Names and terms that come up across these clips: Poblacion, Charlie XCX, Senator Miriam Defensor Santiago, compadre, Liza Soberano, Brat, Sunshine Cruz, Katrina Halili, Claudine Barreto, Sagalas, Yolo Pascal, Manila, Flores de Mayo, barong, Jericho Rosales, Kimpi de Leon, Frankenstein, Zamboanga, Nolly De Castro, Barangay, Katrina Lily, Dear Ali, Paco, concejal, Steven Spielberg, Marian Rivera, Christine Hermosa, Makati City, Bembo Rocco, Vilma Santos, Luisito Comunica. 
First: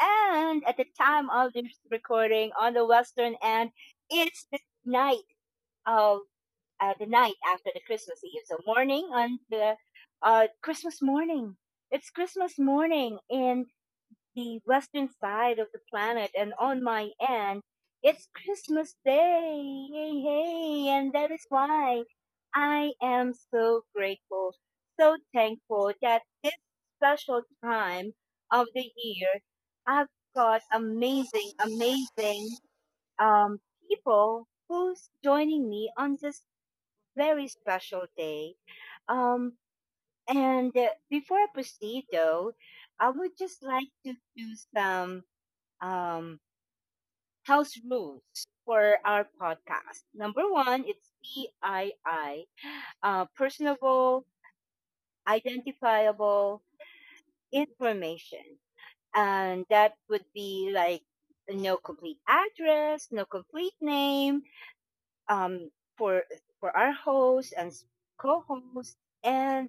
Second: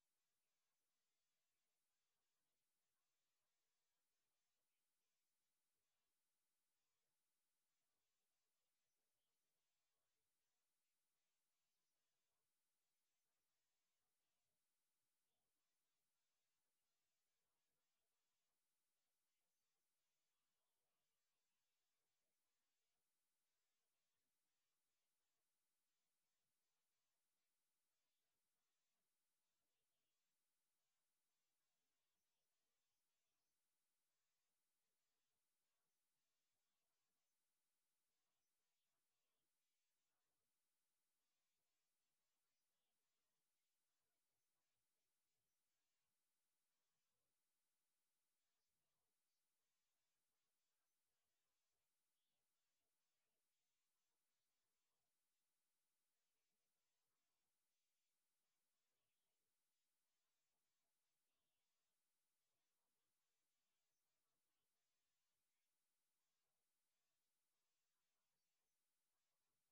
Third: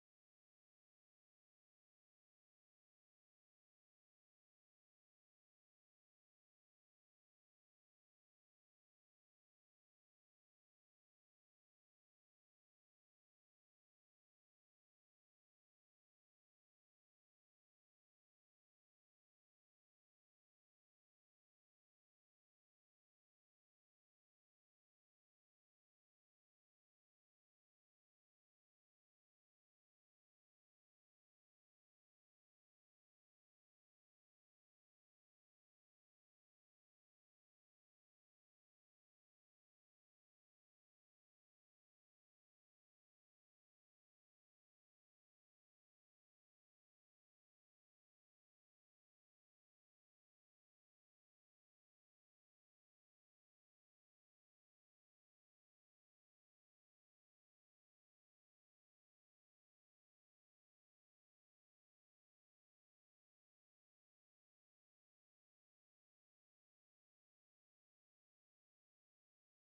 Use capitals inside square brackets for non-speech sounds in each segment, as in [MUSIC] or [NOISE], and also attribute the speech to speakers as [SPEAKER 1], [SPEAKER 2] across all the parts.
[SPEAKER 1] And at the time of this recording on the western end, it's the night of the night after the Christmas Eve, so morning on the Christmas morning. It's Christmas morning in the western side of the planet, and on my end, it's Christmas Day. Yay, hey, and that is why I am so grateful, so thankful that this special time of the year, I've got amazing, amazing um, people who's joining me on this very special day. Um, and Before I proceed, though, I would just like to do some um, house rules for our podcast. Number one, it's PII, personable, identifiable information. And that would be like no complete address, no complete name um, for for our host and co-host, and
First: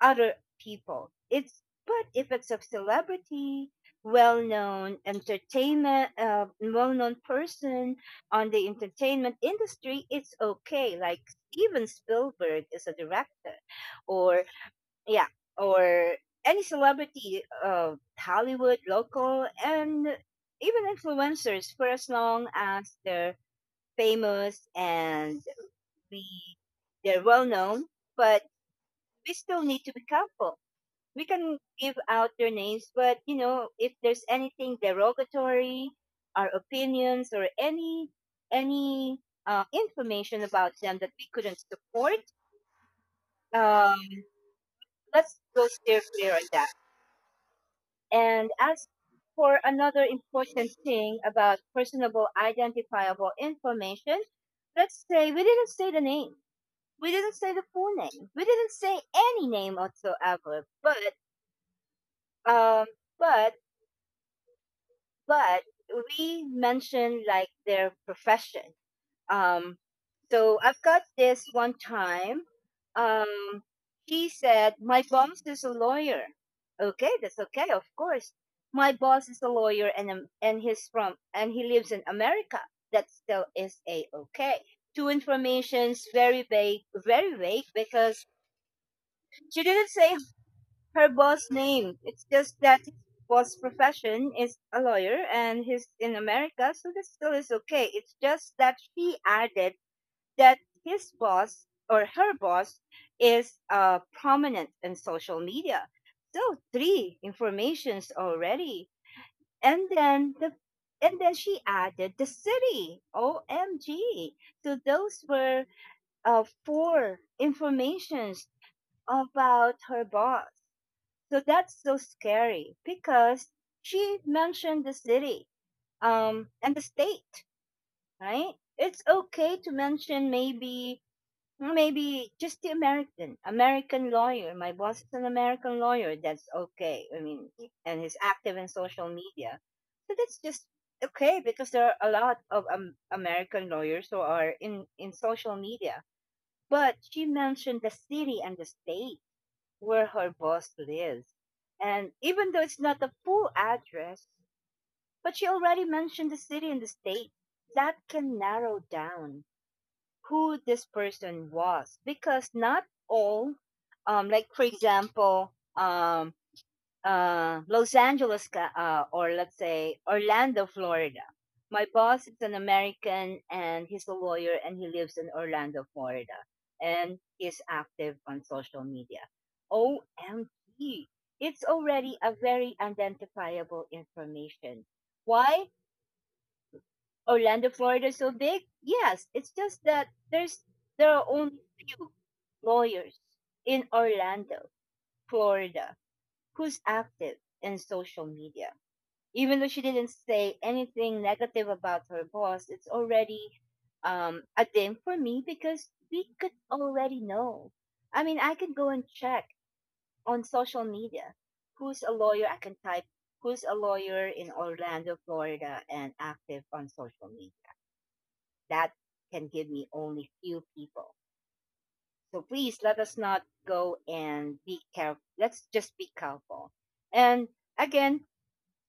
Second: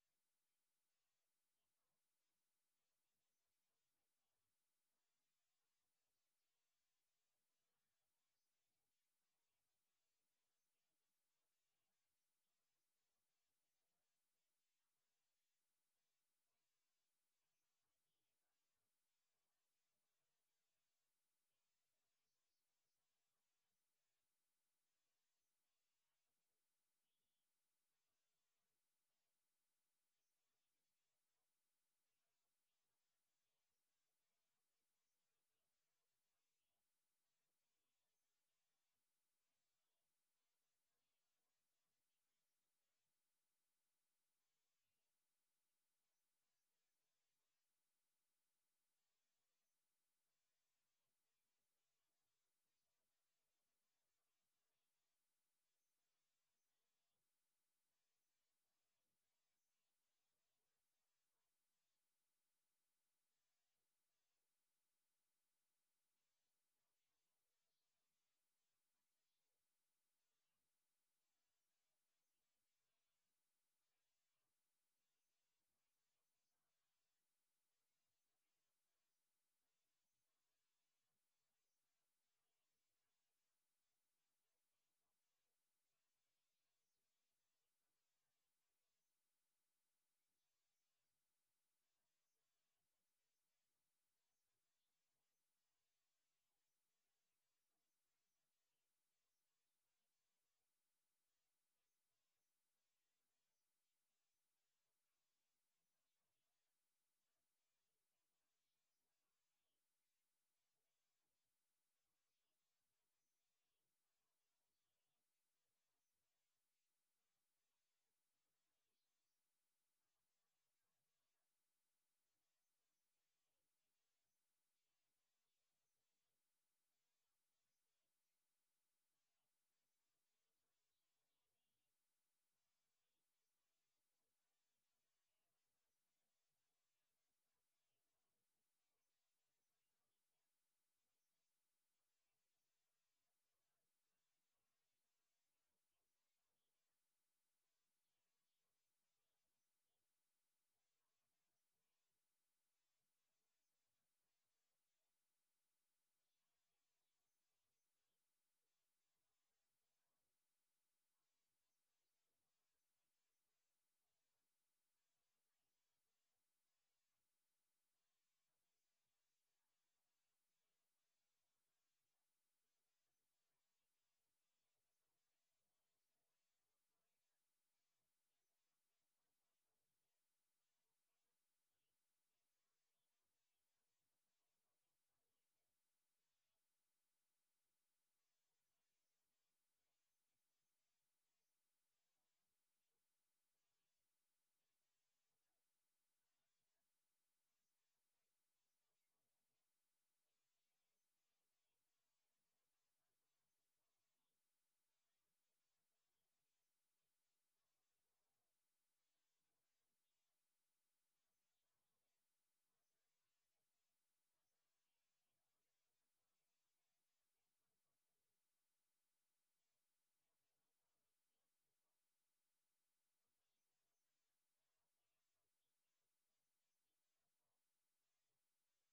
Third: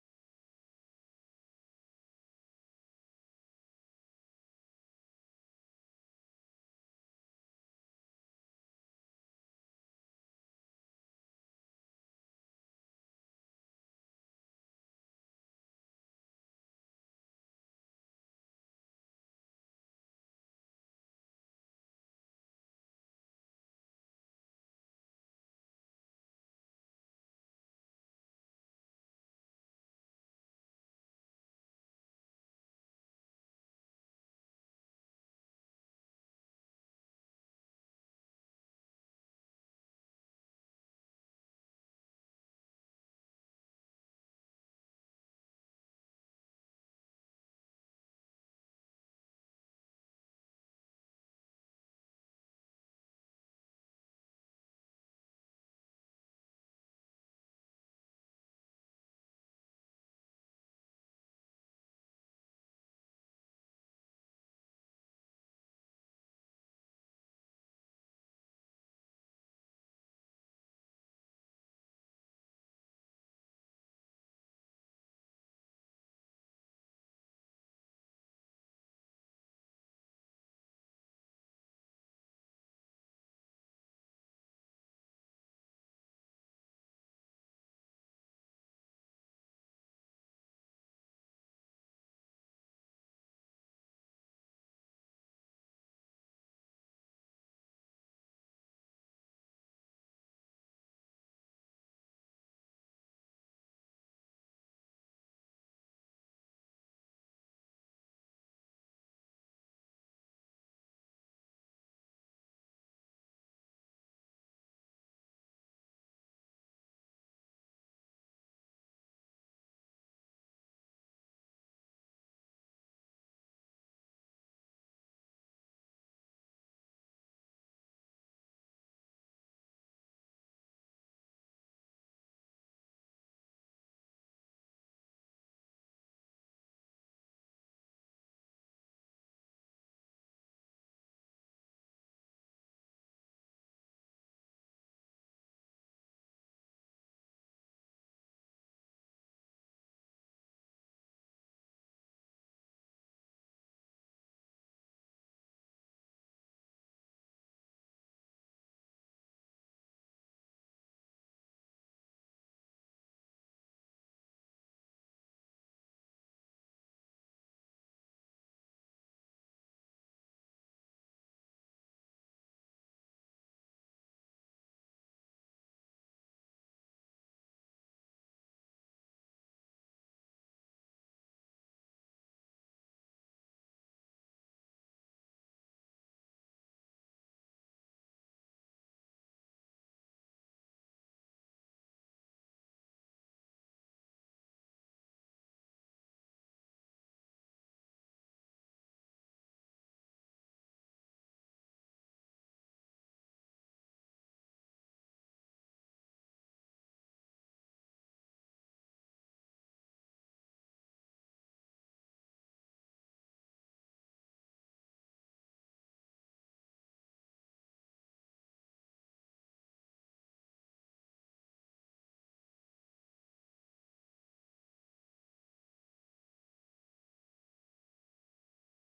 [SPEAKER 1] other people. It's but if it's a celebrity, well-known entertainment, well-known person on the entertainment industry, it's okay. Like Steven Spielberg is a director, or yeah, or any celebrity, Hollywood, local, and even influencers, for as long as they're famous and we they're well known, but we still need to be careful we can give out their names, but you know, if there's anything derogatory, our opinions or any information about them that we couldn't support, um, let's go steer clear on that. And as for another important thing about personable identifiable information, let's say we didn't say the name. We didn't say the full name. We didn't say any name whatsoever. Um, but but we mentioned like their profession. Um, so I've got this one time. Um, he said, "My boss is a lawyer." Okay, that's okay, of course. My boss is a lawyer, and he's from and he lives in America. That still is a okay. Two informations, very vague, because she didn't say her boss name. It's just that his boss profession is a lawyer and he's in America, so this still is okay. It's just that she added that his boss or her boss is prominent in social media. So three informations already. And then the and then she added the city. OMG. So those were four informations about her boss. So that's so scary because she mentioned the city and the state, right? It's okay to mention maybe maybe just the American American lawyer. My boss is an American lawyer. That's okay. I mean, and he's active in social media. So that's just okay because there are a lot of American lawyers who are in social media. But she mentioned the city and the state where her boss lives. And even though it's not the full address, but she already mentioned the city and the state, that can narrow down who this person was because not all, like for example, um, Los Angeles, or let's say Orlando, Florida. My boss is an American and he's a lawyer and he lives in Orlando, Florida. And he's active on social media. OMG. It's already a very identifiable information. Why Orlando, Florida is so big? Yes, it's just that there's there are only few lawyers in Orlando, Florida, who's active in social media. Even though she didn't say anything negative about her boss, it's already a thing for me because we could already know. I mean, I can go and check on social media who's a lawyer. I can type who's a lawyer in Orlando, Florida, and active on social media. That can give me only few people. So please let us not go and be careful. Let's just be careful. And again,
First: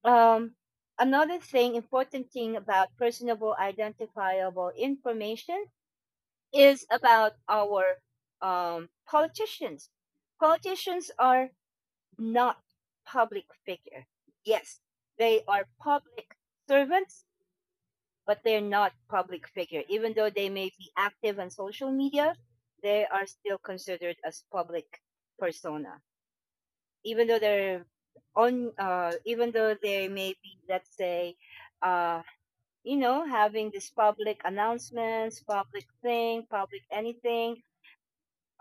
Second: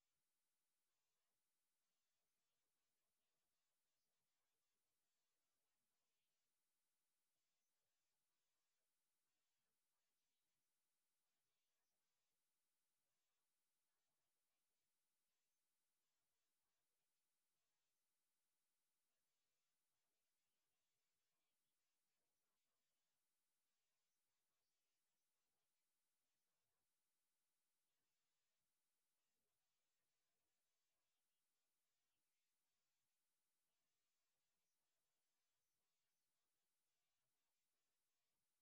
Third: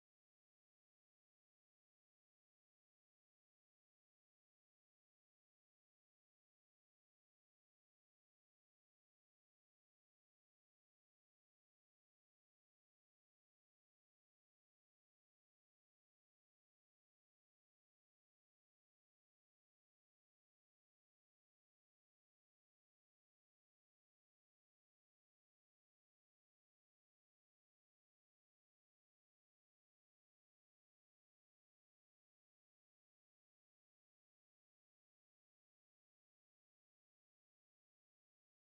[SPEAKER 1] um, another thing, important thing about personable identifiable information is about our politicians. Politicians are not public figure. Yes, they are public servants, but they're not public figure. Even though they may be active on social media, they are still considered as public persona. Even though they're even though they may be, let's say, uh, you know, having this public announcements, public thing, public anything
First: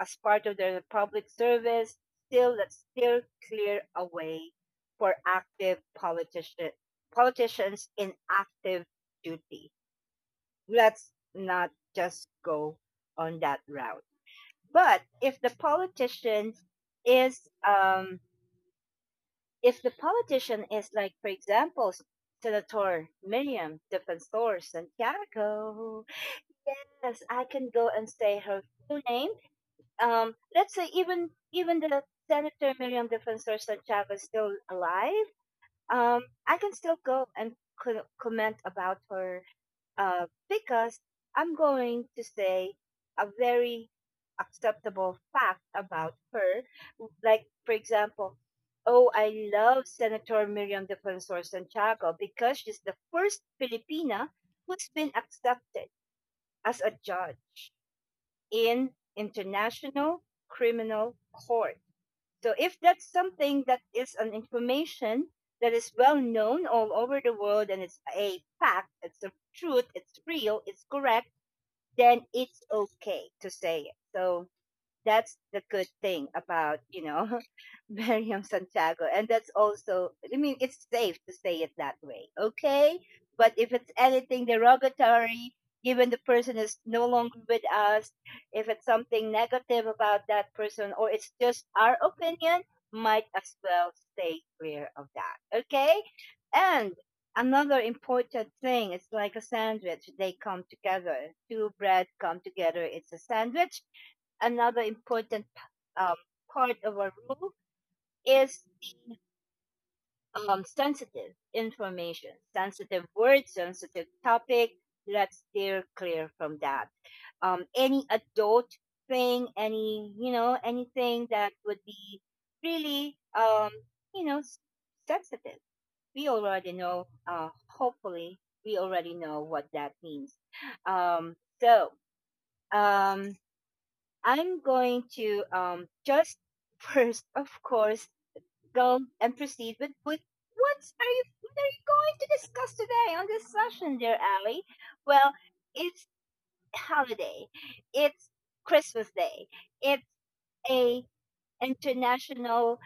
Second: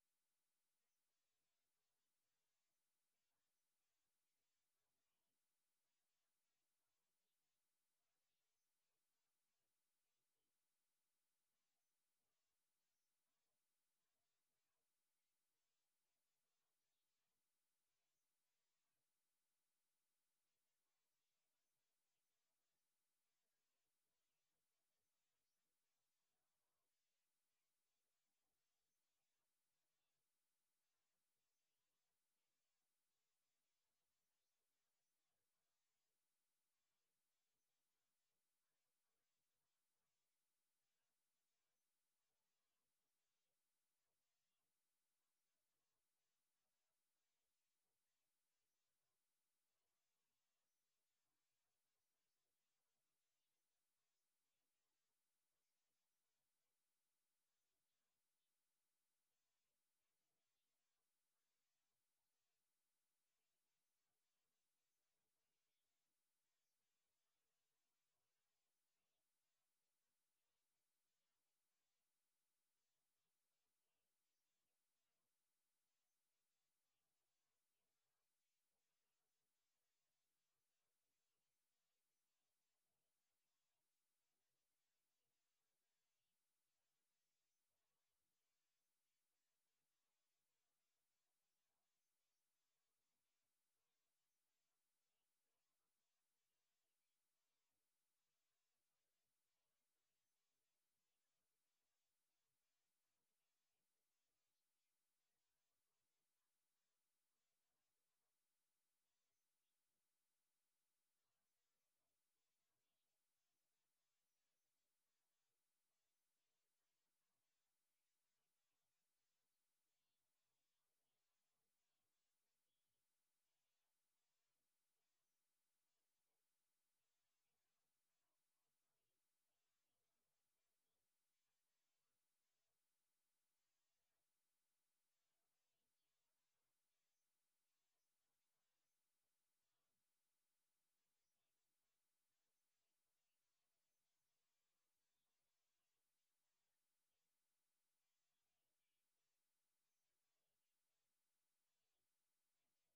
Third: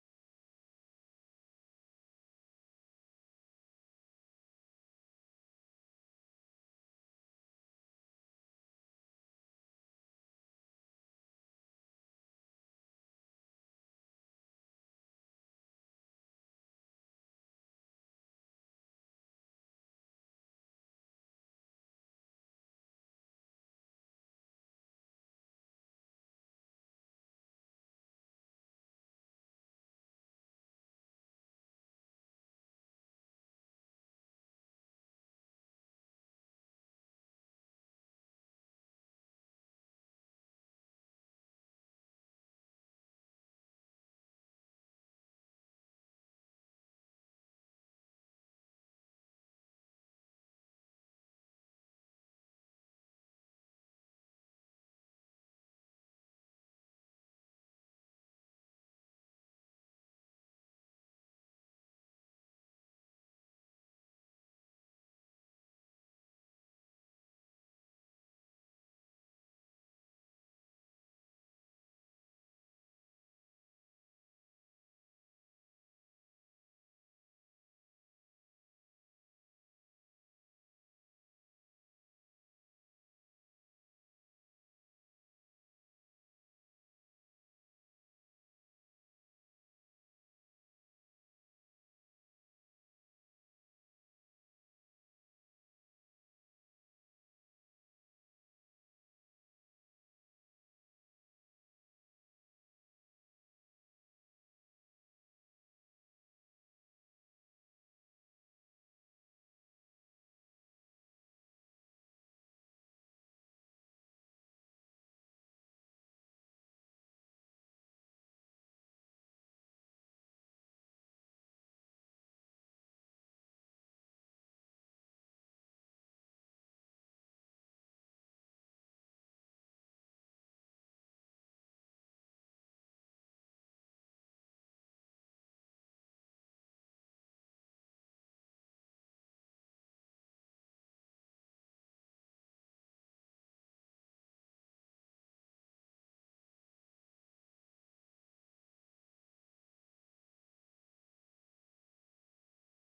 [SPEAKER 1] as part of their public service, still let's still clear a way for active politicians in active duty. Let's not just go on that route. But is um if the politician is like for example Senator Miriam Defensor Santiago. Yes, I can go and say her full name. Let's say even the Senator Miriam Defensor Santiago is still alive. I can still go and comment about her because I'm going to say a very acceptable fact about her. Like, for example, oh, I love Senator Miriam Defensor Santiago because she's the first Filipina who's been accepted as a judge in international criminal court. So if that's something that is an information that is well known all over the world and it's a fact, it's the truth, it's real, it's correct, then it's okay to say it. So that's the good thing about you know [LAUGHS] Miriam Santiago, and that's also I mean it's safe to say it that way, okay? But if it's anything derogatory, given the person is no longer with us, if it's something negative about that person, or it's just our opinion, might as well stay clear of that, okay? And another important thing, it's like a sandwich. They come together. Two bread come together. It's a sandwich another important um, part of our rule is the sensitive information, sensitive words, sensitive topic. Let's steer clear from that. Any adult thing, any you know, anything that would be really you know sensitive. We already know. Hopefully, we already know what that means. Um, so um, I'm going to just [LAUGHS] first, of course, go and proceed with what's are you what are you going to discuss today on this session, dear Ali? Well, it's holiday, it's Christmas Day, it's a international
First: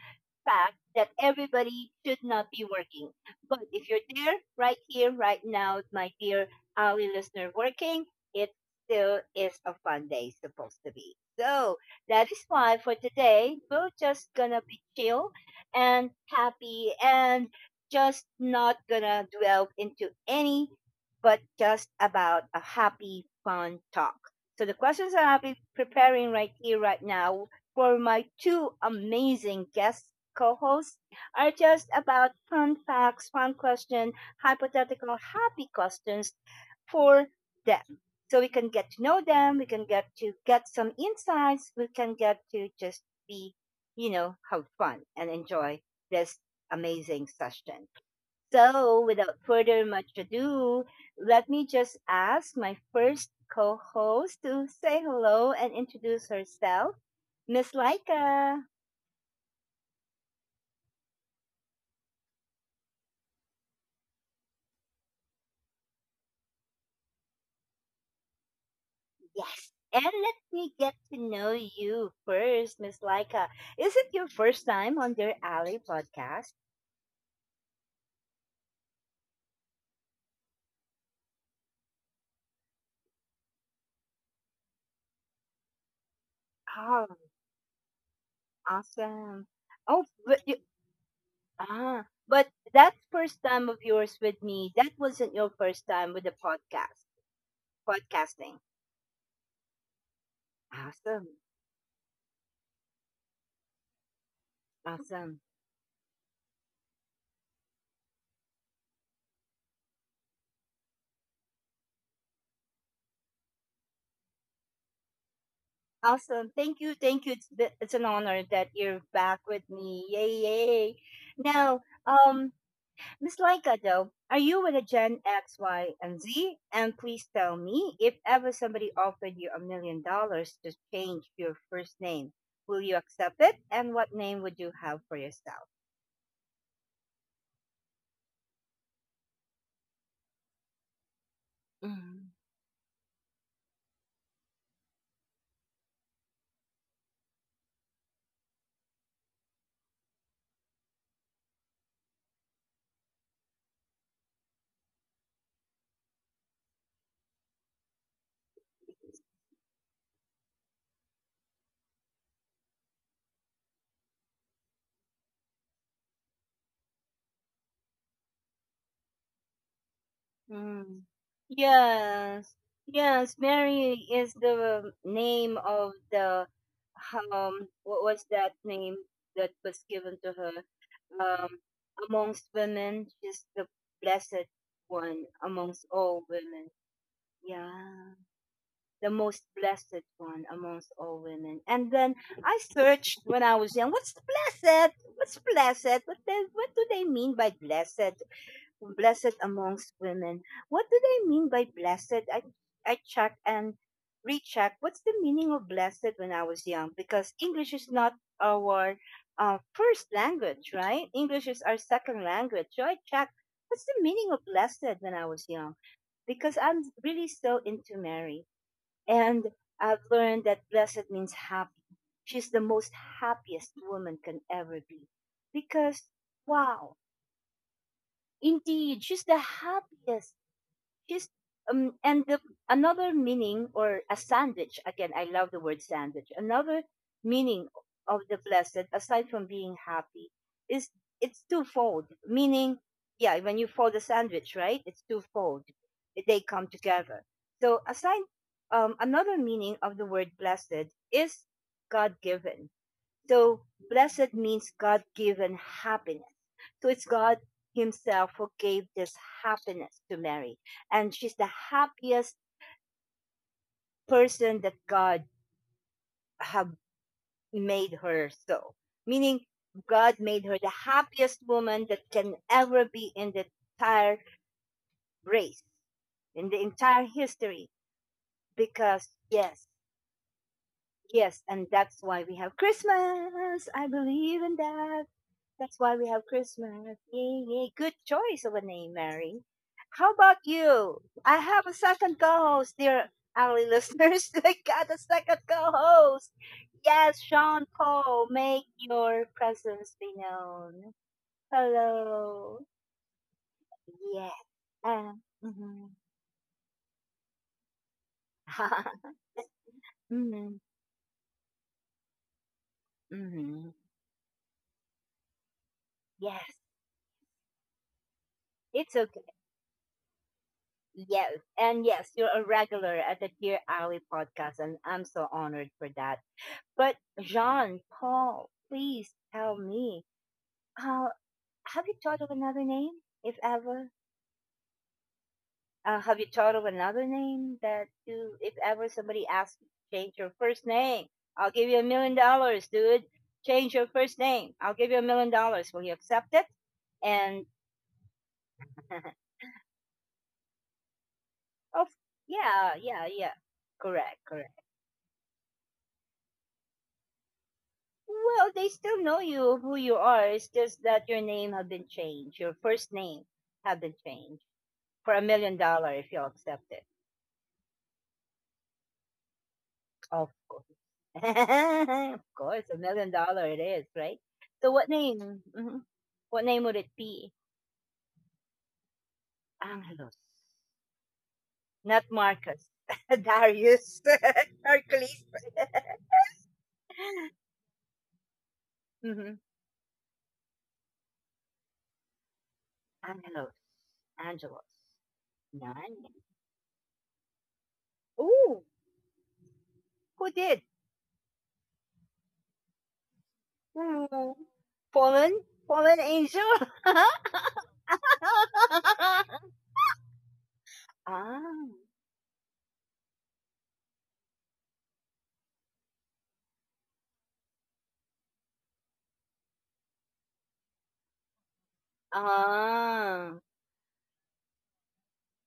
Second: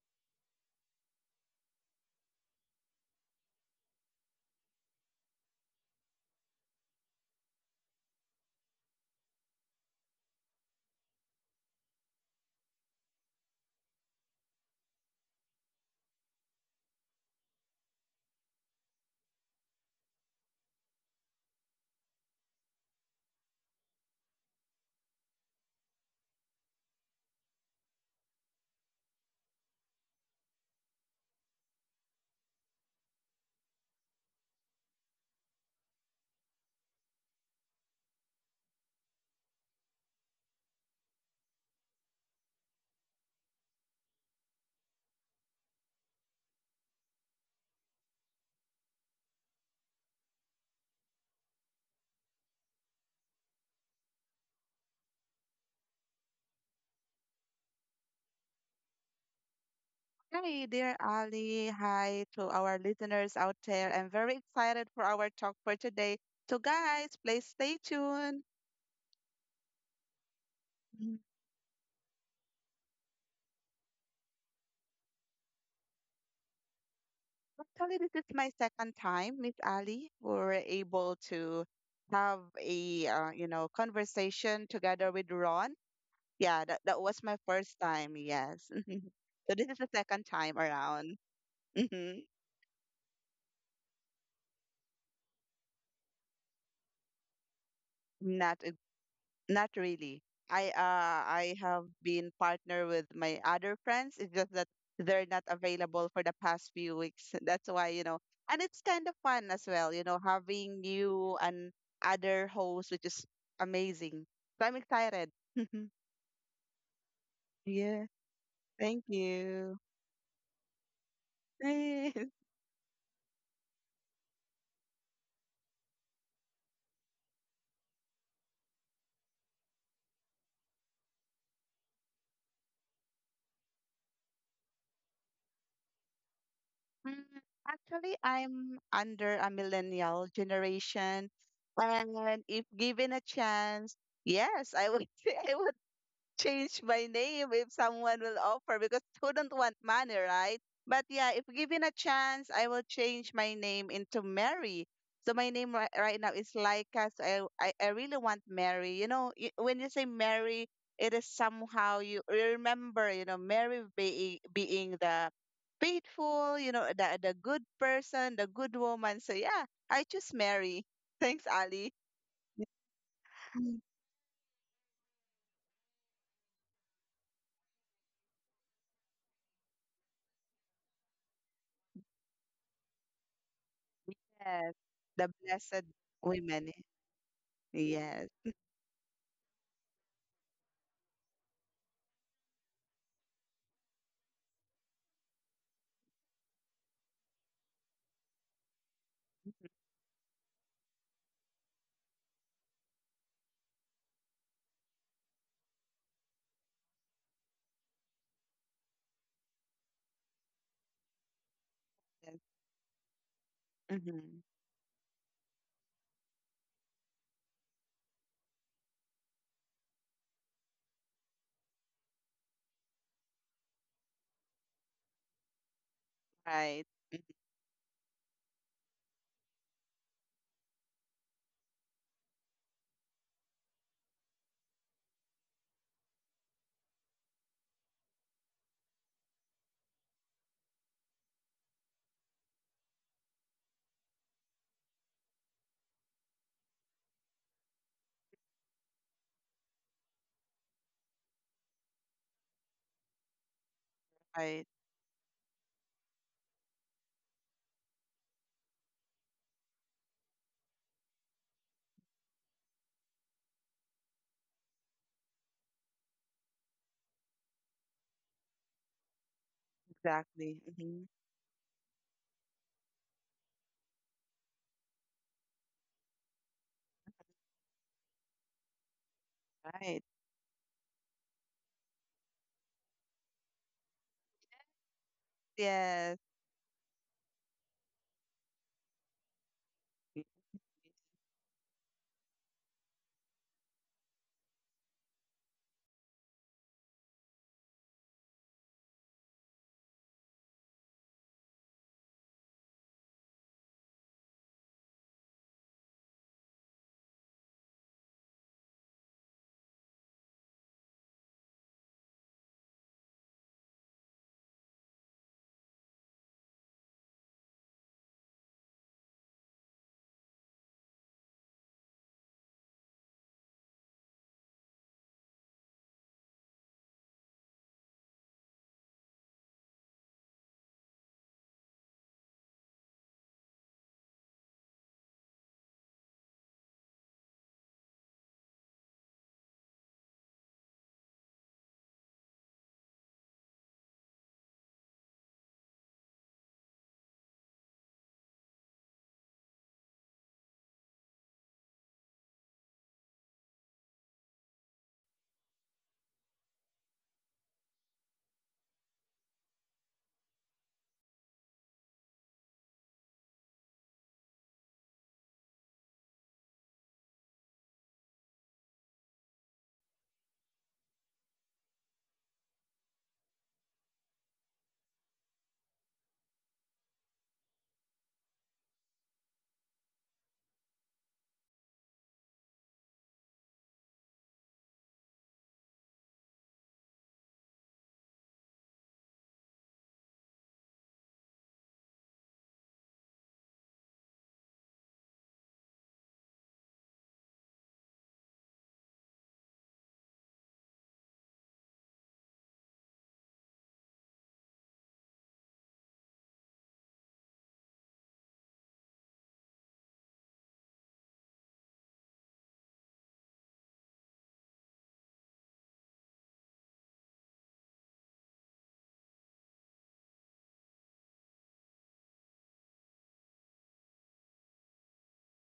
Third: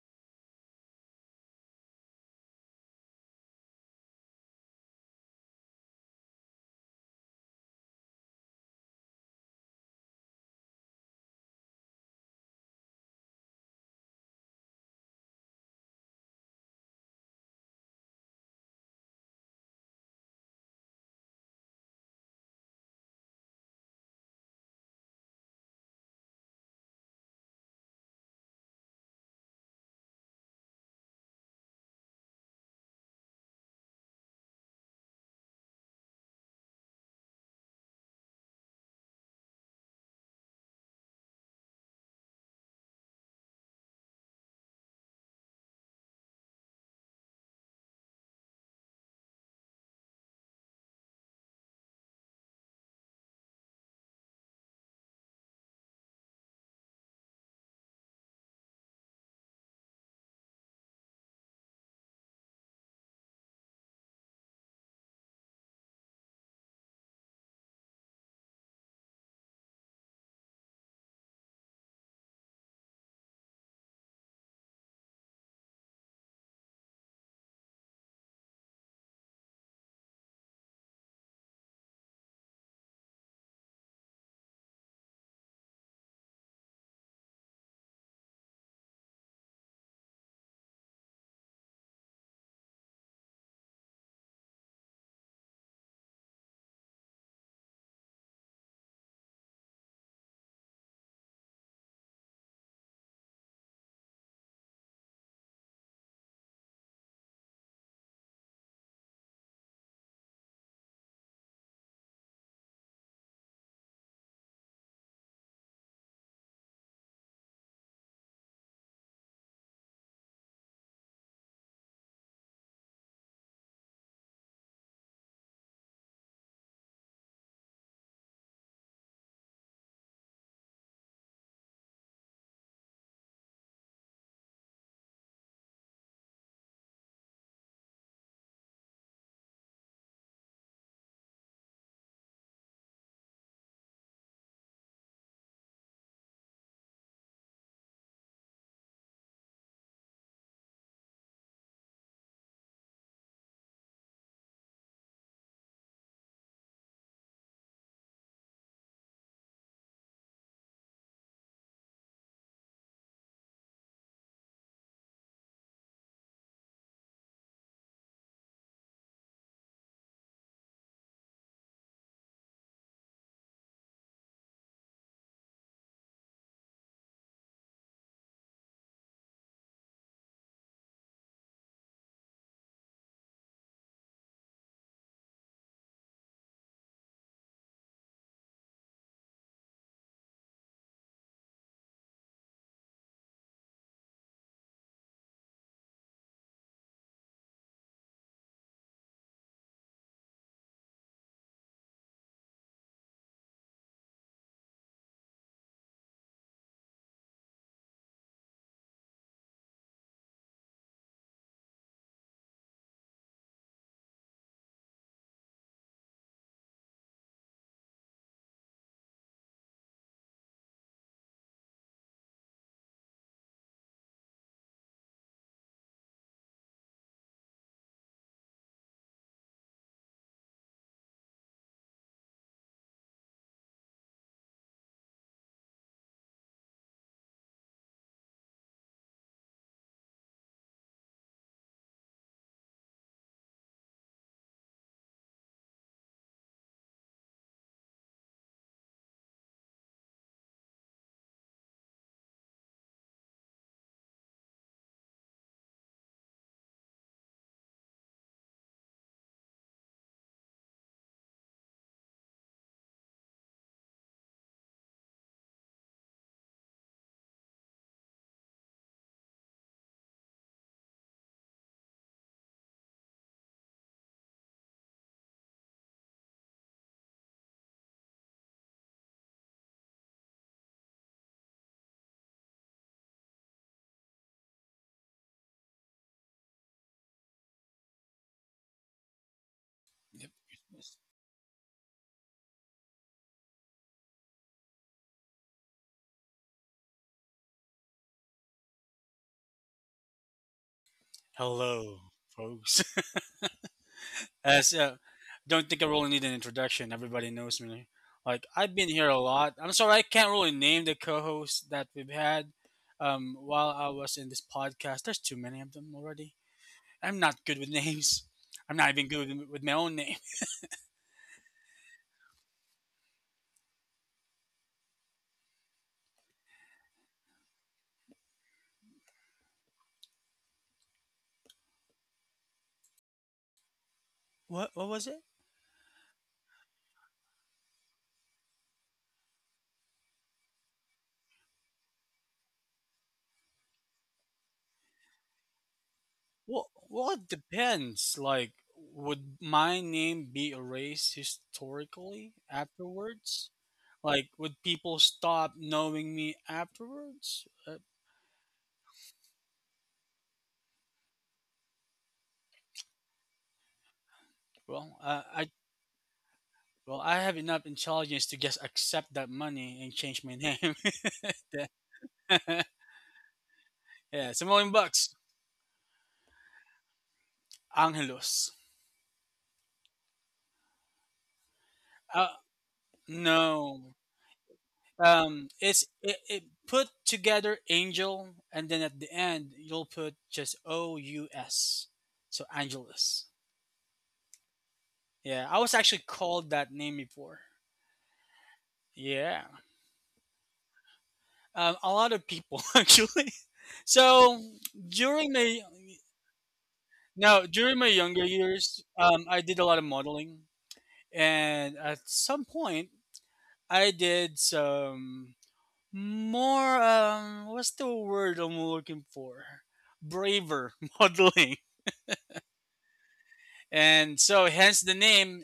[SPEAKER 1] fact that everybody should not be working. But if you're there, right here, right now, my dear Ali listener, working, it still is a fun day, supposed to be. So that is why for today, we're just gonna be chill and happy and just not gonna delve into any, but just about a happy, fun talk. So the questions that I'll be preparing right here, right now, for my two amazing guests co hosts are just about fun facts, fun question, hypothetical, happy questions for them. So we can get to know them, we can get to get some insights, we can get to just be, you know, have fun and enjoy this amazing session. So without further much ado, let me just ask my first co-host to say hello and introduce herself. Miss Laika.
[SPEAKER 2] Hi, dear Ali. Hi to our listeners out there. I'm very excited for our talk for today. So, guys, please stay tuned.
[SPEAKER 1] Yes. And let me get to
[SPEAKER 2] Mm,
[SPEAKER 1] know you first, Miss Laika. Is it your first time on their Alley podcast?
[SPEAKER 2] Actually, this is my second time, Miss Ali. We were able to have a conversation together with Ron. Yeah, that
[SPEAKER 1] Oh,
[SPEAKER 2] was my first time. Yes. [LAUGHS]
[SPEAKER 1] awesome.
[SPEAKER 2] So this is the
[SPEAKER 1] Oh,
[SPEAKER 2] second
[SPEAKER 1] but you,
[SPEAKER 2] time around.
[SPEAKER 1] ah,
[SPEAKER 2] hmm
[SPEAKER 1] but that first time of yours with me, that wasn't your first time with the podcast, podcasting.
[SPEAKER 2] Not Not really. I uh
[SPEAKER 1] Awesome.
[SPEAKER 2] I have been partner with my other friends. It's just that they're
[SPEAKER 1] Awesome.
[SPEAKER 2] not available for the past few weeks. [LAUGHS] That's why. And it's kind of fun as well, having you and other hosts, which is amazing. So I'm excited. [LAUGHS]
[SPEAKER 1] Awesome. Thank you. Thank you. It's, it's an
[SPEAKER 2] Yeah,
[SPEAKER 1] honor that you're
[SPEAKER 2] thank
[SPEAKER 1] back with
[SPEAKER 2] you.
[SPEAKER 1] me. Yay, yay. Now,
[SPEAKER 2] Yes. [LAUGHS]
[SPEAKER 1] um, Miss Laika, though, are you with a Gen X, Y, and Z? And please tell me if ever somebody offered you $1 million to change your first name, will you accept it? And what name would you have for yourself?
[SPEAKER 2] Mm, Actually, I'm under a millennial generation,
[SPEAKER 1] Mm.
[SPEAKER 2] and if given a chance, yes, I would [LAUGHS] say I would change my name if someone will offer because who don't want money, right? But yeah, if given a chance, I will change my name into Mary. So my name right now is Laika. So I really want Mary. You know, when you say Mary, it is somehow you remember, Mary being the faithful, the good person, the good woman. So yeah, I choose Mary.
[SPEAKER 1] Mm.
[SPEAKER 2] [LAUGHS] Thanks, Ali.
[SPEAKER 1] Yes, yes. Mary is the name of the What was that name that was given to her? Um, Amongst women, she's the blessed
[SPEAKER 2] Yes,
[SPEAKER 1] one
[SPEAKER 2] the
[SPEAKER 1] amongst
[SPEAKER 2] blessed
[SPEAKER 1] all women.
[SPEAKER 2] women.
[SPEAKER 1] Yeah,
[SPEAKER 2] Yes.
[SPEAKER 1] the most blessed one amongst all women. And then I searched when I was young, what's blessed? What's blessed? What they, what do they mean by blessed? Blessed amongst women. What do they mean by blessed? I checked and rechecked what's the meaning of blessed when I was young because English is not our first language, right? English is our second
[SPEAKER 2] Yes.
[SPEAKER 1] language. So I checked what's the meaning of
[SPEAKER 2] Mm-hmm.
[SPEAKER 1] blessed when I was young because I'm really so into Mary. And I've learned that blessed means happy. She's the most happiest woman can ever be. Because,
[SPEAKER 2] Right,
[SPEAKER 1] wow, indeed, she's the happiest. His and the another meaning or a sandwich again I love the word sandwich. Another meaning of the blessed aside from being happy is it's twofold. Meaning, yeah, when you fold a sandwich, right? It's twofold. They come together. So aside another meaning of the word blessed is God given so blessed
[SPEAKER 2] right,
[SPEAKER 1] means God given happiness. So it's God Himself who gave this happiness to Mary. And she's the happiest person that God have made her so. Meaning God made her
[SPEAKER 2] exactly.
[SPEAKER 1] the
[SPEAKER 2] Mm-hmm.
[SPEAKER 1] happiest woman that can ever be in the entire race, in the entire history. Because yes,
[SPEAKER 2] Right.
[SPEAKER 1] yes, and that's why we have Christmas. I believe in that. That's why we
[SPEAKER 2] Yes.
[SPEAKER 1] have Christmas. Yay, yay. Good choice of a name, Mary. How
[SPEAKER 3] Yep.
[SPEAKER 1] about you? I have a second co host, dear Ali listeners. [LAUGHS] I got a second co host. Yes, Sean Paul, make your presence be known.
[SPEAKER 3] Hello,
[SPEAKER 1] Hello.
[SPEAKER 3] folks. [LAUGHS]
[SPEAKER 1] Yeah.
[SPEAKER 3] As Don't think I
[SPEAKER 1] Mhm.
[SPEAKER 3] really need an introduction. Everybody knows me. Like I've been
[SPEAKER 1] [LAUGHS]
[SPEAKER 3] here a lot. I'm sorry I can't really
[SPEAKER 1] Mhm,
[SPEAKER 3] name the co-hosts that we've had. While
[SPEAKER 1] mhm.
[SPEAKER 3] I was in this podcast, there's too many of them already.
[SPEAKER 1] Yes,
[SPEAKER 3] I'm not good with names. I'm not
[SPEAKER 1] it's
[SPEAKER 3] even
[SPEAKER 1] okay.
[SPEAKER 3] good with my own name. [LAUGHS]
[SPEAKER 1] Yes, and yes, you're a regular at the Dear Ali podcast, and I'm so honored for that. But Jean Paul, please tell me, uh, have you thought of another name, if ever?
[SPEAKER 3] What was it?
[SPEAKER 1] Have you thought of another name that you, if ever somebody asks you to change your first name? I'll give you $1 million, dude. Change your first name. I'll give you $1 million. Will you accept it?
[SPEAKER 3] Well, it
[SPEAKER 1] And
[SPEAKER 3] depends. Like,
[SPEAKER 1] [LAUGHS] oh,
[SPEAKER 3] would my name be erased historically
[SPEAKER 1] yeah, yeah, yeah.
[SPEAKER 3] afterwards?
[SPEAKER 1] Correct,
[SPEAKER 3] Like,
[SPEAKER 1] correct.
[SPEAKER 3] would people stop knowing me afterwards?
[SPEAKER 1] Well, they still know you who you are. It's just that your name have been changed. Your first name have been changed
[SPEAKER 3] Well,
[SPEAKER 1] for a
[SPEAKER 3] uh, I
[SPEAKER 1] million dollar if you accept it.
[SPEAKER 3] well, I have enough intelligence to just accept that money and
[SPEAKER 1] Oh,
[SPEAKER 3] change
[SPEAKER 1] of
[SPEAKER 3] my
[SPEAKER 1] course.
[SPEAKER 3] name.
[SPEAKER 1] [LAUGHS]
[SPEAKER 3] [LAUGHS]
[SPEAKER 1] Of course, $1 million it is, right?
[SPEAKER 3] Yeah,
[SPEAKER 1] So
[SPEAKER 3] Samoan
[SPEAKER 1] what
[SPEAKER 3] bucks,
[SPEAKER 1] name? Mhm. What name would it be?
[SPEAKER 3] Angelos.
[SPEAKER 1] Angelos. Not
[SPEAKER 3] Uh,
[SPEAKER 1] Marcus. [LAUGHS]
[SPEAKER 3] no,
[SPEAKER 1] Darius. [LAUGHS] Hercules.
[SPEAKER 3] it's it put
[SPEAKER 1] [LAUGHS]
[SPEAKER 3] together angel, and then at the
[SPEAKER 1] Hmm.
[SPEAKER 3] end you'll put just OUS, so Angelus.
[SPEAKER 1] Angelos. Angelos.
[SPEAKER 3] Yeah, I was
[SPEAKER 1] None.
[SPEAKER 3] actually called that name before.
[SPEAKER 1] Ooh,
[SPEAKER 3] Yeah.
[SPEAKER 1] who did?
[SPEAKER 3] A lot of people [LAUGHS] actually.
[SPEAKER 1] Ooh.
[SPEAKER 3] So
[SPEAKER 1] Fallen?
[SPEAKER 3] during my
[SPEAKER 1] Fallen angel? [LAUGHS]
[SPEAKER 3] no during my younger years, I did a lot of modeling,
[SPEAKER 1] Ah.
[SPEAKER 3] and at some point, I did some more. What's the word I'm looking for? Braver [LAUGHS] modeling,
[SPEAKER 1] Ah.
[SPEAKER 3] and so hence the name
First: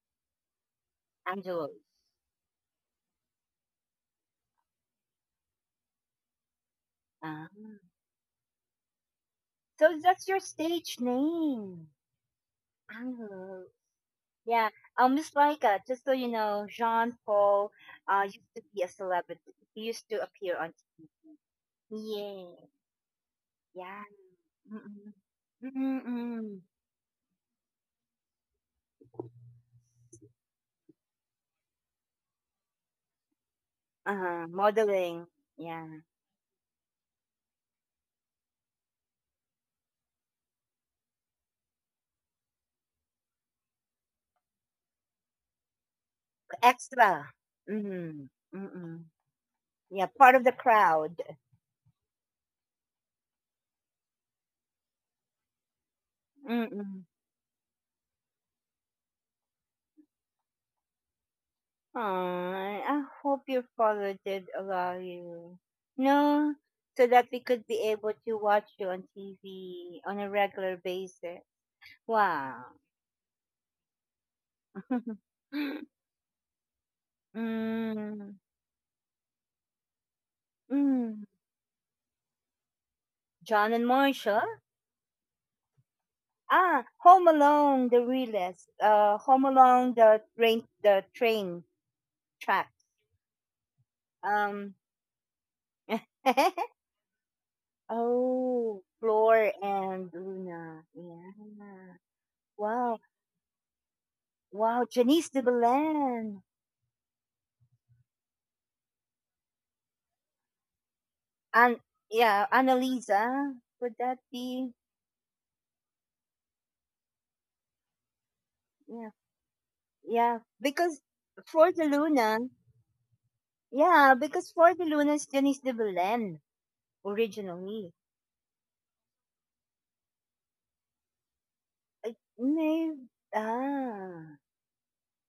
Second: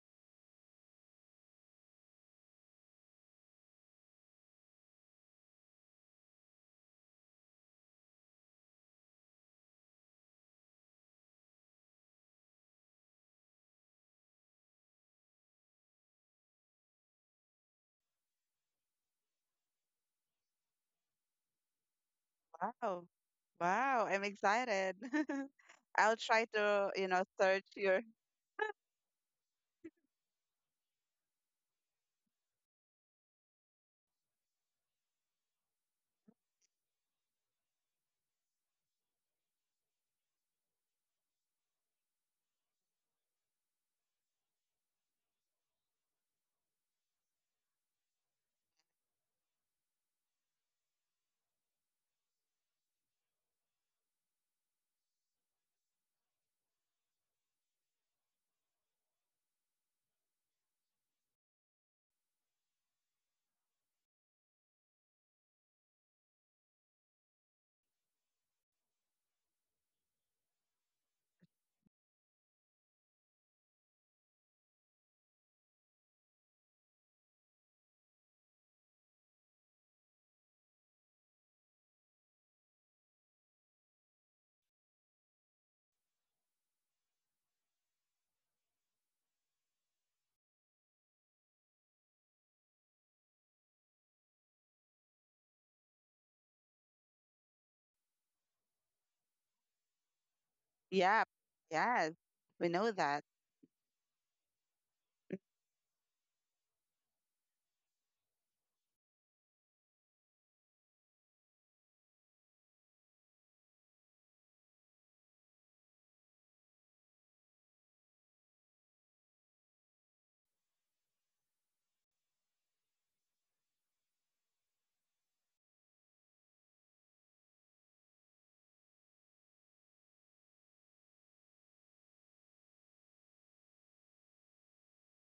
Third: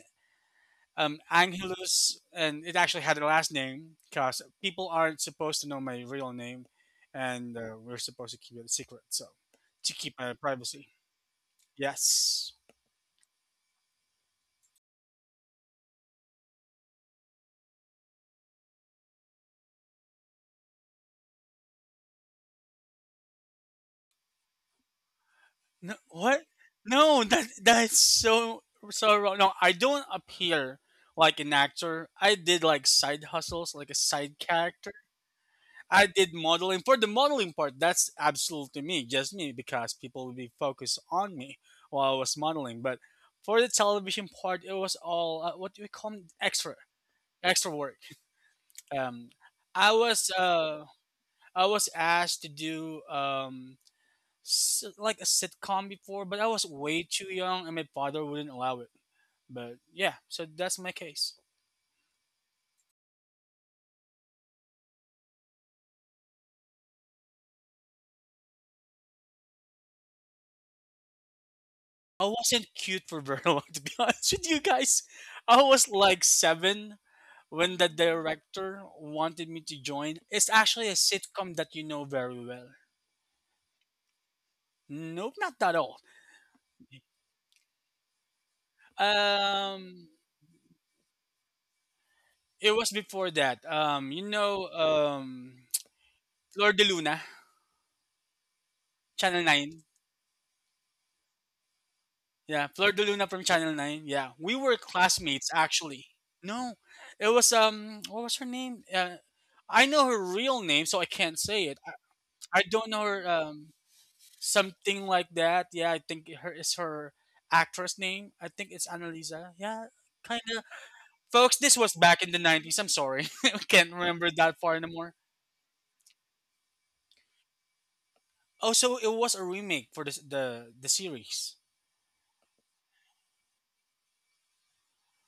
[SPEAKER 1] Angelos.
[SPEAKER 3] Angelus, and it actually had a last name because people aren't supposed to know my real name,
[SPEAKER 1] Ah.
[SPEAKER 3] and we're supposed to keep it a secret. So to
[SPEAKER 1] So
[SPEAKER 3] keep
[SPEAKER 1] that's
[SPEAKER 3] my
[SPEAKER 1] your
[SPEAKER 3] privacy.
[SPEAKER 1] stage name.
[SPEAKER 3] Yes.
[SPEAKER 1] Oh, yeah. Miss Laika, just so you know, Jean Paul used to be a celebrity. He used to appear on TV. Yeah,
[SPEAKER 2] Wow.
[SPEAKER 1] yeah.
[SPEAKER 2] Wow, I'm excited.
[SPEAKER 1] Mm-mm.
[SPEAKER 2] [LAUGHS]
[SPEAKER 3] No,
[SPEAKER 2] I'll
[SPEAKER 3] what?
[SPEAKER 2] try
[SPEAKER 1] Mm-mm.
[SPEAKER 2] to,
[SPEAKER 3] No, that
[SPEAKER 2] search
[SPEAKER 3] that's
[SPEAKER 2] your.
[SPEAKER 3] so so wrong. No, I don't appear like an actor. I did like side hustles, like a side
[SPEAKER 1] Uh-huh.
[SPEAKER 3] character.
[SPEAKER 1] Modeling. Yeah.
[SPEAKER 3] I did modeling for the modeling part. That's absolutely me, just me, because people would be focused on me while I was modeling. But for the television part, it was all what do we call 'em? extra,
[SPEAKER 1] Extra.
[SPEAKER 3] extra work.
[SPEAKER 1] Mm-hmm. Mm-mm.
[SPEAKER 3] Um, I
[SPEAKER 1] Yeah,
[SPEAKER 3] was
[SPEAKER 1] part of the
[SPEAKER 3] uh,
[SPEAKER 1] crowd.
[SPEAKER 3] I was asked to do like a sitcom before, but I was
[SPEAKER 1] Mm-mm.
[SPEAKER 3] way too young, and my father wouldn't allow it. But yeah, so that's my case.
[SPEAKER 1] Aw, I hope your father did allow you. No, so that we could be able to watch you on TV on a regular basis.
[SPEAKER 3] I
[SPEAKER 1] Wow.
[SPEAKER 3] wasn't cute for very long, [LAUGHS] to be honest with you guys.
[SPEAKER 1] [LAUGHS]
[SPEAKER 3] I was like seven when the
[SPEAKER 1] Mm,
[SPEAKER 3] director wanted me to join. It's actually a
[SPEAKER 1] mm.
[SPEAKER 3] sitcom that you know very well.
[SPEAKER 1] John and Marshall?
[SPEAKER 3] Nope, not that old.
[SPEAKER 1] Ah, Home Alone, the realist. Home Alone,
[SPEAKER 3] Um,
[SPEAKER 1] the train track.
[SPEAKER 3] it was before that.
[SPEAKER 1] Um. [LAUGHS]
[SPEAKER 3] Flor de Luna,
[SPEAKER 1] Oh,
[SPEAKER 3] Channel
[SPEAKER 1] Floor
[SPEAKER 3] Nine.
[SPEAKER 1] and Luna.
[SPEAKER 2] Yep.
[SPEAKER 1] Yeah.
[SPEAKER 2] Yes.
[SPEAKER 3] Yeah,
[SPEAKER 2] We know
[SPEAKER 3] Flor
[SPEAKER 1] Wow.
[SPEAKER 3] de
[SPEAKER 2] that.
[SPEAKER 3] Luna from Channel Nine. Yeah, we were
[SPEAKER 1] Wow, Janice de
[SPEAKER 3] classmates actually.
[SPEAKER 1] Belen.
[SPEAKER 3] No, it was what was her name? I know her real name, so I can't say
[SPEAKER 1] And
[SPEAKER 3] it.
[SPEAKER 1] yeah,
[SPEAKER 3] I don't know her.
[SPEAKER 1] Annalisa. Would that be
[SPEAKER 3] Something like that. Yeah, I think her is her actress name. I think it's
[SPEAKER 1] yeah.
[SPEAKER 3] Annalisa. Yeah,
[SPEAKER 1] Yeah.
[SPEAKER 3] kind of.
[SPEAKER 1] Because
[SPEAKER 3] Folks,
[SPEAKER 1] for
[SPEAKER 3] this
[SPEAKER 1] the
[SPEAKER 3] was back in
[SPEAKER 1] Luna
[SPEAKER 3] the 90s. I'm sorry, [LAUGHS] I can't
[SPEAKER 1] yeah,
[SPEAKER 3] remember
[SPEAKER 1] because
[SPEAKER 3] that
[SPEAKER 1] for
[SPEAKER 3] far
[SPEAKER 1] the
[SPEAKER 3] anymore.
[SPEAKER 1] Luna is Janice de Belen originally.
[SPEAKER 3] Also, it was a remake for this, the series.
[SPEAKER 1] I may ah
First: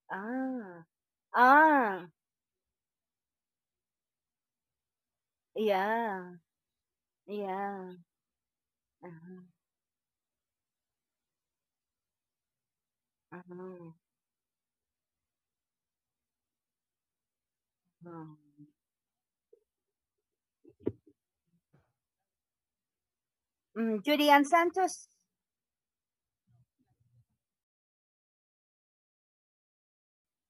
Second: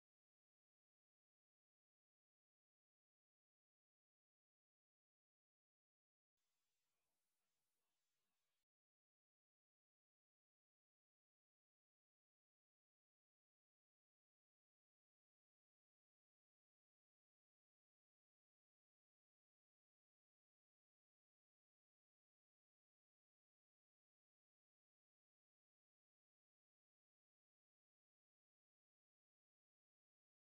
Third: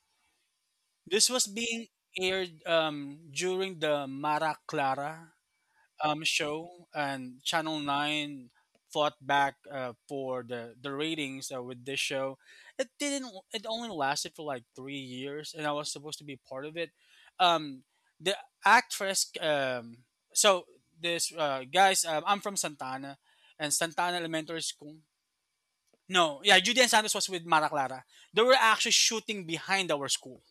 [SPEAKER 1] ah
[SPEAKER 3] This was being
[SPEAKER 1] ah
[SPEAKER 3] aired during the Mara Clara
[SPEAKER 1] Yeah,
[SPEAKER 3] show, and Channel
[SPEAKER 1] yeah,
[SPEAKER 3] Nine fought
[SPEAKER 1] uh-huh,
[SPEAKER 3] back for the ratings with this show. It didn't. It only
[SPEAKER 1] uh-huh,
[SPEAKER 3] lasted for like 3 years, and I was supposed to be part of it. Um,
[SPEAKER 1] uh-huh.
[SPEAKER 3] the actress. So this guys, I'm from Santana, and
[SPEAKER 1] Mm,
[SPEAKER 3] Santana
[SPEAKER 1] Julian
[SPEAKER 3] Elementary School.
[SPEAKER 1] Santos.
[SPEAKER 3] No, yeah, Judy and Santos was with Mara Clara. They were actually shooting behind our school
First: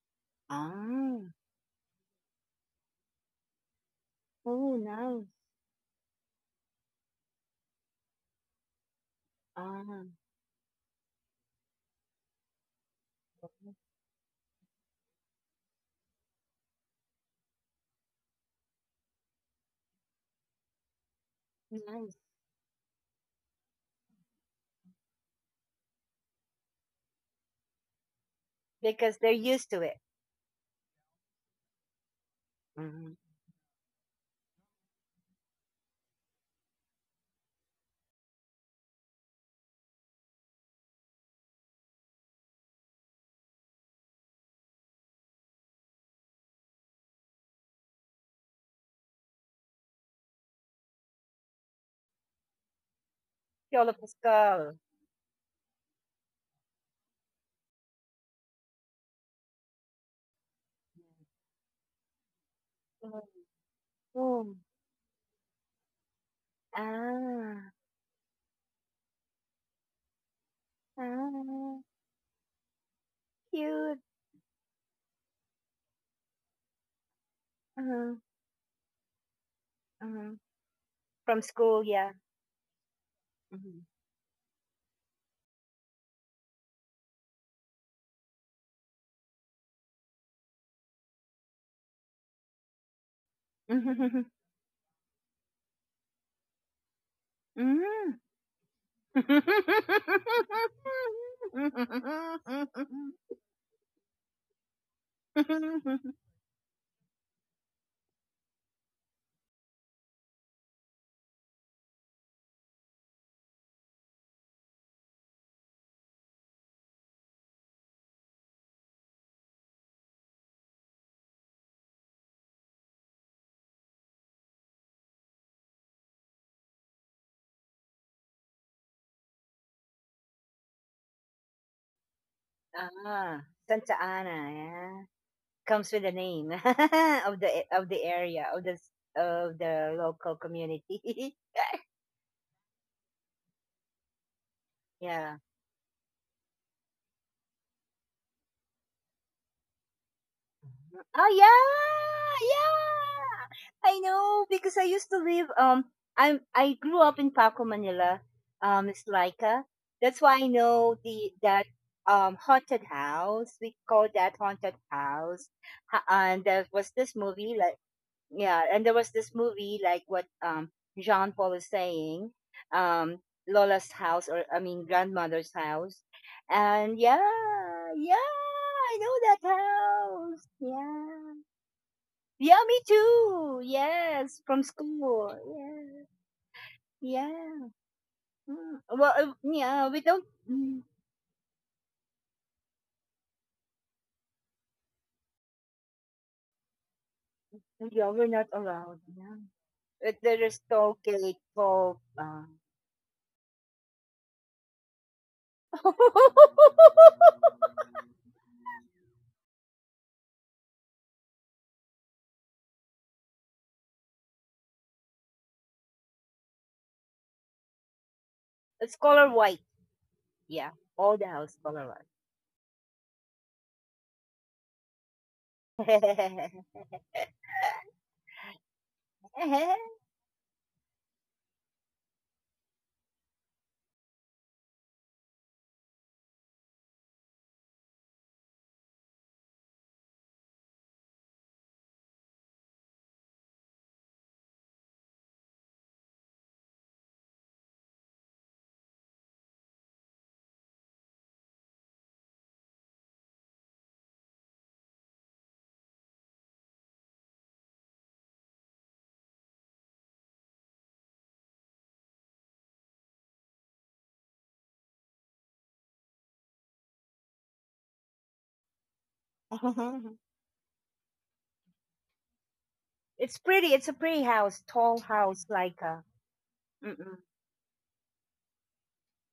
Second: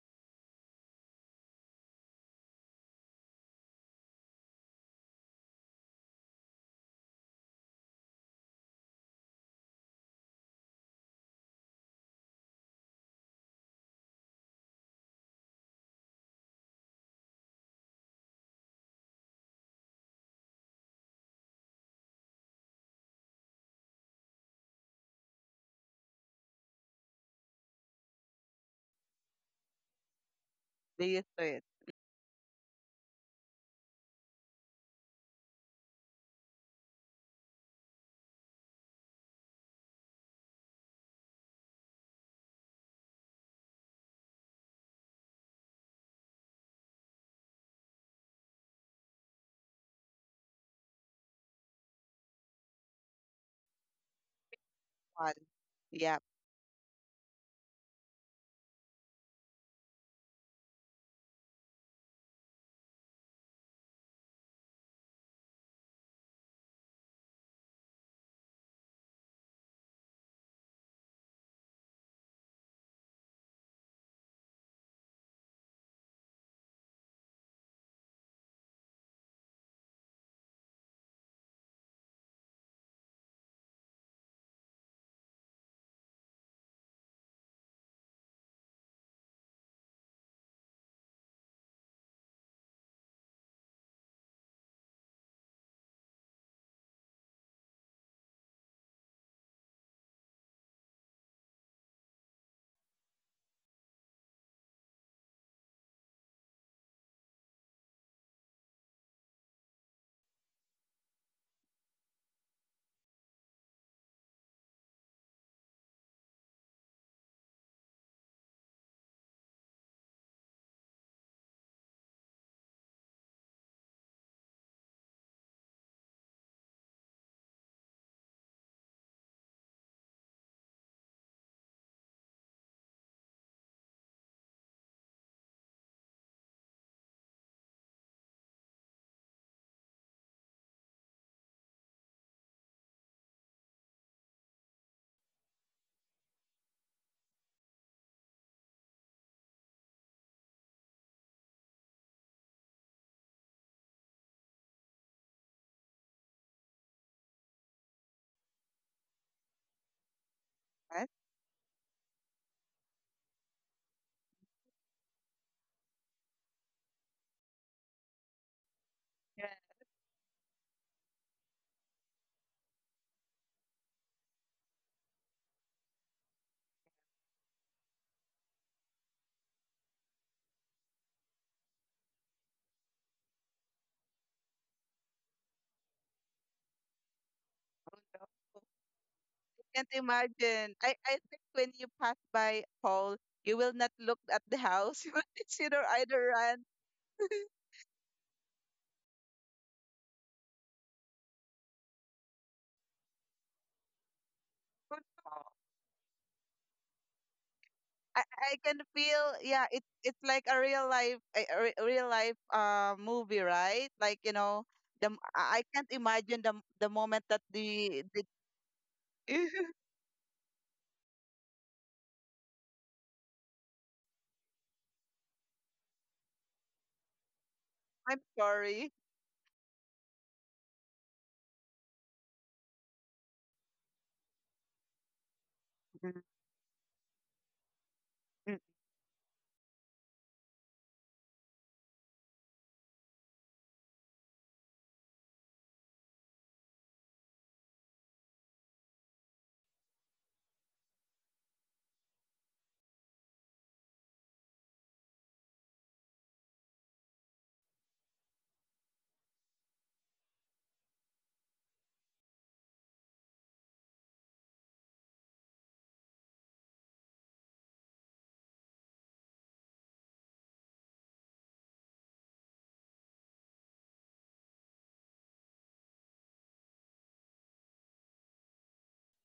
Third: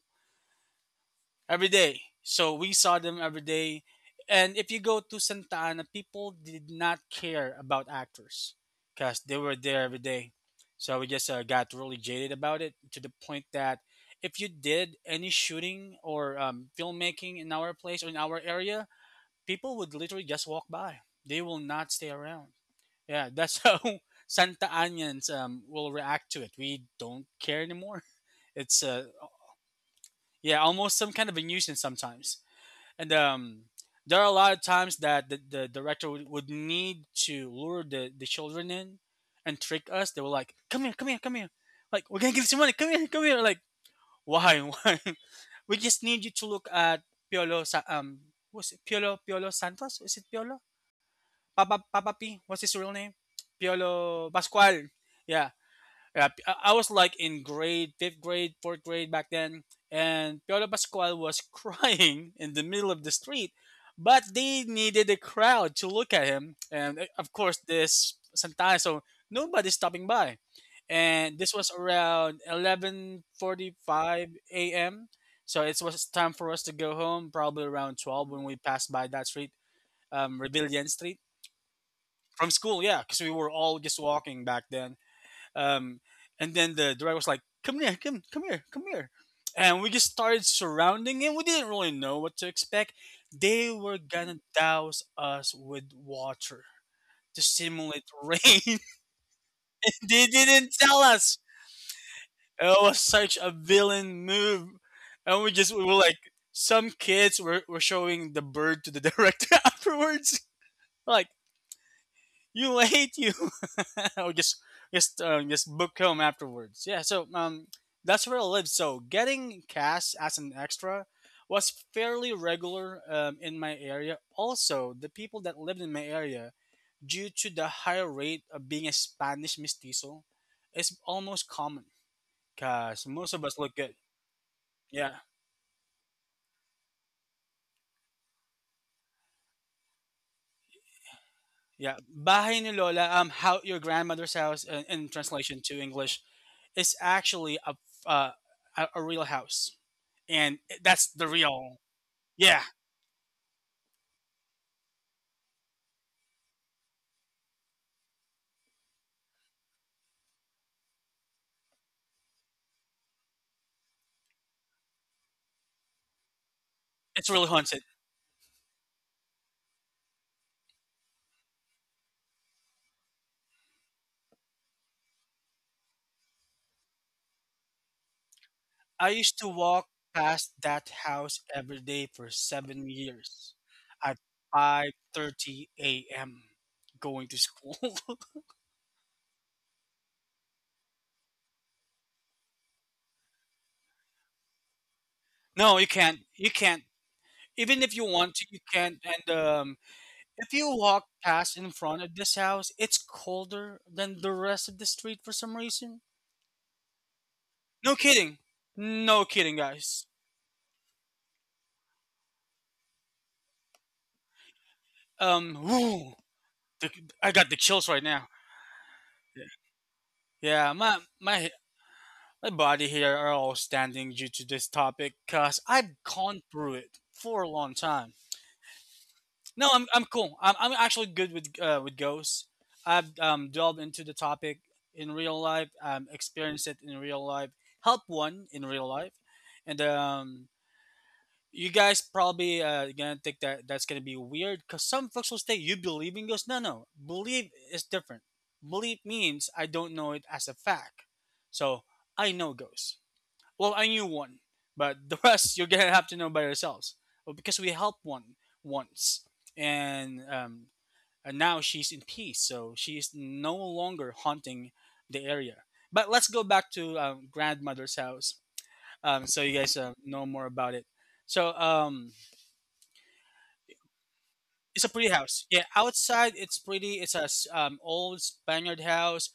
[SPEAKER 1] Ah.
[SPEAKER 3] every day. So we saw them every day. And if
[SPEAKER 1] Oh,
[SPEAKER 3] you go to
[SPEAKER 1] nice.
[SPEAKER 3] Santa Ana, people did not care about actors because they were there every
[SPEAKER 1] Ah.
[SPEAKER 3] day. So we just got really jaded about it, to the point that if you did any shooting or filmmaking in our place or in our area, people would literally just walk by. They will not stay
[SPEAKER 1] Nice,
[SPEAKER 3] around. Yeah, that's how [LAUGHS] Santa Anians will react to it. We don't care anymore. It's
[SPEAKER 1] because they're used to it.
[SPEAKER 3] yeah, almost
[SPEAKER 2] They
[SPEAKER 3] some
[SPEAKER 2] used
[SPEAKER 3] kind of a
[SPEAKER 2] to it.
[SPEAKER 3] nuisance sometimes, and
[SPEAKER 1] Mm-hmm.
[SPEAKER 3] there are a lot of times that the director would need to lure the children in and trick us. They were like, "Come here, come here, come here, like we're gonna give you some money, come here, come here." Like, why [LAUGHS] why, we just need you to look at Piolo what's it, Piolo, Santos? Is it Piolo, papa, papa p what's his real name?
[SPEAKER 1] Yolo
[SPEAKER 3] Piolo
[SPEAKER 1] Pascal.
[SPEAKER 3] Pascual.
[SPEAKER 2] Fun.
[SPEAKER 3] Yeah, yeah,
[SPEAKER 2] Yep.
[SPEAKER 3] I was like in grade, fifth grade, fourth grade back then, and Piolo Pascual was [LAUGHS] crying in the middle of the
[SPEAKER 1] Mhm.
[SPEAKER 3] street, but they
[SPEAKER 1] Oh.
[SPEAKER 3] needed a crowd to look at him, and of course
[SPEAKER 1] Ah.
[SPEAKER 3] this sometimes, so nobody's stopping by, and this was
[SPEAKER 1] Ah.
[SPEAKER 3] around eleven
[SPEAKER 1] Cute.
[SPEAKER 3] forty-five a.m. So it was time for us to go home, probably around
[SPEAKER 1] Uh-huh.
[SPEAKER 3] 12 when we passed by that street,
[SPEAKER 1] Uh-huh.
[SPEAKER 3] Rebellion Street
[SPEAKER 1] From school, yeah.
[SPEAKER 3] from school. Yeah, because we were all
[SPEAKER 1] Mhm.
[SPEAKER 3] just walking back then, um, and then the director was like, come here," and we just started surrounding him. We didn't really know what to expect. They were gonna
[SPEAKER 1] [LAUGHS]
[SPEAKER 3] douse us with water to simulate
[SPEAKER 1] Mm.
[SPEAKER 3] rain. [LAUGHS] And they didn't tell us. It was such a
[SPEAKER 1] [LAUGHS]
[SPEAKER 3] villain move, and we just we were like, some kids were showing the bird to the [LAUGHS] director afterwards. Like, you late you [LAUGHS] or just book home afterwards. Yeah, so that's where I live. So getting cast as an extra was fairly regular in my area. Also, the people that lived in my area, due to the higher rate of being a Spanish mestizo, is almost common because most of
[SPEAKER 1] Ah,
[SPEAKER 3] us look good.
[SPEAKER 1] Santa Ana, yeah.
[SPEAKER 3] Yeah,
[SPEAKER 1] Comes with the name [LAUGHS] of the area of the local community.
[SPEAKER 3] yeah, bahay ni lola, how, your grandmother's house, in,
[SPEAKER 1] [LAUGHS]
[SPEAKER 3] in
[SPEAKER 1] Yeah.
[SPEAKER 3] translation to English, is actually uh, a real house, and that's the
[SPEAKER 1] Oh,
[SPEAKER 3] real,
[SPEAKER 1] yeah,
[SPEAKER 3] yeah,
[SPEAKER 1] yeah. I know because I used to live. I grew up in Paco, Manila. It's Laika. That's why I know
[SPEAKER 2] Right?
[SPEAKER 1] the that haunted house. We call that haunted house. And there was this
[SPEAKER 3] it's really
[SPEAKER 1] movie
[SPEAKER 3] haunted.
[SPEAKER 1] like, yeah, and there was this
[SPEAKER 2] Yeah.
[SPEAKER 1] movie like what Jean Paul is saying, um Lola's house, or I mean grandmother's house, and yeah, yeah, I
[SPEAKER 3] I
[SPEAKER 1] know
[SPEAKER 3] used
[SPEAKER 1] that
[SPEAKER 3] to walk
[SPEAKER 1] house.
[SPEAKER 3] past that
[SPEAKER 1] Yeah,
[SPEAKER 3] house every day for
[SPEAKER 1] yeah, me
[SPEAKER 3] 7 years
[SPEAKER 1] too.
[SPEAKER 3] at
[SPEAKER 1] Yes, from school.
[SPEAKER 3] 5:30
[SPEAKER 1] Yeah,
[SPEAKER 3] a.m. going to
[SPEAKER 1] yeah.
[SPEAKER 3] school.
[SPEAKER 2] Oh,
[SPEAKER 3] [LAUGHS]
[SPEAKER 2] no.
[SPEAKER 1] Mm. Well, yeah,
[SPEAKER 2] Can't
[SPEAKER 1] we don't.
[SPEAKER 2] imagine.
[SPEAKER 1] Mm,
[SPEAKER 2] I think when you pass by Paul, you will not look at the house. [LAUGHS] You will
[SPEAKER 3] No, you
[SPEAKER 2] consider
[SPEAKER 3] can't,
[SPEAKER 2] either
[SPEAKER 3] you
[SPEAKER 2] run.
[SPEAKER 3] can't, even if you
[SPEAKER 1] yeah, we're
[SPEAKER 3] want to,
[SPEAKER 1] not
[SPEAKER 3] you can't.
[SPEAKER 1] allowed.
[SPEAKER 3] And
[SPEAKER 1] Yeah, but there
[SPEAKER 3] if
[SPEAKER 1] is
[SPEAKER 3] you
[SPEAKER 1] no
[SPEAKER 3] walk
[SPEAKER 1] cake
[SPEAKER 3] past in
[SPEAKER 1] called
[SPEAKER 3] front of this house, it's colder than the rest of the
[SPEAKER 2] Oh,
[SPEAKER 3] street for some
[SPEAKER 2] no.
[SPEAKER 3] reason.
[SPEAKER 1] [LAUGHS]
[SPEAKER 3] No
[SPEAKER 2] I,
[SPEAKER 3] kidding.
[SPEAKER 2] I can
[SPEAKER 3] No
[SPEAKER 2] feel,
[SPEAKER 3] kidding,
[SPEAKER 2] yeah, it
[SPEAKER 3] guys.
[SPEAKER 2] it's like a real life movie, right, I can't
[SPEAKER 3] Whew,
[SPEAKER 2] imagine the
[SPEAKER 3] the,
[SPEAKER 2] the moment
[SPEAKER 3] I
[SPEAKER 2] that
[SPEAKER 3] got the chills right
[SPEAKER 2] the,
[SPEAKER 3] now.
[SPEAKER 2] the
[SPEAKER 1] let's call her [LAUGHS] white.
[SPEAKER 2] [LAUGHS]
[SPEAKER 3] Yeah,
[SPEAKER 1] Yeah,
[SPEAKER 3] my
[SPEAKER 1] all the
[SPEAKER 3] my
[SPEAKER 1] house Polaroid.
[SPEAKER 3] My body here are all standing due to this topic because I've gone through
[SPEAKER 1] [LAUGHS]
[SPEAKER 3] it for a long time.
[SPEAKER 2] I'm sorry.
[SPEAKER 3] No, I'm cool. I'm actually good with ghosts. I've delved into the topic in real life,
[SPEAKER 2] Mm,
[SPEAKER 3] experienced it in real life, helped one
[SPEAKER 2] mm,
[SPEAKER 3] in real life, and you guys probably gonna think that that's gonna be weird, because some folks will say you believe in ghosts. No, no, believe is different. Believe means I don't know it as a fact, so I know ghosts. Well, I knew one, but the rest you're gonna have to know by yourselves. Well, because we helped one once, and um, and now she's in peace, so she is no longer haunting the area. But let's go back to grandmother's house, so you guys know more about it. So
[SPEAKER 1] It's pretty. It's a pretty house,
[SPEAKER 3] it's a
[SPEAKER 1] tall
[SPEAKER 3] pretty house.
[SPEAKER 1] house,
[SPEAKER 3] Yeah,
[SPEAKER 1] like a.
[SPEAKER 3] outside it's pretty. It's
[SPEAKER 1] Mm-mm,
[SPEAKER 3] a old Spaniard house.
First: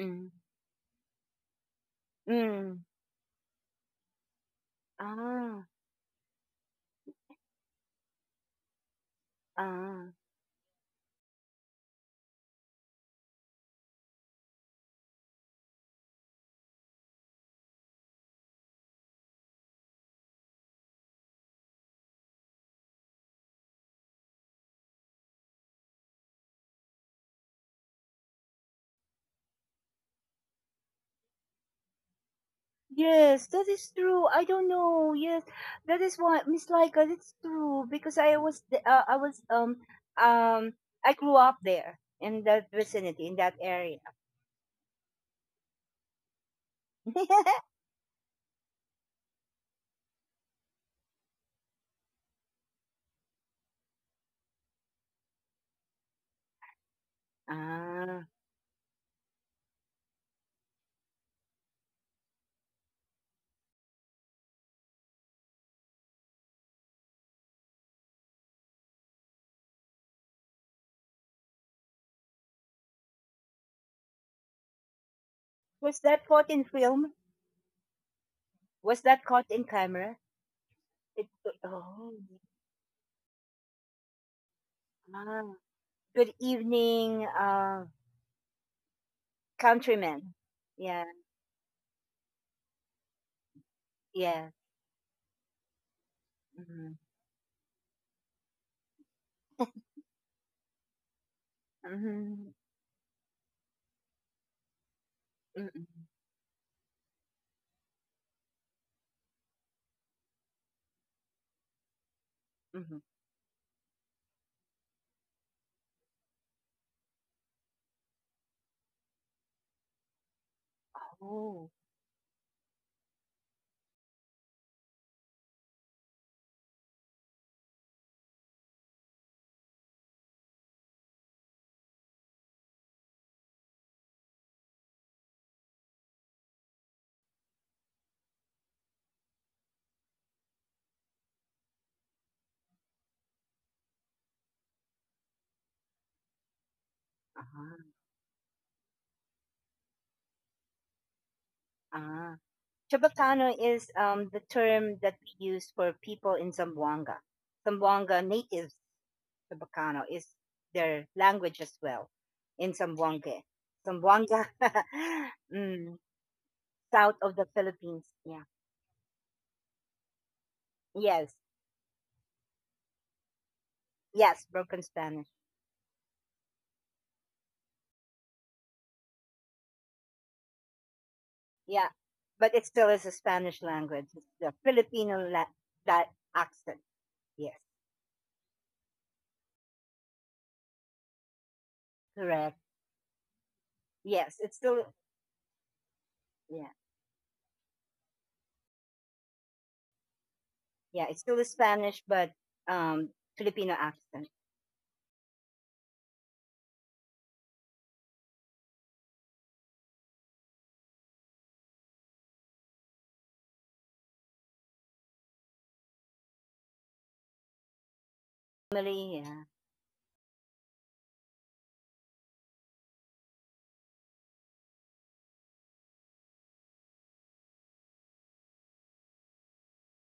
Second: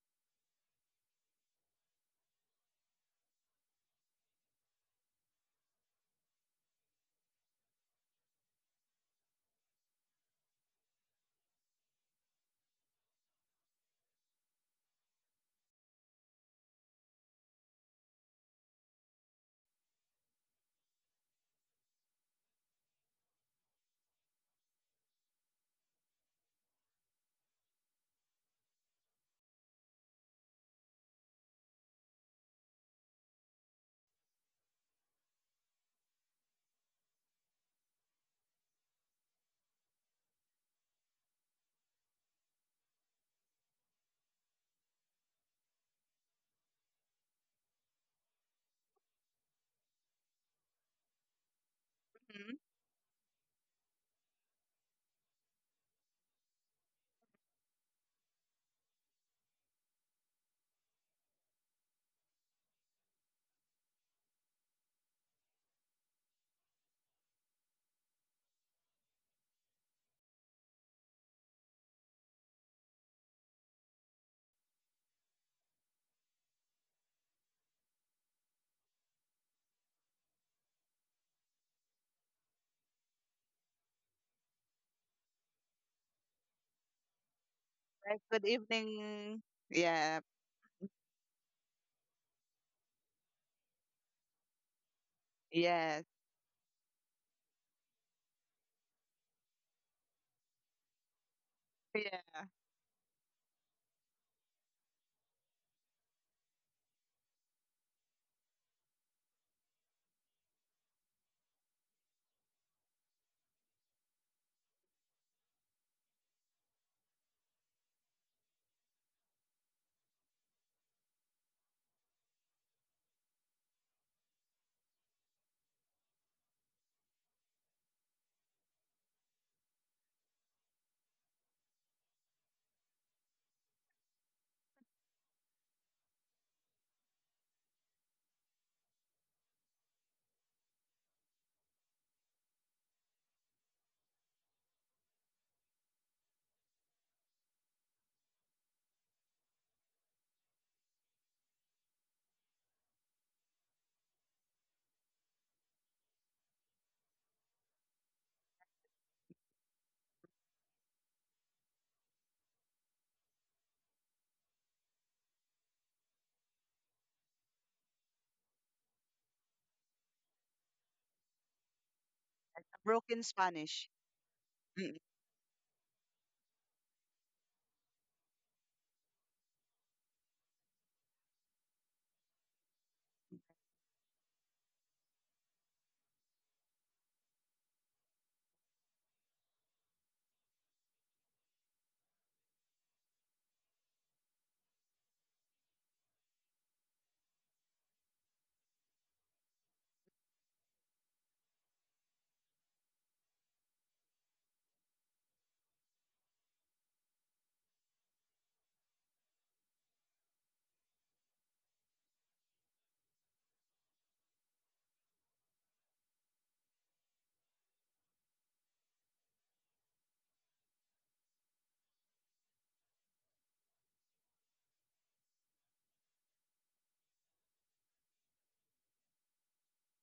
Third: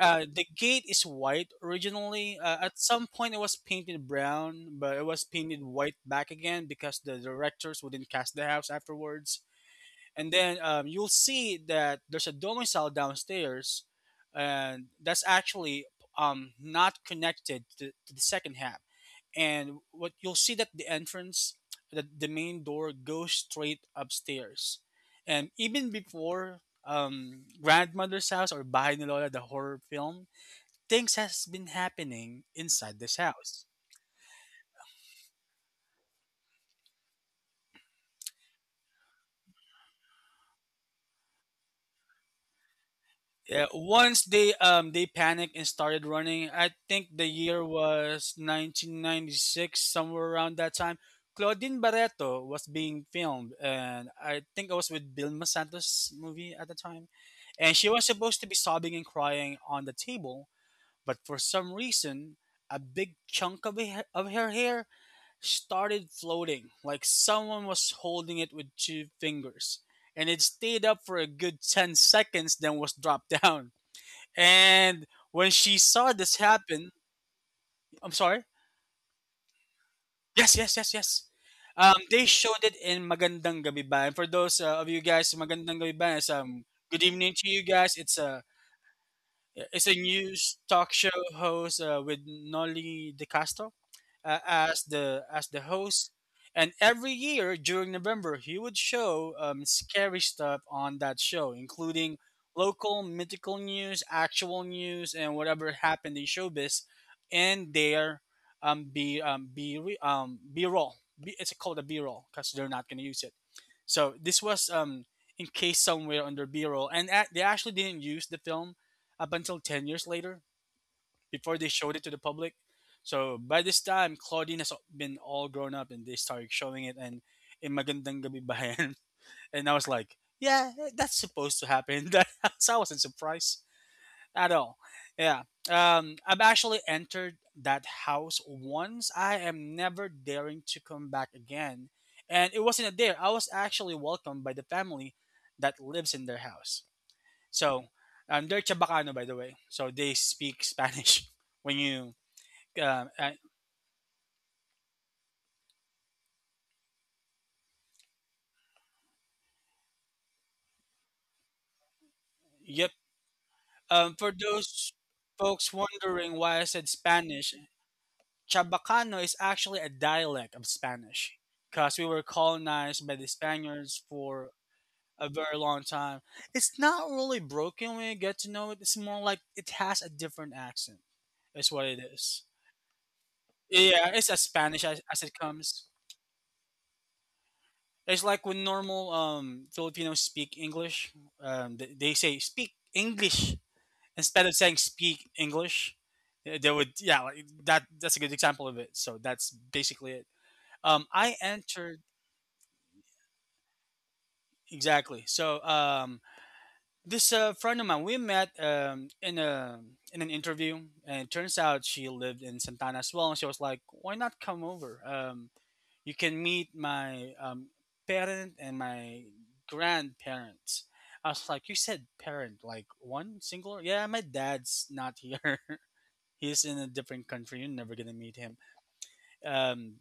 [SPEAKER 3] The gate is white originally. At
[SPEAKER 1] mm.
[SPEAKER 3] some point, it was painted brown, but it was painted
[SPEAKER 1] Ah,
[SPEAKER 3] white back again because the directors wouldn't cast the house afterwards.
[SPEAKER 1] ah.
[SPEAKER 3] And then you'll see that there's a domicile downstairs, and that's actually not connected to the second half. And what you'll see, that the entrance, the main door, goes straight upstairs. And even before Grandmother's House or Bahay ni Lola, the horror film, things has been happening inside this
[SPEAKER 1] Yes, that
[SPEAKER 3] house.
[SPEAKER 1] is true. I don't know. Yes, that is why Miss Laika. It's true because I was th- I was um I grew up there in that vicinity in that
[SPEAKER 3] Yeah,
[SPEAKER 1] area.
[SPEAKER 3] once they they panicked and started running. I think the year
[SPEAKER 1] [LAUGHS]
[SPEAKER 3] was 1996, somewhere around that time. Claudine Barreto
[SPEAKER 2] mm.
[SPEAKER 3] was being filmed, and I think I was with Vilma Santos movie at the time, and she was
[SPEAKER 1] Ah,
[SPEAKER 3] supposed to be sobbing and crying on the table, but for some reason, a big chunk of her hair started floating like someone was holding it with two fingers, and it stayed up for a good 10 seconds, then was dropped [LAUGHS] down. And when she
[SPEAKER 1] was
[SPEAKER 3] saw
[SPEAKER 1] that
[SPEAKER 3] this
[SPEAKER 1] caught in
[SPEAKER 3] happen,
[SPEAKER 1] film?
[SPEAKER 3] I'm sorry.
[SPEAKER 1] Was that caught in camera?
[SPEAKER 3] Yes, yes, yes, yes.
[SPEAKER 1] It, oh.
[SPEAKER 3] They showed it in Magandang Gabi Ba. For those of you guys,
[SPEAKER 1] Ah,
[SPEAKER 3] Magandang Gabi Ba is
[SPEAKER 1] good
[SPEAKER 3] good
[SPEAKER 1] evening,
[SPEAKER 3] evening to you guys. It's
[SPEAKER 2] Like
[SPEAKER 3] a—
[SPEAKER 2] good evening.
[SPEAKER 3] Yeah, it's a
[SPEAKER 2] Yeah.
[SPEAKER 1] countrymen.
[SPEAKER 3] news talk
[SPEAKER 1] Yeah,
[SPEAKER 3] show host with Nolly De Castro
[SPEAKER 1] yeah.
[SPEAKER 3] as the
[SPEAKER 2] Yes.
[SPEAKER 3] host. And
[SPEAKER 1] Mm-hmm.
[SPEAKER 3] every year during November, he would show scary stuff on that show, including
[SPEAKER 1] Mm-hmm.
[SPEAKER 2] Yeah.
[SPEAKER 3] local mythical news, actual news, and whatever
[SPEAKER 1] Mm-hmm.
[SPEAKER 3] happened in showbiz, and their B roll. B, it's called a B roll because they're not
[SPEAKER 1] hmm
[SPEAKER 3] going to use it. So this was encased somewhere under B roll, and they actually didn't use the film up until 10 years later before they
[SPEAKER 1] Oh,
[SPEAKER 3] showed it to the public. So by this time, Claudine has been all grown up and they started showing it and in Magandang Gabi Bayan. [LAUGHS] And I was like, yeah, eh, that's supposed to happen. [LAUGHS] That— so I wasn't surprised at all. Yeah. I've actually entered that house once. I am never daring to come back again. And it wasn't a dare. I was actually welcomed by the family that lives in their house.
[SPEAKER 1] uh-huh.
[SPEAKER 3] So, they're Chabacano, by the way. So they speak Spanish [LAUGHS] when you.
[SPEAKER 1] uh
[SPEAKER 3] Um, uh,
[SPEAKER 1] Chabacano is the term that we use for people in Zamboanga. Zamboanga natives, Chabacano is their language as well in
[SPEAKER 3] yep.
[SPEAKER 1] Zamboanga.
[SPEAKER 3] For
[SPEAKER 1] Zamboanga,
[SPEAKER 3] those
[SPEAKER 1] [LAUGHS]
[SPEAKER 3] folks
[SPEAKER 1] mm,
[SPEAKER 3] wondering why I said
[SPEAKER 1] south of the
[SPEAKER 3] Spanish,
[SPEAKER 1] Philippines. Yeah.
[SPEAKER 3] Chabacano is actually a dialect of
[SPEAKER 1] Yes,
[SPEAKER 3] Spanish because we were colonized by
[SPEAKER 2] Broken
[SPEAKER 3] the
[SPEAKER 2] Spanish.
[SPEAKER 3] Spaniards
[SPEAKER 1] yes,
[SPEAKER 3] for
[SPEAKER 1] broken
[SPEAKER 2] Mm.
[SPEAKER 1] Spanish.
[SPEAKER 3] a very long time. It's not really broken when you get to know it. It's more like it has a different accent. Is what
[SPEAKER 1] Yeah,
[SPEAKER 3] it is.
[SPEAKER 1] but it still is a Spanish language.
[SPEAKER 3] Yeah, it's
[SPEAKER 1] It's
[SPEAKER 3] as
[SPEAKER 1] the
[SPEAKER 3] Spanish as,
[SPEAKER 1] Filipino
[SPEAKER 3] as it comes.
[SPEAKER 1] that accent. Yes,
[SPEAKER 3] It's like when normal Filipinos speak English, they say
[SPEAKER 1] correct.
[SPEAKER 3] speak English
[SPEAKER 1] Yes,
[SPEAKER 3] instead
[SPEAKER 1] it's
[SPEAKER 3] of saying
[SPEAKER 1] still
[SPEAKER 3] speak English.
[SPEAKER 1] yeah,
[SPEAKER 3] They would, yeah, like that's a good example of it. So that's basically it.
[SPEAKER 1] yeah. It's
[SPEAKER 3] I
[SPEAKER 1] still a Spanish,
[SPEAKER 3] entered
[SPEAKER 1] but um, Filipino accent.
[SPEAKER 3] Exactly. So this friend of mine, we met in a in an interview, and it turns out she lived in Santana as well. And she was like, "Why not come over? You can meet my parent and
[SPEAKER 1] Family.
[SPEAKER 3] my
[SPEAKER 1] Yeah.
[SPEAKER 3] grandparents." I was like, "You said parent, like one singular? Yeah, my dad's not here. [LAUGHS] He's in a different country. You're never gonna meet him." Um,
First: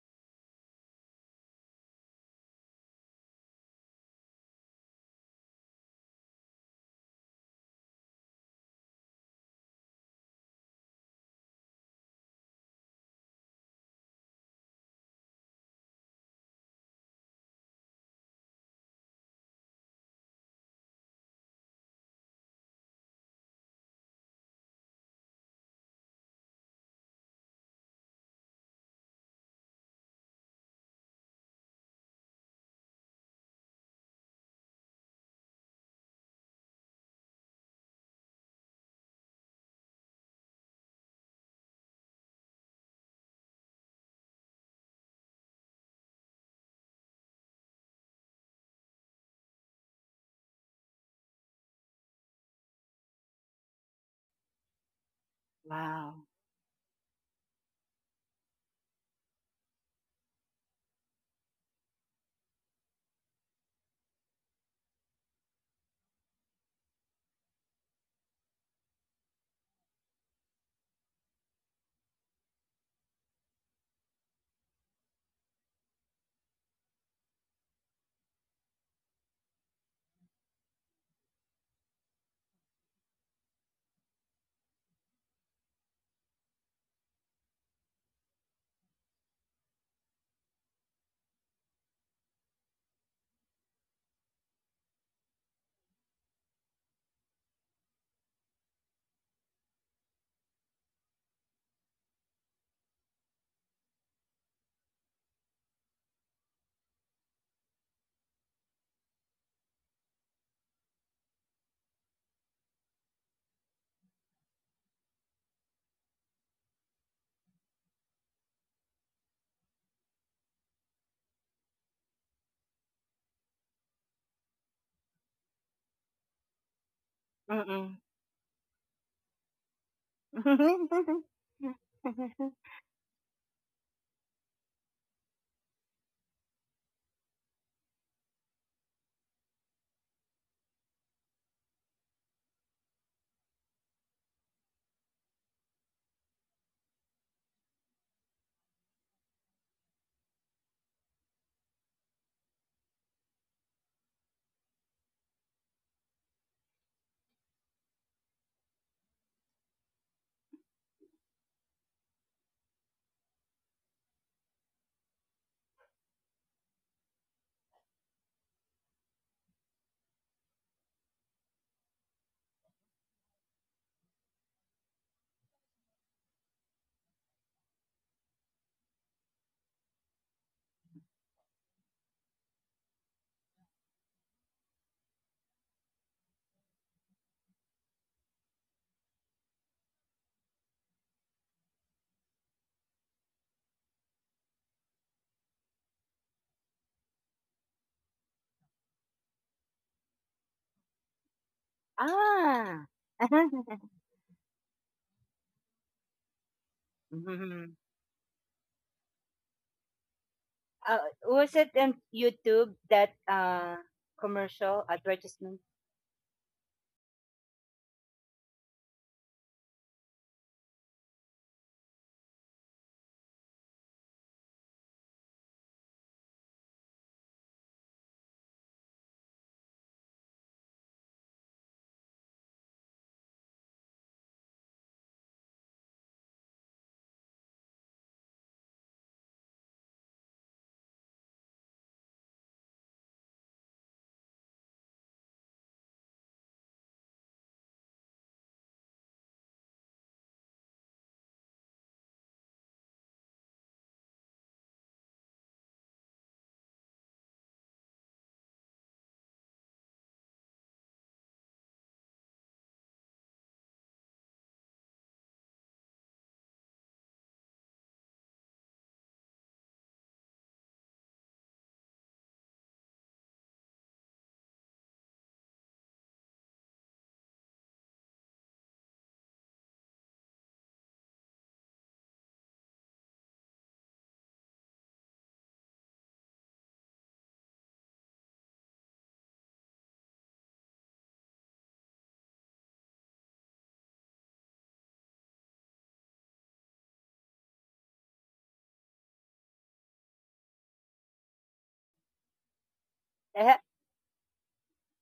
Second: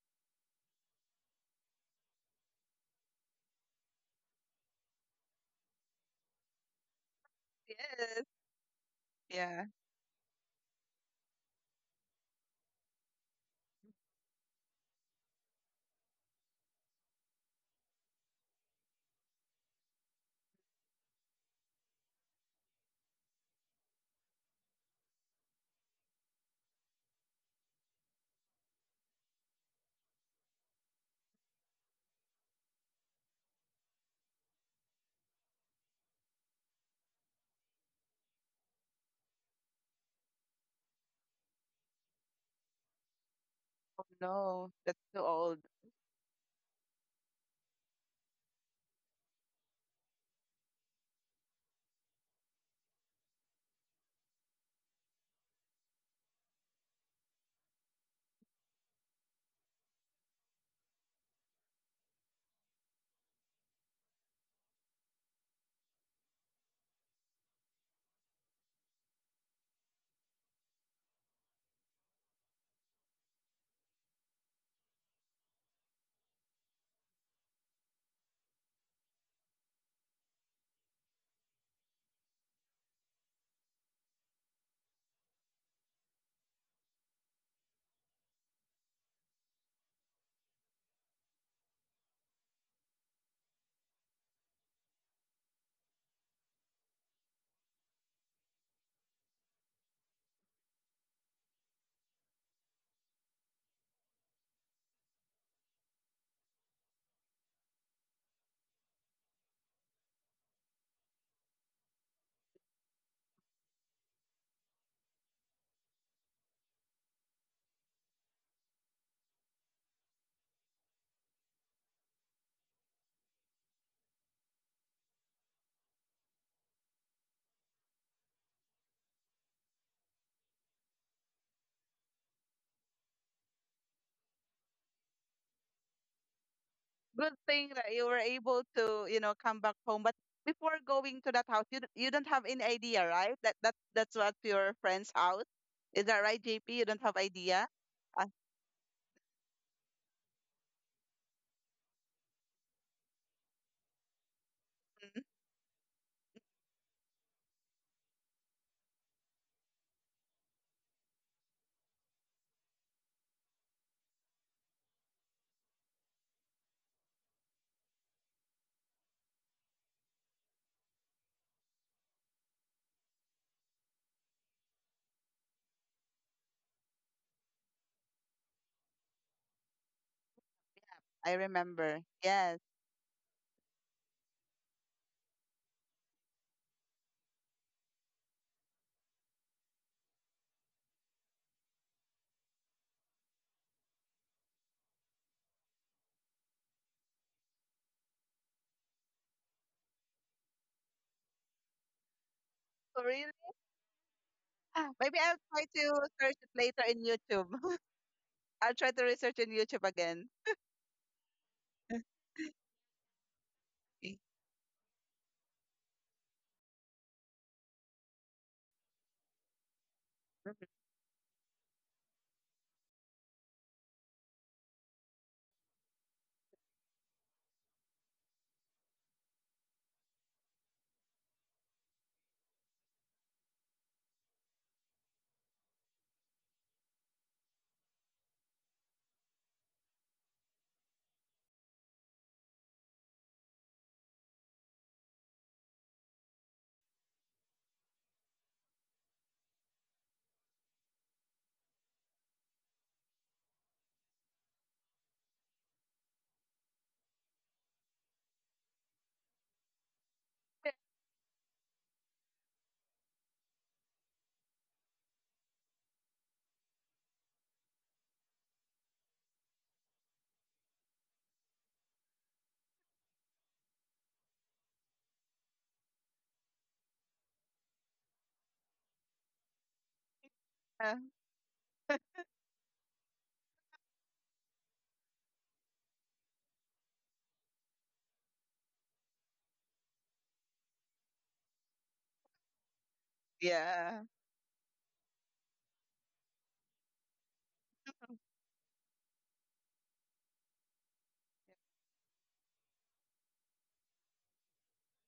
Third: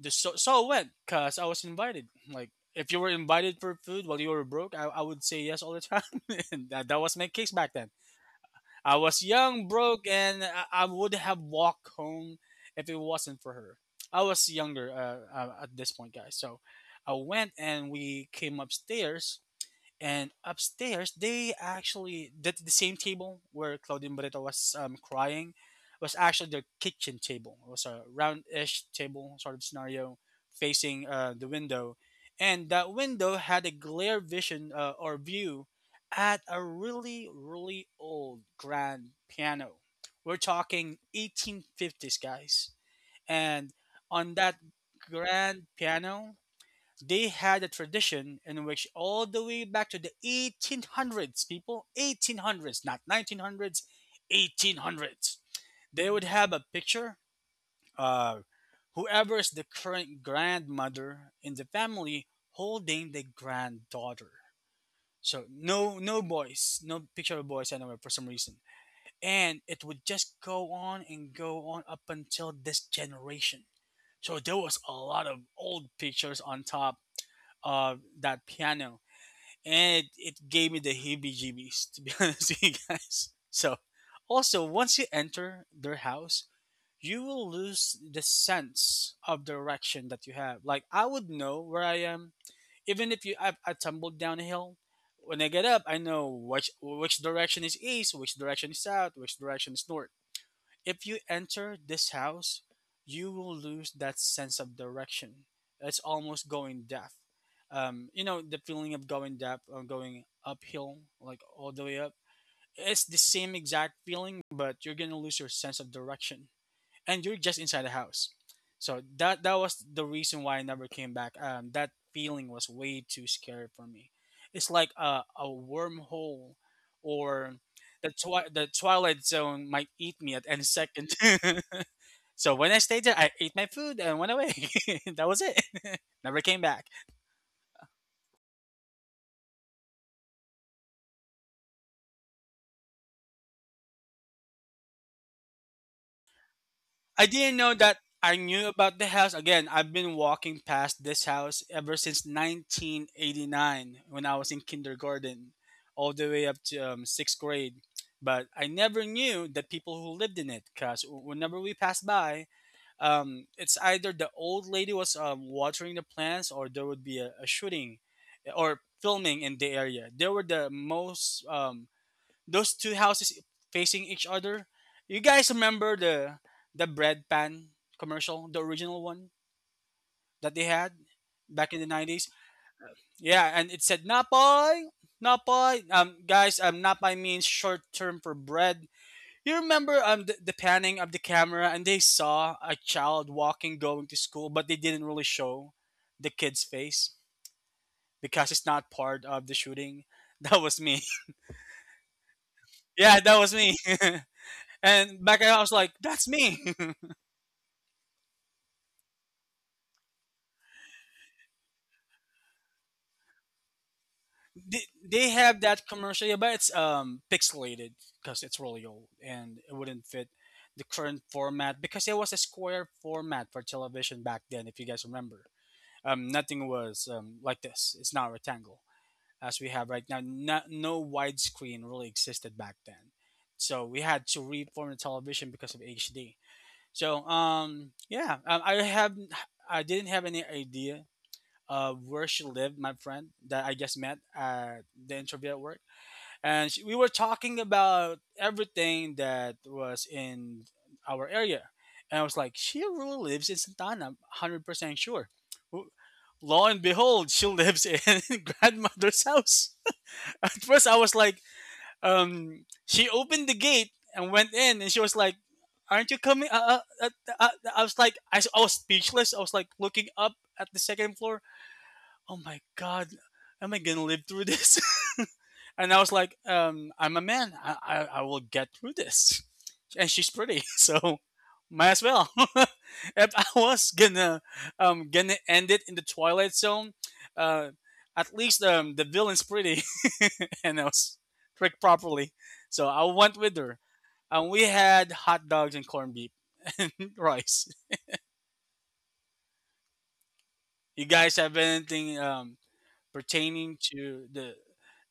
[SPEAKER 3] just so So I went because I was invited. Like if you were invited for food while you were broke, I would say yes all the time. [LAUGHS] And that was my case back then.
[SPEAKER 2] Yes.
[SPEAKER 3] I was
[SPEAKER 2] Yeah.
[SPEAKER 3] young, broke, and I would have walked home if it wasn't for her. I was younger at this point, guys. So I went and we came upstairs and upstairs, they actually the same table where Claudine Barreto was crying was actually their kitchen table. It was a roundish table sort of scenario facing the window, and that window had a glare vision or view at a really really old grand piano. We're talking 1850s, guys, and
[SPEAKER 2] Oh,
[SPEAKER 3] on that
[SPEAKER 2] no, that's too old.
[SPEAKER 3] grand piano they had a tradition in which, all the way back to the 1800s, people, 1800s, not 1900s, 1800s, they would
[SPEAKER 1] Wow.
[SPEAKER 3] have a picture of whoever is the current grandmother in the family holding the granddaughter. So no no boys, no picture of boys anywhere for some reason. And it would just go on and go on up until this generation. So there was a lot of old pictures on top of that piano, and it gave me the heebie-jeebies to be [LAUGHS] honest with you guys. So, also once you enter their house, you will lose the sense of direction that you have. Like I would know where I am, even if you I tumbled down a hill. When I get up, I know which direction is east, which direction is south, which direction is north. If you enter this house, you will lose that sense of direction. It's almost going deaf. You know, the feeling of going deaf or going uphill, like all the way up. It's the same exact feeling, but you're going to lose your sense of direction and you're just inside the house. So that was the reason why I never came back. That feeling was way too scary for me. It's like a wormhole, or
[SPEAKER 1] Mm-mm.
[SPEAKER 3] the the Twilight Zone might eat me at any second.
[SPEAKER 1] [LAUGHS]
[SPEAKER 3] [LAUGHS] So when I stayed there, I ate my food and went away. [LAUGHS] That was it. [LAUGHS] Never came back.
[SPEAKER 2] Good thing that you were able to, come back home. But before going to that house, you don't have any idea, right? That's what your friend's house. Is that right, JP? You don't have
[SPEAKER 3] I didn't
[SPEAKER 2] idea.
[SPEAKER 3] know that
[SPEAKER 2] Uh,
[SPEAKER 3] I knew about the house. Again, I've been walking past this house ever since 1989 when I was in
[SPEAKER 2] mhm.
[SPEAKER 3] kindergarten, all the way up to sixth grade. But I never knew the people who lived in it because whenever we passed by, it's either the old lady was watering the plants or there would be a shooting or filming in the area. They were the most those two houses facing each other. You guys remember the bread pan commercial, the original one that they had
[SPEAKER 2] I
[SPEAKER 3] back in the
[SPEAKER 2] remember.
[SPEAKER 3] nineties?
[SPEAKER 2] Yes.
[SPEAKER 3] Yeah, and it said Napay, Napay. Guys, Napay means short term for bread. You remember the panning of the camera, and they saw a child walking going to school, but they didn't really show the kid's face because it's not part of the shooting. [LAUGHS] That was me. [LAUGHS]
[SPEAKER 1] Ah.
[SPEAKER 2] Oh,
[SPEAKER 3] Yeah,
[SPEAKER 2] really?
[SPEAKER 3] that was me.
[SPEAKER 1] [LAUGHS]
[SPEAKER 3] [LAUGHS]
[SPEAKER 2] Ah, maybe
[SPEAKER 3] And back
[SPEAKER 2] I'll
[SPEAKER 3] then I
[SPEAKER 2] try
[SPEAKER 3] was
[SPEAKER 2] to
[SPEAKER 3] like, that's
[SPEAKER 2] search it
[SPEAKER 3] me.
[SPEAKER 2] later
[SPEAKER 3] [LAUGHS]
[SPEAKER 2] in YouTube. [LAUGHS]
[SPEAKER 1] Mhm.
[SPEAKER 2] I'll try to research in YouTube again.
[SPEAKER 1] uh, was it on YouTube that
[SPEAKER 3] they,
[SPEAKER 1] commercial
[SPEAKER 3] they have
[SPEAKER 1] advertisement?
[SPEAKER 3] that commercial, yeah, but it's pixelated because it's really old and it wouldn't fit the current format because it was a square format for television back then. If you guys remember, nothing was like this. It's not rectangle as we have right now. No, no widescreen really existed back then, so we had to reform the television because of HD. So I didn't have any idea where she lived, my friend that I just met at the interview at work, and we were talking about everything that was in our area, and I was like, she really lives in Santana, 100% sure. W- Lo and behold, she lives in [LAUGHS] grandmother's house. At first, I was like, she opened the gate and went in, and she was like, "Aren't you coming? Uh, I was like, I was speechless. I was like looking up at the second floor. Oh my god, am I gonna live through this? [LAUGHS] And I was like, I'm a man, I will get through this. And she's pretty. [LAUGHS]
[SPEAKER 2] Uh,
[SPEAKER 3] So might as well. [LAUGHS] If I was gonna end it in the Twilight Zone, uh at least the villain's pretty. [LAUGHS] And I was tricked properly, so I went with her.
[SPEAKER 2] yeah.
[SPEAKER 3] And we had hot dogs and corned beef [LAUGHS] rice. You guys have anything
[SPEAKER 1] [LAUGHS] Thank
[SPEAKER 3] pertaining to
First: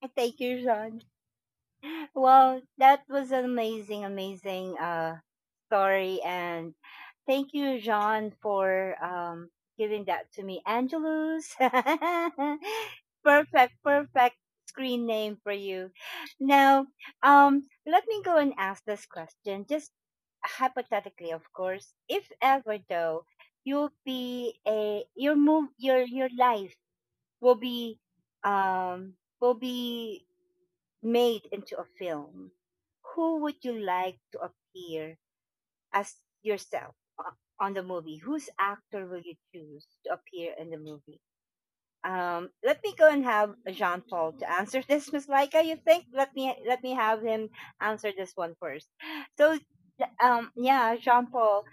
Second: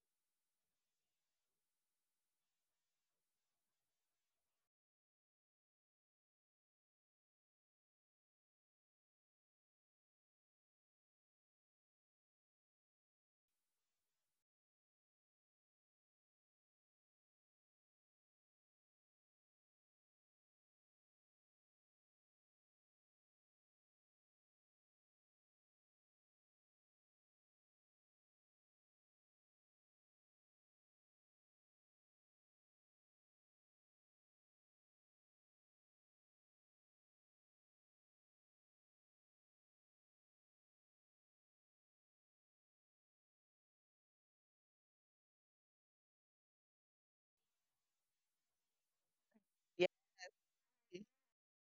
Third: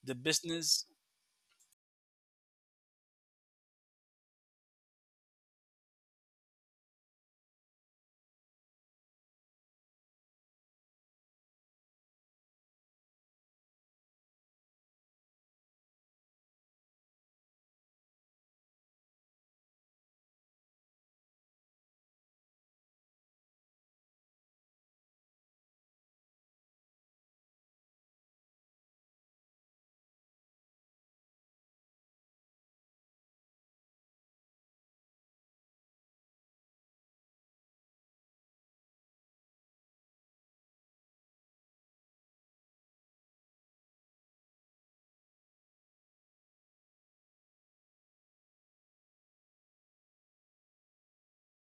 [SPEAKER 3] the
[SPEAKER 1] you,
[SPEAKER 3] business?
[SPEAKER 1] John. Well, that was an amazing, amazing story. And thank you, John, for giving that to me. Angelus. [LAUGHS] Perfect, perfect screen name for you. Now, let me go and ask this question, just hypothetically, of course. If ever though, you'll be a your move your life will be um will be made into a film. Who would you like to appear as yourself, uh, on the movie, whose actor will you choose to appear in the movie? Let me go and have Jean Paul to answer [LAUGHS] this, Miss Laika. You think? Let me have him answer this one first. So,
[SPEAKER 2] Yeah.
[SPEAKER 1] yeah, Jean Paul,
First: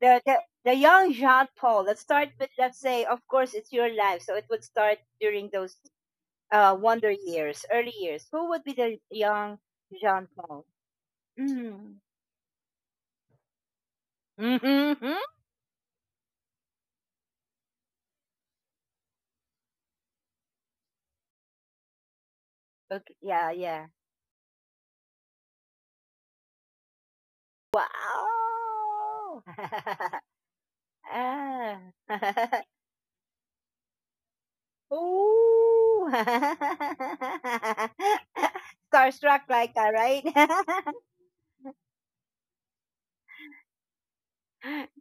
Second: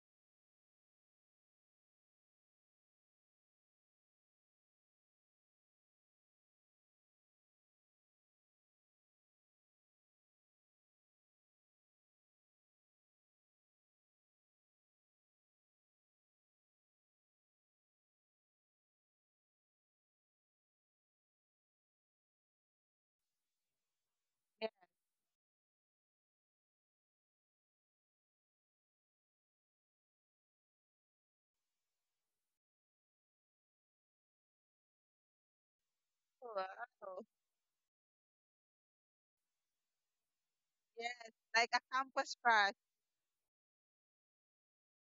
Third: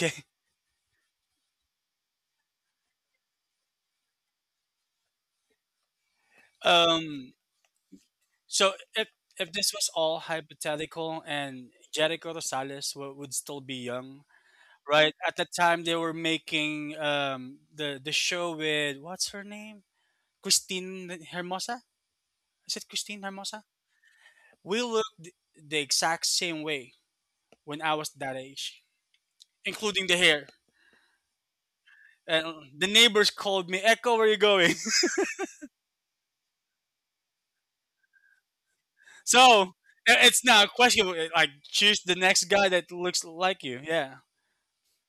[SPEAKER 1] the, the young Jean Paul. Let's start with let's say, of course, it's your life, so it would start during those wonder
[SPEAKER 3] Um,
[SPEAKER 1] years, early years. Who would
[SPEAKER 3] so
[SPEAKER 1] be the
[SPEAKER 3] if if
[SPEAKER 1] young
[SPEAKER 3] this was all
[SPEAKER 1] Jean Paul?
[SPEAKER 3] hypothetical and
[SPEAKER 1] Mm.
[SPEAKER 3] Jericho Rosales would still be young, right?
[SPEAKER 1] Mm-hmm.
[SPEAKER 3] At the time they were making the show with what's her name? Christine Hermosa? Is it
[SPEAKER 1] Okay.
[SPEAKER 3] Christine
[SPEAKER 1] Yeah,
[SPEAKER 3] Hermosa?
[SPEAKER 1] yeah.
[SPEAKER 2] Yeah.
[SPEAKER 3] We looked the exact same way when I was that
[SPEAKER 1] Wow!
[SPEAKER 3] age, including the
[SPEAKER 1] [LAUGHS]
[SPEAKER 3] hair.
[SPEAKER 1] Ah.
[SPEAKER 3] And the
[SPEAKER 1] [LAUGHS]
[SPEAKER 3] neighbors called me, Echo, where you going?
[SPEAKER 1] Ooh! [LAUGHS]
[SPEAKER 2] Wow.
[SPEAKER 3] [LAUGHS]
[SPEAKER 1] Starstruck
[SPEAKER 3] So
[SPEAKER 1] like that,
[SPEAKER 3] it's not a
[SPEAKER 1] right?
[SPEAKER 3] question.
[SPEAKER 1] [LAUGHS]
[SPEAKER 2] Yes.
[SPEAKER 3] Like,
[SPEAKER 2] Like a
[SPEAKER 3] choose the
[SPEAKER 2] campus
[SPEAKER 3] next guy
[SPEAKER 2] crush.
[SPEAKER 3] that looks like you. Yeah.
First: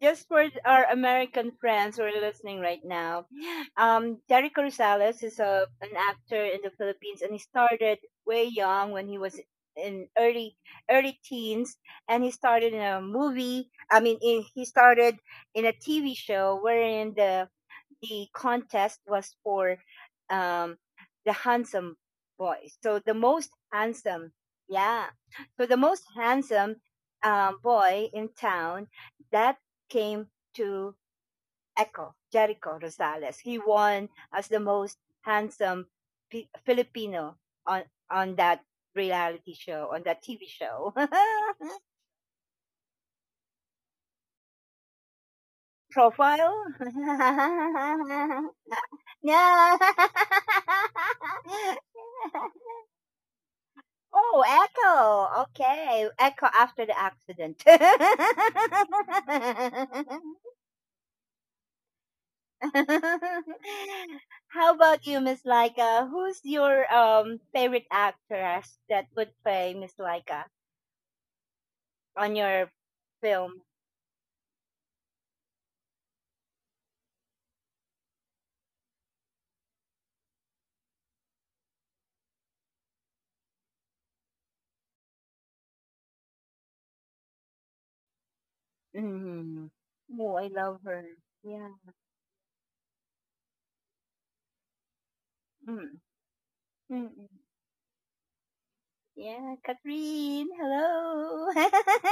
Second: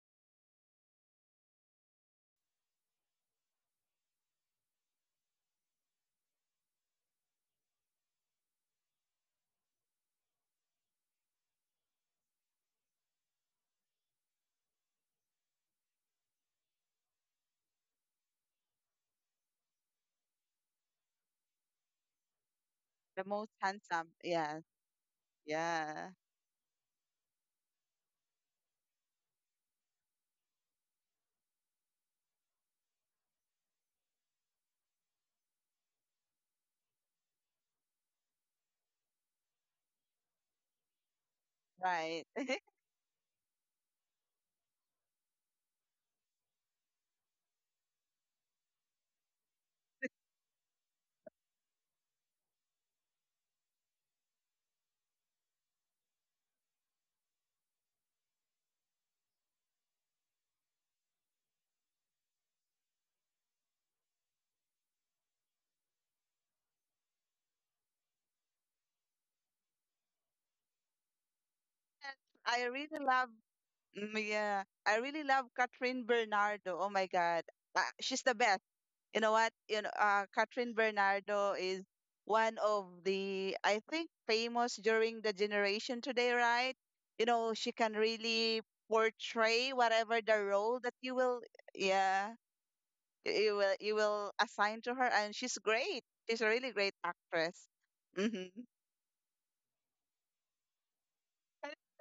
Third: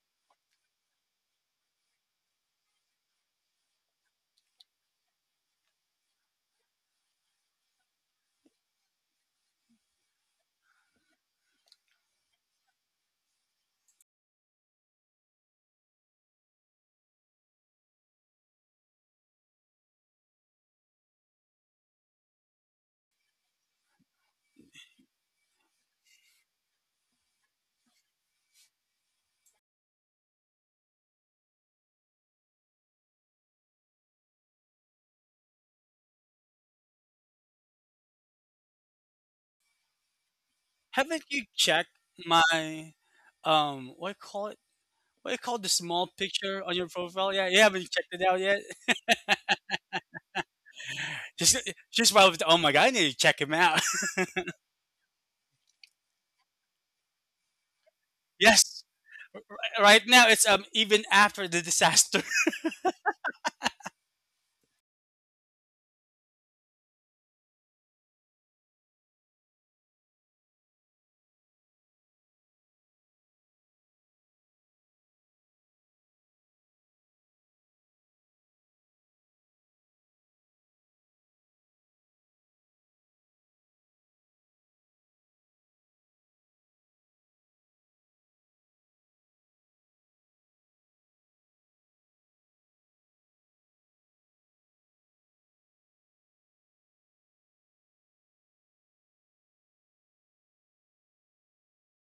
[SPEAKER 1] Just for our American friends who are listening right now, Jerry Corrales is an actor in the Philippines, and he started way young when he was in early teens, and he started in a movie. I mean, in, he started in a TV show wherein the contest was for um, the handsome boys. So the
[SPEAKER 2] The
[SPEAKER 1] most
[SPEAKER 2] most handsome.
[SPEAKER 1] handsome,
[SPEAKER 2] Yes.
[SPEAKER 1] yeah. So the most
[SPEAKER 2] Yeah.
[SPEAKER 1] handsome, boy in town that came to Echo Jericho Rosales. He won as the most handsome Filipino on on that reality show on that TV show. [LAUGHS]
[SPEAKER 3] Haven't you checked
[SPEAKER 2] Right.
[SPEAKER 3] my what do you call it? What do you call the small
[SPEAKER 1] Profile.
[SPEAKER 3] picture on your profile? Yeah, you haven't checked it out
[SPEAKER 1] [LAUGHS]
[SPEAKER 3] yet.
[SPEAKER 1] Yeah.
[SPEAKER 3] [LAUGHS] Just just While,
[SPEAKER 1] [LAUGHS]
[SPEAKER 3] oh my god, I need to check him out.
[SPEAKER 1] Oh, echo. Okay, echo after the accident.
[SPEAKER 3] [LAUGHS] Yes. Right now
[SPEAKER 1] [LAUGHS]
[SPEAKER 3] it's even after the disaster.
[SPEAKER 1] How about you, Miss Laika? Who's your favorite actress that would play Miss Laika
[SPEAKER 2] And
[SPEAKER 1] on your
[SPEAKER 2] I really love.
[SPEAKER 1] film?
[SPEAKER 2] Yeah. I really love Catherine Bernardo. Oh my God. She's the best. You know what? You know, Catherine Bernardo is one of the I think famous during the generation today, right? You know, she can really
[SPEAKER 1] Mm.
[SPEAKER 2] portray whatever
[SPEAKER 1] Oh, I
[SPEAKER 2] the
[SPEAKER 1] love
[SPEAKER 2] role
[SPEAKER 1] her.
[SPEAKER 2] that you will.
[SPEAKER 1] Yeah.
[SPEAKER 2] Yeah. You will assign to her, and she's
[SPEAKER 1] Mm.
[SPEAKER 2] great. She's a really great
[SPEAKER 1] Mm.
[SPEAKER 2] actress. Mm-hmm.
[SPEAKER 1] Yeah, Catherine, hello.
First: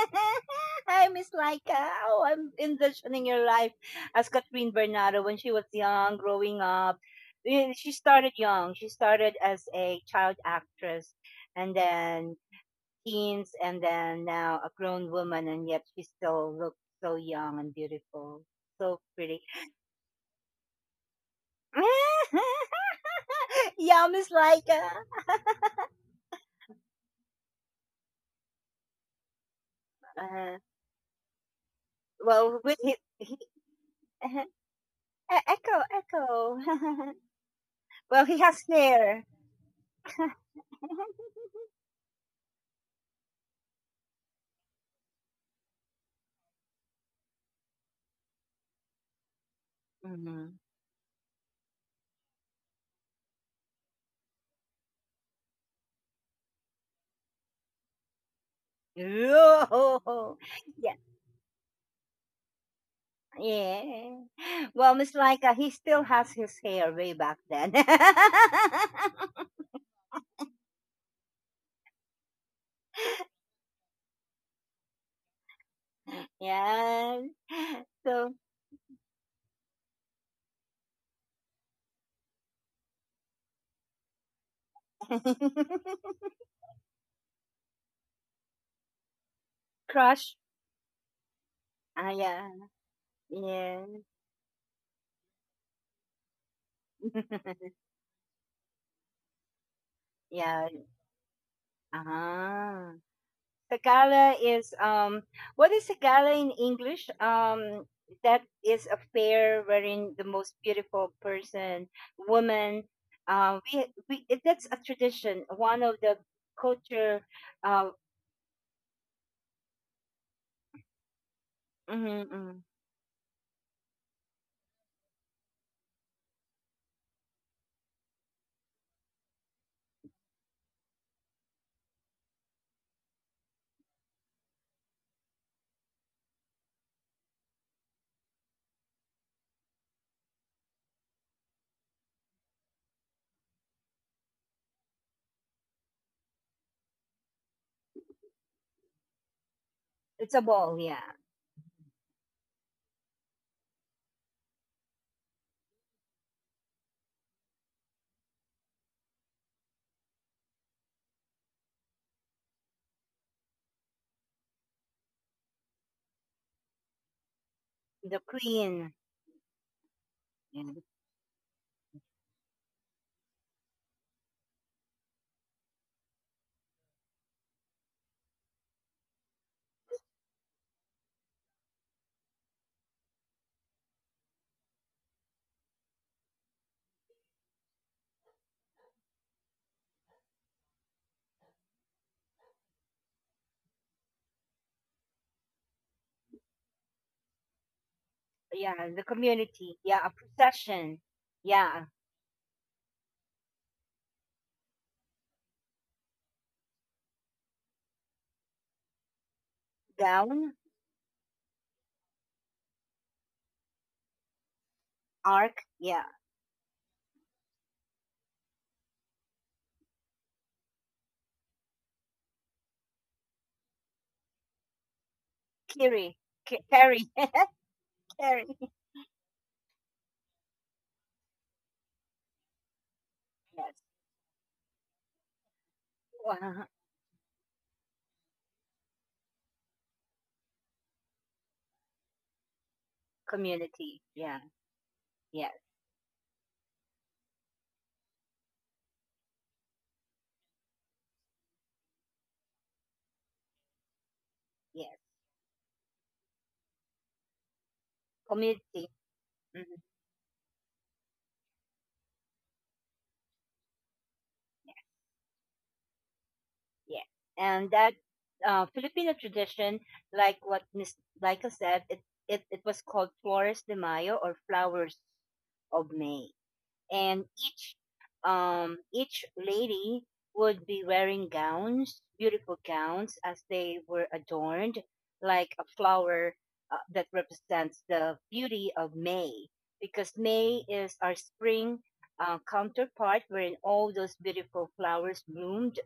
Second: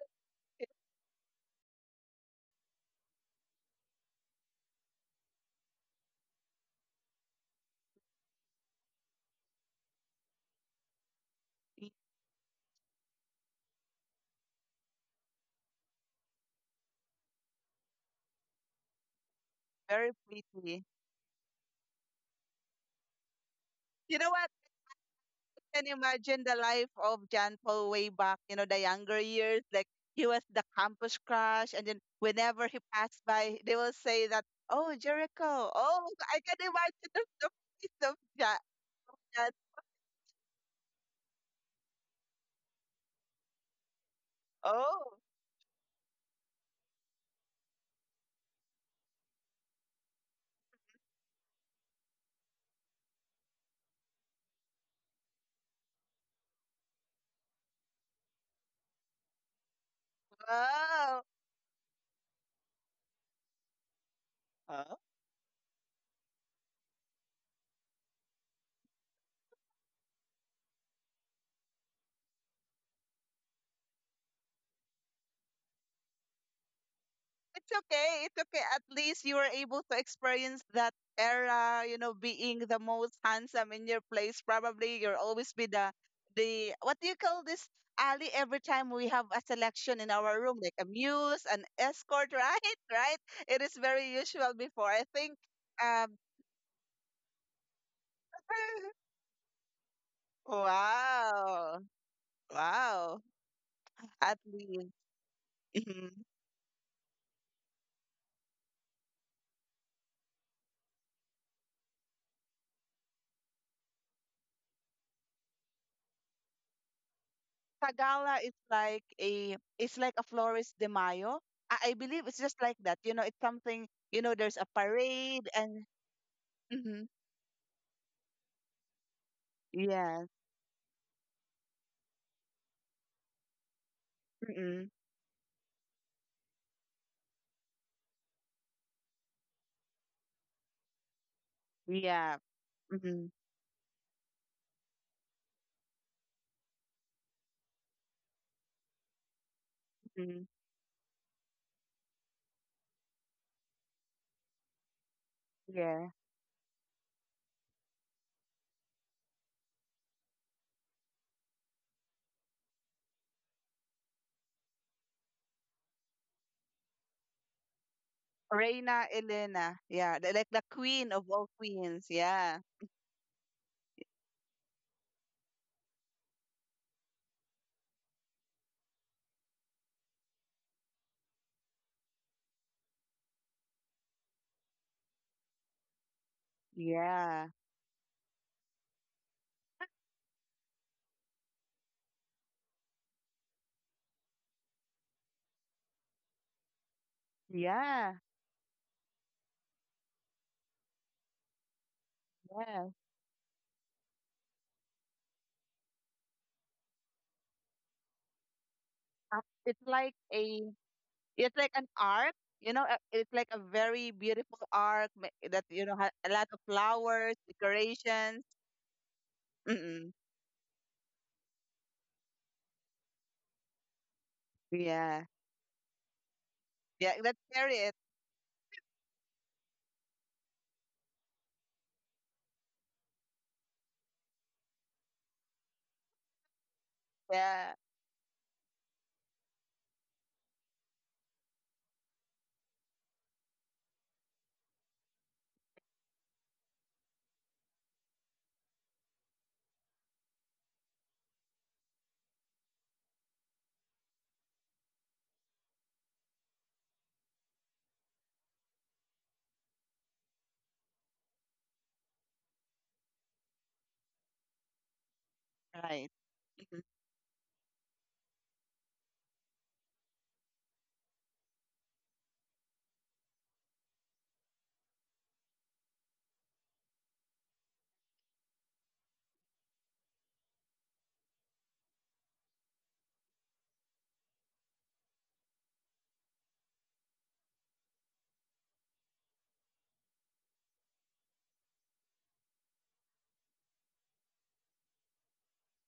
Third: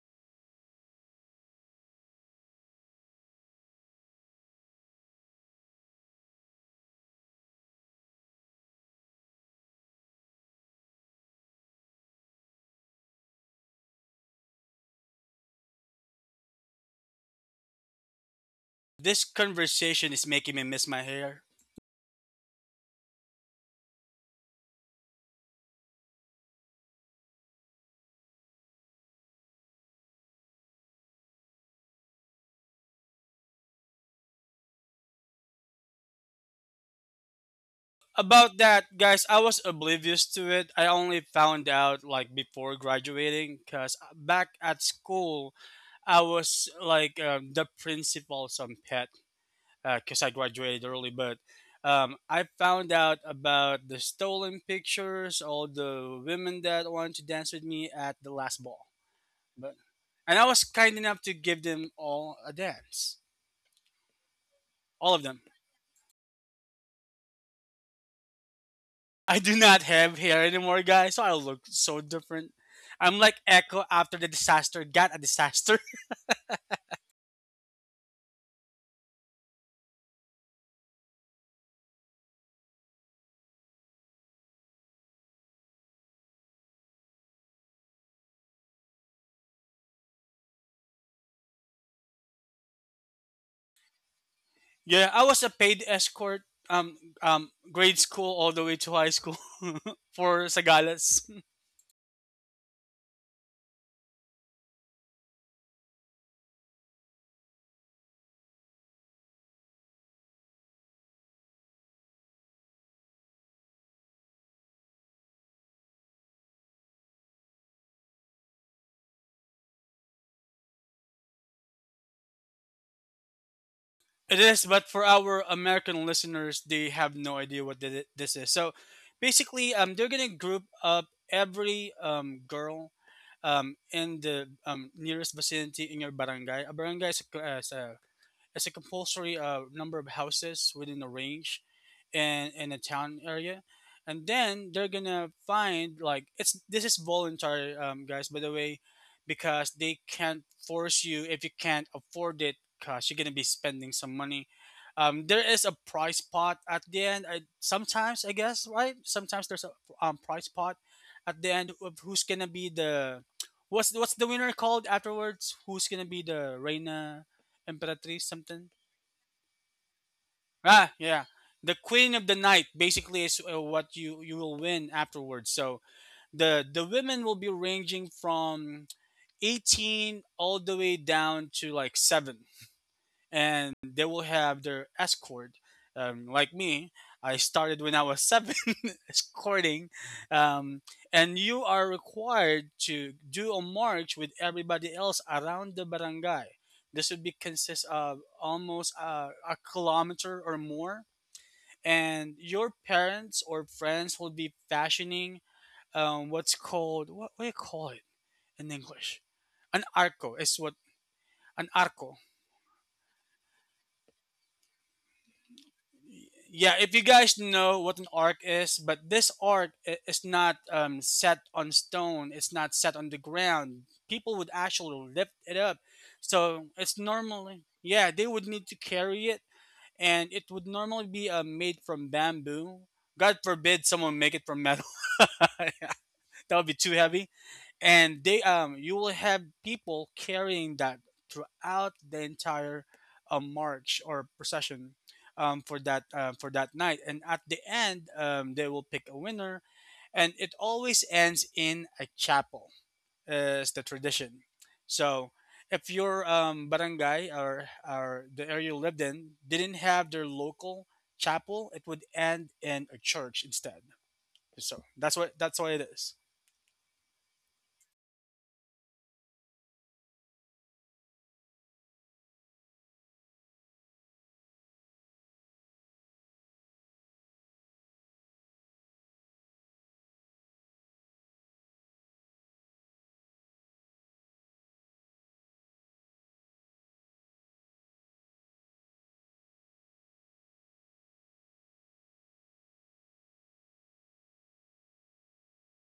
[SPEAKER 1] [LAUGHS] Hi, Miss Laika. Oh, I'm envisioning your life as Catherine Bernardo when she was young, growing up. She started young. She started as a child actress and
[SPEAKER 2] It's
[SPEAKER 1] then teens and then now a grown woman and yet she still looks so young and beautiful.
[SPEAKER 3] [LAUGHS]
[SPEAKER 1] So
[SPEAKER 3] This
[SPEAKER 1] pretty.
[SPEAKER 2] very
[SPEAKER 3] conversation is making me
[SPEAKER 2] pretty.
[SPEAKER 3] miss my hair.
[SPEAKER 1] [LAUGHS] Yeah,
[SPEAKER 2] You know
[SPEAKER 1] Miss
[SPEAKER 2] what?
[SPEAKER 1] Laika.
[SPEAKER 2] I can imagine the life of John Paul way back, the younger years. Like he was
[SPEAKER 1] Uh,
[SPEAKER 2] the campus crush, and then
[SPEAKER 1] well,
[SPEAKER 2] whenever he
[SPEAKER 1] with his,
[SPEAKER 2] passed by, they will say that,
[SPEAKER 1] [LAUGHS]
[SPEAKER 2] "Oh, Jericho!
[SPEAKER 1] Echo,
[SPEAKER 2] Oh,
[SPEAKER 1] Echo.
[SPEAKER 2] I can imagine the,
[SPEAKER 1] [LAUGHS]
[SPEAKER 2] face of
[SPEAKER 1] Well, he
[SPEAKER 2] John.
[SPEAKER 3] About
[SPEAKER 1] has
[SPEAKER 3] that,
[SPEAKER 1] hair.
[SPEAKER 3] guys, I
[SPEAKER 2] John.
[SPEAKER 3] was oblivious to it. I only
[SPEAKER 1] [LAUGHS]
[SPEAKER 3] found out like before graduating because back at
[SPEAKER 2] Oh,
[SPEAKER 3] school, I was like the principal's some pet because I
[SPEAKER 1] Mm-hmm.
[SPEAKER 3] graduated early, but I found out about the stolen pictures, all the women that wanted to dance with me at the last ball. But
[SPEAKER 1] Oh,
[SPEAKER 3] and I was
[SPEAKER 1] yeah,
[SPEAKER 3] kind enough to give them all a dance,
[SPEAKER 1] yeah. Well,
[SPEAKER 2] wow!
[SPEAKER 1] Miss
[SPEAKER 3] all of them.
[SPEAKER 1] Laika, he still has his hair way back then.
[SPEAKER 3] [LAUGHS]
[SPEAKER 1] [LAUGHS]
[SPEAKER 3] I do not have hair anymore, guys, so I look so different. I'm like Echo after the disaster got a disaster.
[SPEAKER 1] Yeah.
[SPEAKER 2] It's okay.
[SPEAKER 1] So,
[SPEAKER 2] It's okay. At least you were able to experience that era, being the most handsome in your place. Probably you'll always be the
[SPEAKER 1] [LAUGHS]
[SPEAKER 2] the what do you call this? Ali, every time we have a selection in
[SPEAKER 1] crush.
[SPEAKER 2] our room, like a muse, an
[SPEAKER 1] Ah,
[SPEAKER 2] escort, [LAUGHS]
[SPEAKER 1] yeah,
[SPEAKER 2] right? Right? It is
[SPEAKER 1] yeah,
[SPEAKER 2] very usual
[SPEAKER 3] [LAUGHS]
[SPEAKER 2] before. I
[SPEAKER 3] Yeah, I
[SPEAKER 2] think
[SPEAKER 3] was a paid
[SPEAKER 2] um
[SPEAKER 3] escort, um,
[SPEAKER 1] [LAUGHS]
[SPEAKER 3] grade school all the way to
[SPEAKER 2] [LAUGHS]
[SPEAKER 3] high school, [LAUGHS] for
[SPEAKER 1] yeah.
[SPEAKER 3] Sagalas.
[SPEAKER 2] wow.
[SPEAKER 1] Ah,
[SPEAKER 2] Wow.
[SPEAKER 1] the gala
[SPEAKER 2] At
[SPEAKER 1] is
[SPEAKER 2] least.
[SPEAKER 1] what is a
[SPEAKER 2] Mm-hmm.
[SPEAKER 1] gala in English? That is a fair wherein the most beautiful person, woman, that's a tradition, one of the culture, uh
[SPEAKER 2] Tagala is like a it's like a Flores de Mayo. I believe
[SPEAKER 1] mhm,
[SPEAKER 2] it's just
[SPEAKER 1] mhm.
[SPEAKER 2] like that. You know, it's something. You know,
[SPEAKER 3] It
[SPEAKER 2] there's
[SPEAKER 3] is,
[SPEAKER 2] a
[SPEAKER 3] but for our
[SPEAKER 2] parade and
[SPEAKER 3] American listeners, they
[SPEAKER 2] mm-hmm.
[SPEAKER 3] have no idea what this is. So basically, they're
[SPEAKER 2] Yes,
[SPEAKER 3] gonna group up every girl in the
[SPEAKER 2] mm-mm,
[SPEAKER 3] nearest vicinity in your barangay. A barangay is is a it's a compulsory number of houses within a range
[SPEAKER 2] yeah,
[SPEAKER 3] and in a town
[SPEAKER 2] mm-hmm,
[SPEAKER 3] area. And then they're gonna find like it's this is voluntary, guys, by the way, because they
[SPEAKER 1] It's
[SPEAKER 2] mm-hmm,
[SPEAKER 1] a
[SPEAKER 3] can't
[SPEAKER 1] ball, yeah.
[SPEAKER 3] force you if you can't afford it, cause you're gonna be spending some money. There is a
[SPEAKER 2] yeah.
[SPEAKER 3] price pot at the end. Sometimes I guess right. Sometimes there's a price pot at the end of who's gonna be the what's the winner called afterwards? Who's gonna be the reina?
[SPEAKER 1] The
[SPEAKER 3] Emperatrice something.
[SPEAKER 1] queen,
[SPEAKER 2] Reina Elena, yeah, like the
[SPEAKER 1] yeah,
[SPEAKER 3] Ah,
[SPEAKER 2] queen
[SPEAKER 3] yeah.
[SPEAKER 2] of all
[SPEAKER 3] The
[SPEAKER 2] queens.
[SPEAKER 3] queen of the
[SPEAKER 2] Yeah,
[SPEAKER 3] night basically is what you will win afterwards. So the women will be ranging from 18 all the way down to like 7 and they will have their escort. Like me, I
[SPEAKER 2] yeah,
[SPEAKER 3] started when I was seven [LAUGHS] escorting, um, and you are required to do a march with everybody else around the barangay. This would be consist
[SPEAKER 2] yeah,
[SPEAKER 3] of almost
[SPEAKER 1] yeah, the
[SPEAKER 3] a
[SPEAKER 1] community, yeah, a
[SPEAKER 3] kilometer or more,
[SPEAKER 1] procession, yeah,
[SPEAKER 3] and your
[SPEAKER 2] yeah.
[SPEAKER 3] parents or friends will be fashioning what's called what do you call it in English?
[SPEAKER 2] Uh,
[SPEAKER 3] An
[SPEAKER 2] It's like
[SPEAKER 3] arco is
[SPEAKER 1] gown,
[SPEAKER 3] what
[SPEAKER 2] a it's
[SPEAKER 3] an
[SPEAKER 2] like an
[SPEAKER 3] arco,
[SPEAKER 2] arc. You know, it's like a very beautiful arc that
[SPEAKER 1] arc, yeah,
[SPEAKER 2] a lot of
[SPEAKER 3] yeah, if you guys
[SPEAKER 2] flowers,
[SPEAKER 3] know what an arc
[SPEAKER 2] decorations.
[SPEAKER 3] is. But this arc
[SPEAKER 2] Mm-mm.
[SPEAKER 3] is not set on stone, it's not set on the ground. People would actually
[SPEAKER 2] Yeah.
[SPEAKER 3] lift it up,
[SPEAKER 1] carry,
[SPEAKER 3] so it's
[SPEAKER 1] carry,
[SPEAKER 2] Yeah, let's
[SPEAKER 3] normally,
[SPEAKER 2] hear it.
[SPEAKER 3] yeah, they
[SPEAKER 1] [LAUGHS]
[SPEAKER 3] would
[SPEAKER 1] carry,
[SPEAKER 3] need to carry it. And it would normally be made from bamboo. God
[SPEAKER 1] yes,
[SPEAKER 3] forbid someone make it from metal. [LAUGHS] That would
[SPEAKER 1] uh,
[SPEAKER 3] be too heavy.
[SPEAKER 2] Yeah.
[SPEAKER 3] And they you will have people carrying that throughout the entire march
[SPEAKER 1] community,
[SPEAKER 3] or
[SPEAKER 1] yeah,
[SPEAKER 3] procession,
[SPEAKER 1] yes,
[SPEAKER 3] for that night. And at the end, they will pick a winner. And it always ends in a chapel, is the tradition.
[SPEAKER 1] yes.
[SPEAKER 3] So if your barangay or the area you
[SPEAKER 1] Community.
[SPEAKER 3] lived in didn't
[SPEAKER 1] Mhm.
[SPEAKER 3] have their local chapel, it would end in a church instead. So that's what it is.
[SPEAKER 2] Right. Mhm.
[SPEAKER 1] Yeah, and that, Filipino tradition, like what Miss Laika said, it was called Flores de Mayo or Flowers of May. And each lady would be wearing gowns, beautiful gowns, as they were adorned like a flower, that represents the beauty of May, because May is our spring, counterpart, wherein all those beautiful flowers bloomed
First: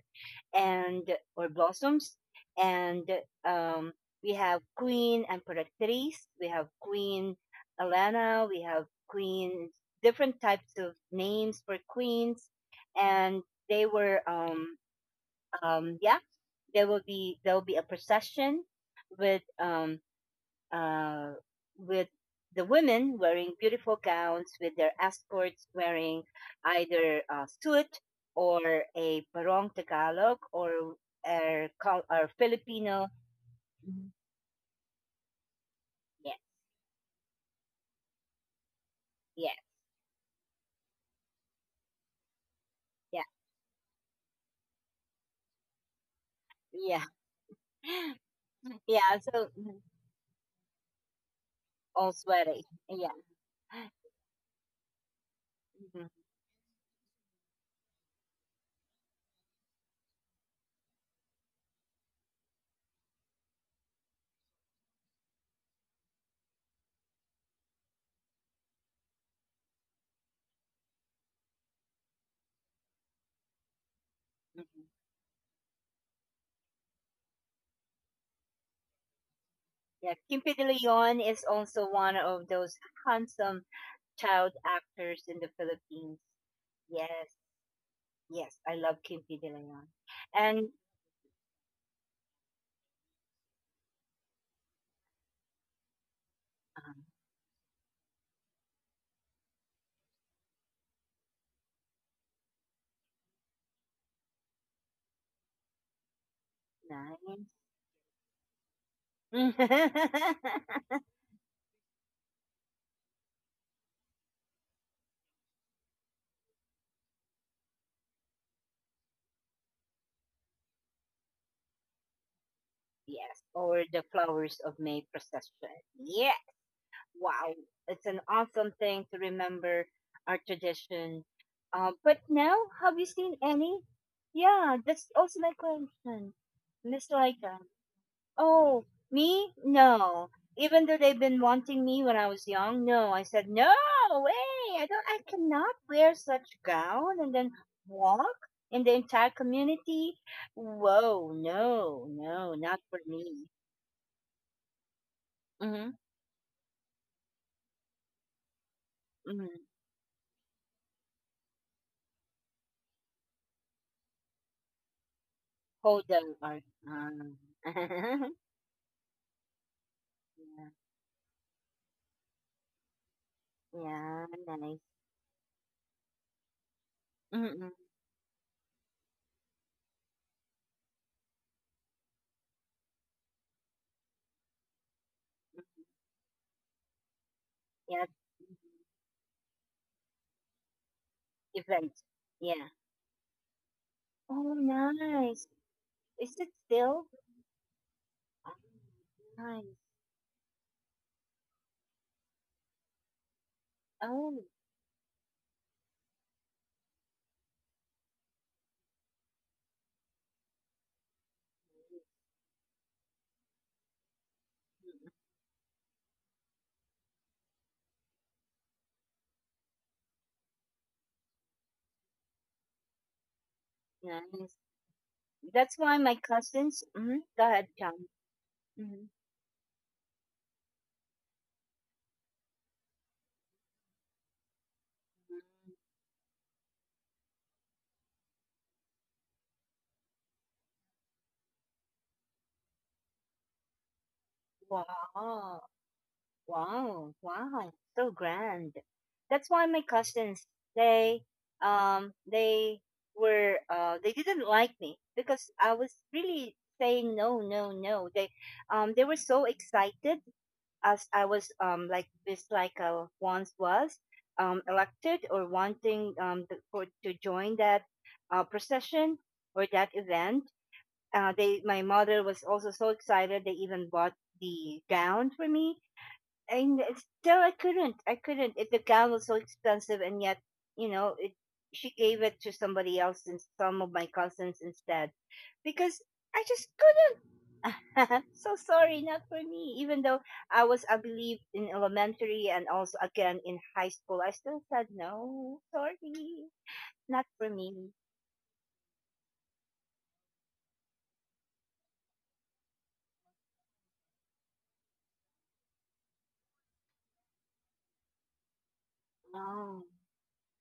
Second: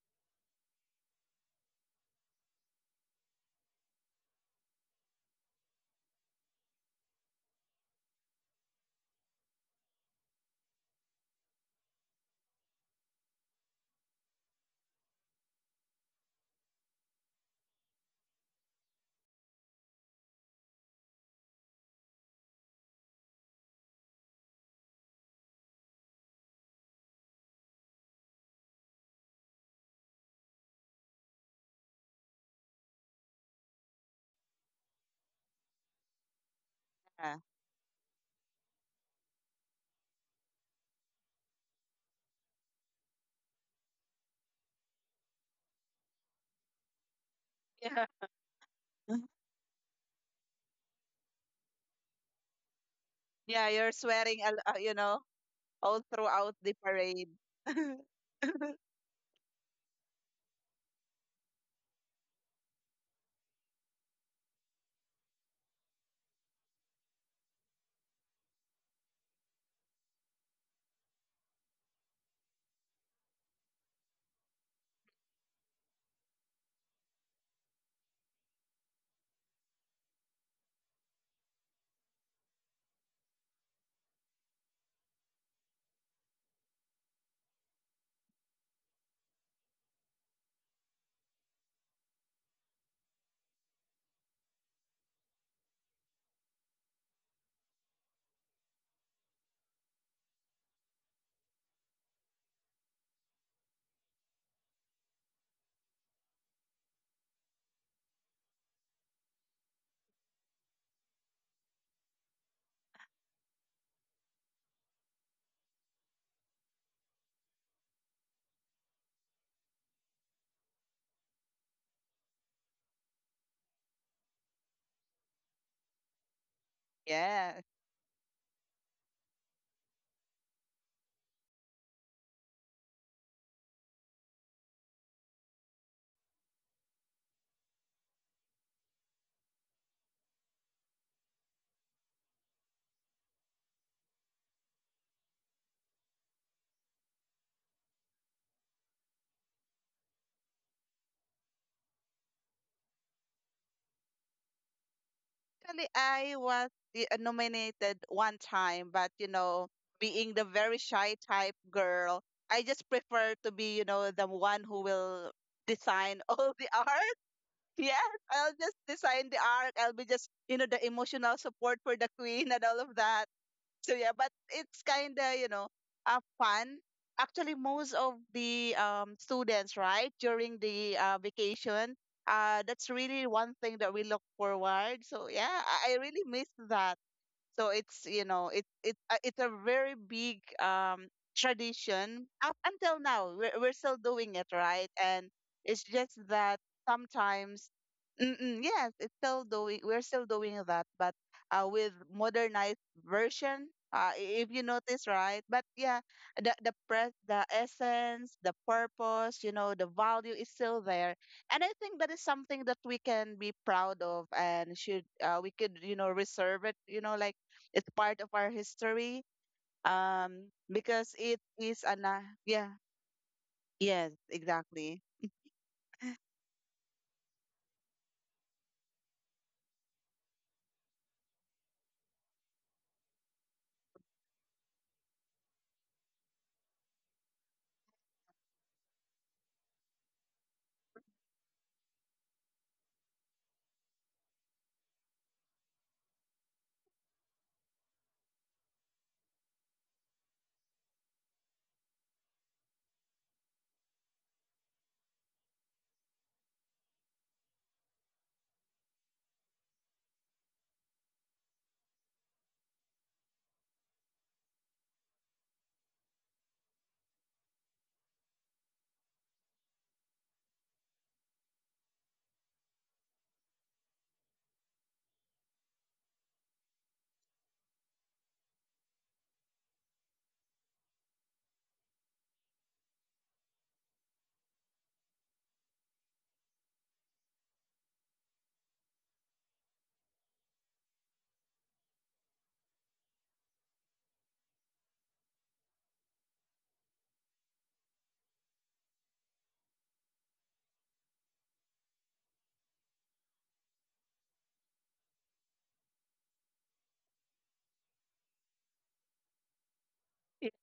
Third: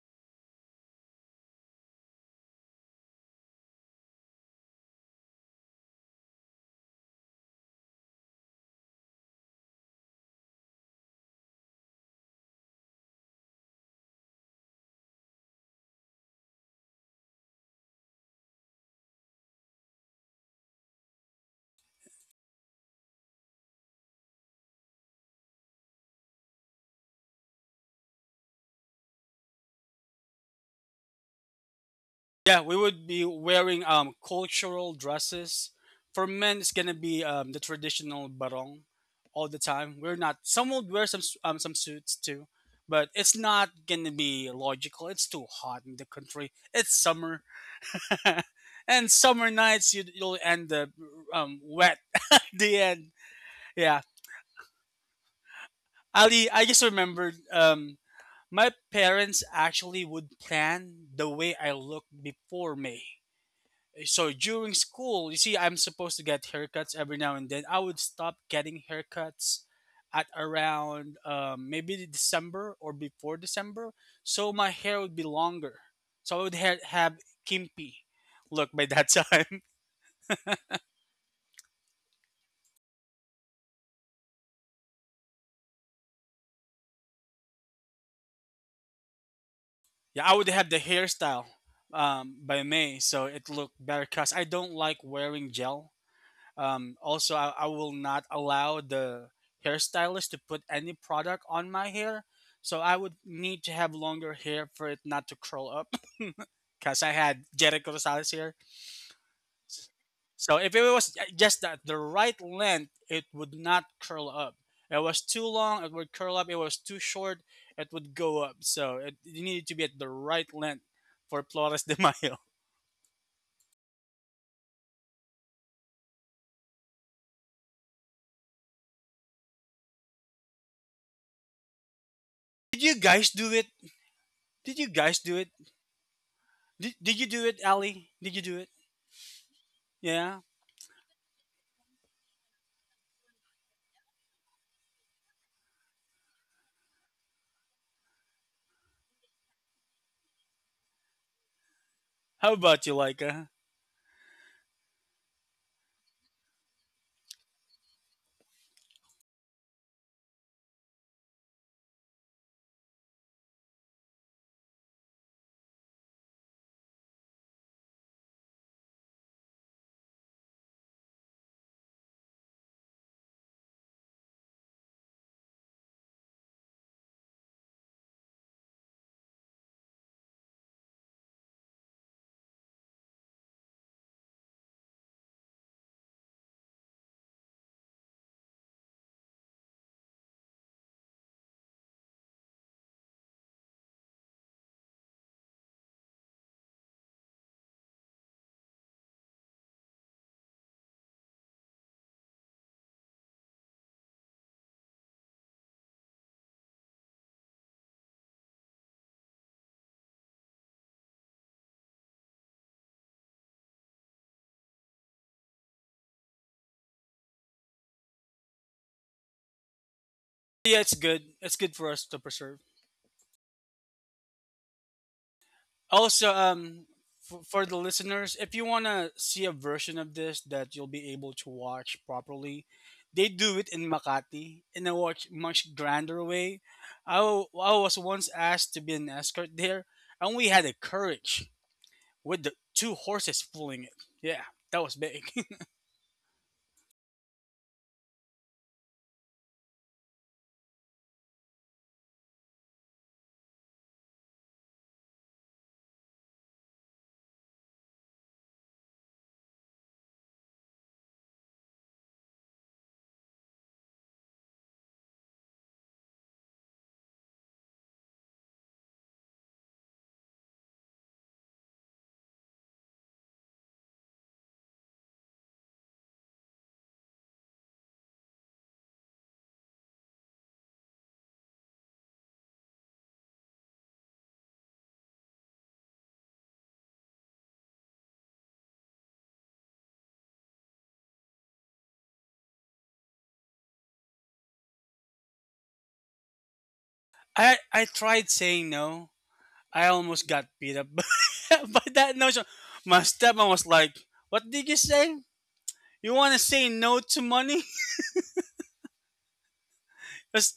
[SPEAKER 1] and or blossoms, and um, we have Queen Emperatriz, we have Queen Elena, we have queen, different types of names for queens, and they were yeah, there will be a procession with uh, with the women wearing beautiful gowns, with their escorts wearing either a suit or a barong Tagalog or
[SPEAKER 3] Yeah, we would
[SPEAKER 1] Filipino.
[SPEAKER 3] be wearing
[SPEAKER 1] Mhm.
[SPEAKER 3] cultural dresses. For
[SPEAKER 1] Yeah,
[SPEAKER 3] men, it's gonna be
[SPEAKER 2] Yeah.
[SPEAKER 3] the traditional barong all
[SPEAKER 1] yeah,
[SPEAKER 3] the time. We're not. Some will wear some some suits too, but
[SPEAKER 1] yeah,
[SPEAKER 3] it's not gonna be logical. It's too hot in the country. It's
[SPEAKER 1] yeah,
[SPEAKER 3] summer,
[SPEAKER 2] Yeah.
[SPEAKER 1] [LAUGHS]
[SPEAKER 3] [LAUGHS] and
[SPEAKER 1] yeah. So
[SPEAKER 2] [LAUGHS]
[SPEAKER 3] summer nights you'll end up wet.
[SPEAKER 1] all
[SPEAKER 3] [LAUGHS]
[SPEAKER 1] sweaty.
[SPEAKER 3] The
[SPEAKER 1] Yeah.
[SPEAKER 3] end.
[SPEAKER 2] Yeah, you're
[SPEAKER 3] Yeah,
[SPEAKER 2] swearing, a lo- you know, all
[SPEAKER 1] Mhm,
[SPEAKER 3] Ali.
[SPEAKER 2] throughout
[SPEAKER 3] I
[SPEAKER 2] the
[SPEAKER 3] just
[SPEAKER 2] parade.
[SPEAKER 3] remembered,
[SPEAKER 2] [LAUGHS]
[SPEAKER 3] my parents actually would plan the way I looked before May. So during school, you see, I'm supposed to get haircuts every now and then. I would stop getting haircuts at around maybe the December or before December, so my
[SPEAKER 1] mhm.
[SPEAKER 3] hair would be longer. So I would have kimpy look by that [LAUGHS] time.
[SPEAKER 1] Yeah, Kimpi de Leon is also one of those handsome child actors in the Philippines. Yes, yes, I love Kimpi de Leon.
[SPEAKER 3] Yeah, I would
[SPEAKER 1] And
[SPEAKER 3] have the hairstyle, by May, so it looked better. Cause I don't like wearing gel.
[SPEAKER 1] Um,
[SPEAKER 3] Also, I will not allow the hairstylist to put any product on my hair. So I would need to have longer hair for it not to curl up [LAUGHS] because I
[SPEAKER 1] Nice.
[SPEAKER 3] had Jericho Rosales hair.
[SPEAKER 1] [LAUGHS]
[SPEAKER 3] So if it was just that the right length, it would not curl up. It was too long, it would curl up. It was too short, it would go up. So it needed to be at the right length for Flores de Mayo.
[SPEAKER 1] Yes, or the Flowers of May procession. Yeah,
[SPEAKER 2] Yeah.
[SPEAKER 1] wow. It's an awesome thing to remember our tradition. But now,
[SPEAKER 3] [LAUGHS] Did you
[SPEAKER 1] have you
[SPEAKER 3] guys
[SPEAKER 1] seen
[SPEAKER 3] do it?
[SPEAKER 1] any?
[SPEAKER 3] Did
[SPEAKER 1] Yeah,
[SPEAKER 3] you
[SPEAKER 1] that's
[SPEAKER 3] guys do
[SPEAKER 1] also
[SPEAKER 3] it?
[SPEAKER 1] my question.
[SPEAKER 3] Did,
[SPEAKER 1] Miss
[SPEAKER 3] did you do it,
[SPEAKER 1] Laika.
[SPEAKER 3] Ali? Did you do it?
[SPEAKER 1] Oh, me? No.
[SPEAKER 3] Yeah.
[SPEAKER 1] Even though they've been wanting me when I was young, no. I said, no way. I don't, I cannot wear such gown and then walk in the entire community. Whoa, no,
[SPEAKER 3] How
[SPEAKER 1] no,
[SPEAKER 3] about
[SPEAKER 1] not
[SPEAKER 3] you,
[SPEAKER 1] for
[SPEAKER 3] Laika?
[SPEAKER 1] me.
[SPEAKER 2] Actually,
[SPEAKER 1] Mm-hmm.
[SPEAKER 2] I was nominated one time, but,
[SPEAKER 1] Hmm.
[SPEAKER 2] being the very shy type girl, I just prefer to be, the one who will design
[SPEAKER 1] Hold
[SPEAKER 2] [LAUGHS]
[SPEAKER 1] on.
[SPEAKER 2] all the
[SPEAKER 1] Art.
[SPEAKER 2] art.
[SPEAKER 1] Um, [LAUGHS]
[SPEAKER 2] Yes,
[SPEAKER 1] yeah,
[SPEAKER 2] I'll just design the art. I'll be just, the emotional support for the queen and all of that. So yeah, but
[SPEAKER 1] yeah,
[SPEAKER 2] it's
[SPEAKER 1] nice.
[SPEAKER 2] kind of, fun. Actually,
[SPEAKER 1] Mm-mm.
[SPEAKER 2] most of the students, right, during the vacation, that's really one thing that we look forward. So yeah, I really miss that. So it's
[SPEAKER 1] Yeah,
[SPEAKER 2] you know it it it's a very big
[SPEAKER 1] event.
[SPEAKER 2] tradition up
[SPEAKER 1] Yeah.
[SPEAKER 2] until now. We're still doing it,
[SPEAKER 1] Oh,
[SPEAKER 2] right? And
[SPEAKER 1] nice.
[SPEAKER 2] it's just
[SPEAKER 1] Is it
[SPEAKER 2] that
[SPEAKER 1] still?
[SPEAKER 2] sometimes,
[SPEAKER 1] Oh,
[SPEAKER 2] mm-mm, yes, it's still
[SPEAKER 1] nice.
[SPEAKER 2] doing. We're still doing that, but with modernized version. Uh, i-
[SPEAKER 1] Oh.
[SPEAKER 2] if you notice, right? But yeah, the press, the essence, the purpose, the value is still there, and I think that is something that we can be proud of and should we could reserve it, like it's part of our history.
[SPEAKER 3] Yeah, it's
[SPEAKER 2] Because
[SPEAKER 3] good.
[SPEAKER 2] it
[SPEAKER 3] It's
[SPEAKER 2] is
[SPEAKER 3] good for
[SPEAKER 2] an
[SPEAKER 3] us to preserve.
[SPEAKER 2] yeah, yes,
[SPEAKER 1] Nice.
[SPEAKER 2] exactly.
[SPEAKER 1] That's why my
[SPEAKER 3] Also,
[SPEAKER 1] cousins. Mm-hmm. Go
[SPEAKER 3] for
[SPEAKER 1] ahead,
[SPEAKER 3] the
[SPEAKER 1] John.
[SPEAKER 3] listeners, if you
[SPEAKER 1] hmm
[SPEAKER 3] wanna see a version of this that you'll be able to watch properly, they do it in Makati in a much much grander way. I, I was once asked to be an escort there, and we had a carriage with the two horses pulling it. Yeah, that was big. [LAUGHS]
[SPEAKER 1] Wow, wow, wow, so grand. That's why my cousins, they they were, they didn't like me because I was really saying no, no, no. They were so excited as I was like this, like I once was elected or wanting to, for to join that procession or that event, they, my mother was also so excited, they even bought the gown for me. And still I couldn't it, the gown was so expensive, and yet it, she gave it to somebody else and some of my cousins instead because I just couldn't. [LAUGHS] So sorry, not for me. Even though I was, I believe, in elementary and also again in high school, I still said no. Sorry, not for
[SPEAKER 3] I
[SPEAKER 1] me.
[SPEAKER 3] tried saying no, I almost got beat up [LAUGHS] by that notion. My stepmom was like, "What did you say? You want to say no to money?"
[SPEAKER 1] Oh.
[SPEAKER 3] [LAUGHS]
[SPEAKER 2] Yeah,
[SPEAKER 3] 'Cause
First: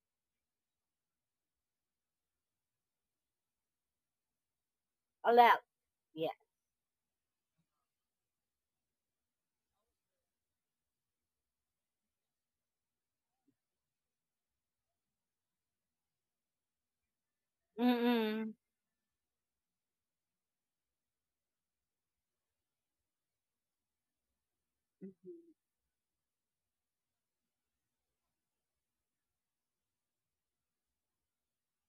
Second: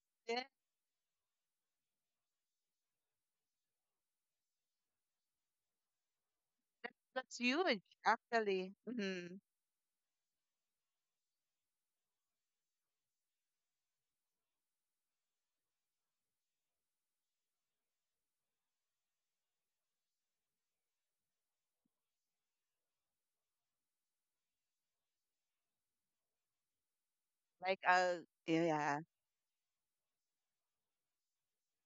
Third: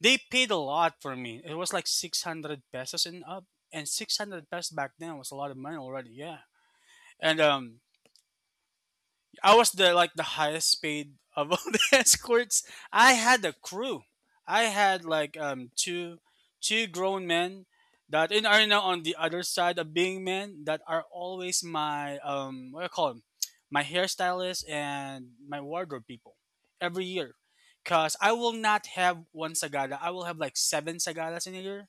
[SPEAKER 3] they
[SPEAKER 2] yeah,
[SPEAKER 3] paid a lot for me. It was like 600 pesos and up. And 600 pesos back then was a lot of
[SPEAKER 1] Allowed.
[SPEAKER 3] money already,
[SPEAKER 1] Yeah.
[SPEAKER 3] yeah.
[SPEAKER 2] that's
[SPEAKER 3] And
[SPEAKER 2] huge, actually. Mhm.
[SPEAKER 3] I was the like the highest paid of all [LAUGHS] the escorts. I had a crew. I had like two grown men that in
[SPEAKER 1] Mm-mm.
[SPEAKER 3] are now on the other side of being men, that are always my what do I call them, my hairstylist and
[SPEAKER 1] Hmm.
[SPEAKER 3] my wardrobe people every year,
[SPEAKER 2] Like
[SPEAKER 3] because I will not
[SPEAKER 2] yeah,
[SPEAKER 3] have one sagada. I will have like seven sagadas in a year.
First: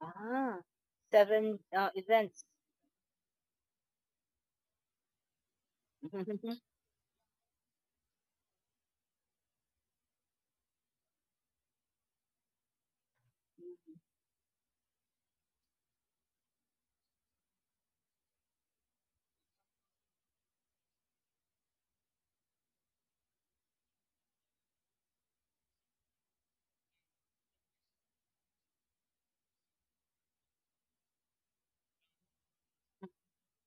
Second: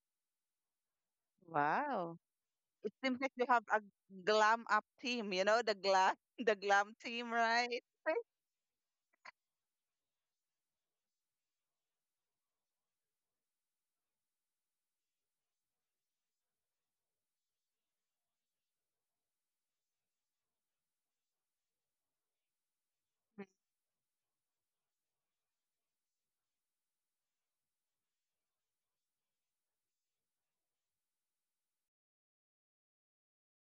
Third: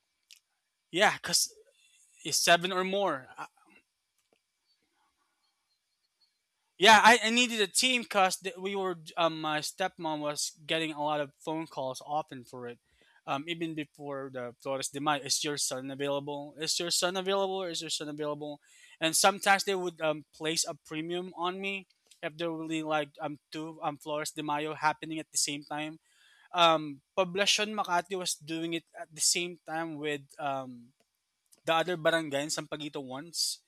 [SPEAKER 1] Ah,
[SPEAKER 3] Yeah, because
[SPEAKER 1] seven
[SPEAKER 2] wow.
[SPEAKER 3] it's
[SPEAKER 1] events.
[SPEAKER 3] seven or
[SPEAKER 2] It seems
[SPEAKER 3] more.
[SPEAKER 2] like you have a glam up team. You know the glam, [LAUGHS] the
[SPEAKER 1] [LAUGHS]
[SPEAKER 2] glam
[SPEAKER 3] Yeah, I
[SPEAKER 2] team,
[SPEAKER 3] needed a
[SPEAKER 2] right?
[SPEAKER 3] team
[SPEAKER 2] Faith
[SPEAKER 3] because we were. My stepmom was getting a lot of phone calls often for it. Even before the Flores de Mayo, is your son available? Is your son available? Is your son available? And sometimes they would, place a premium on me if there were really like two Flores de Mayo happening at the same time. Poblacion Makati was doing it at the same time with the other barangay in Sampaguita once,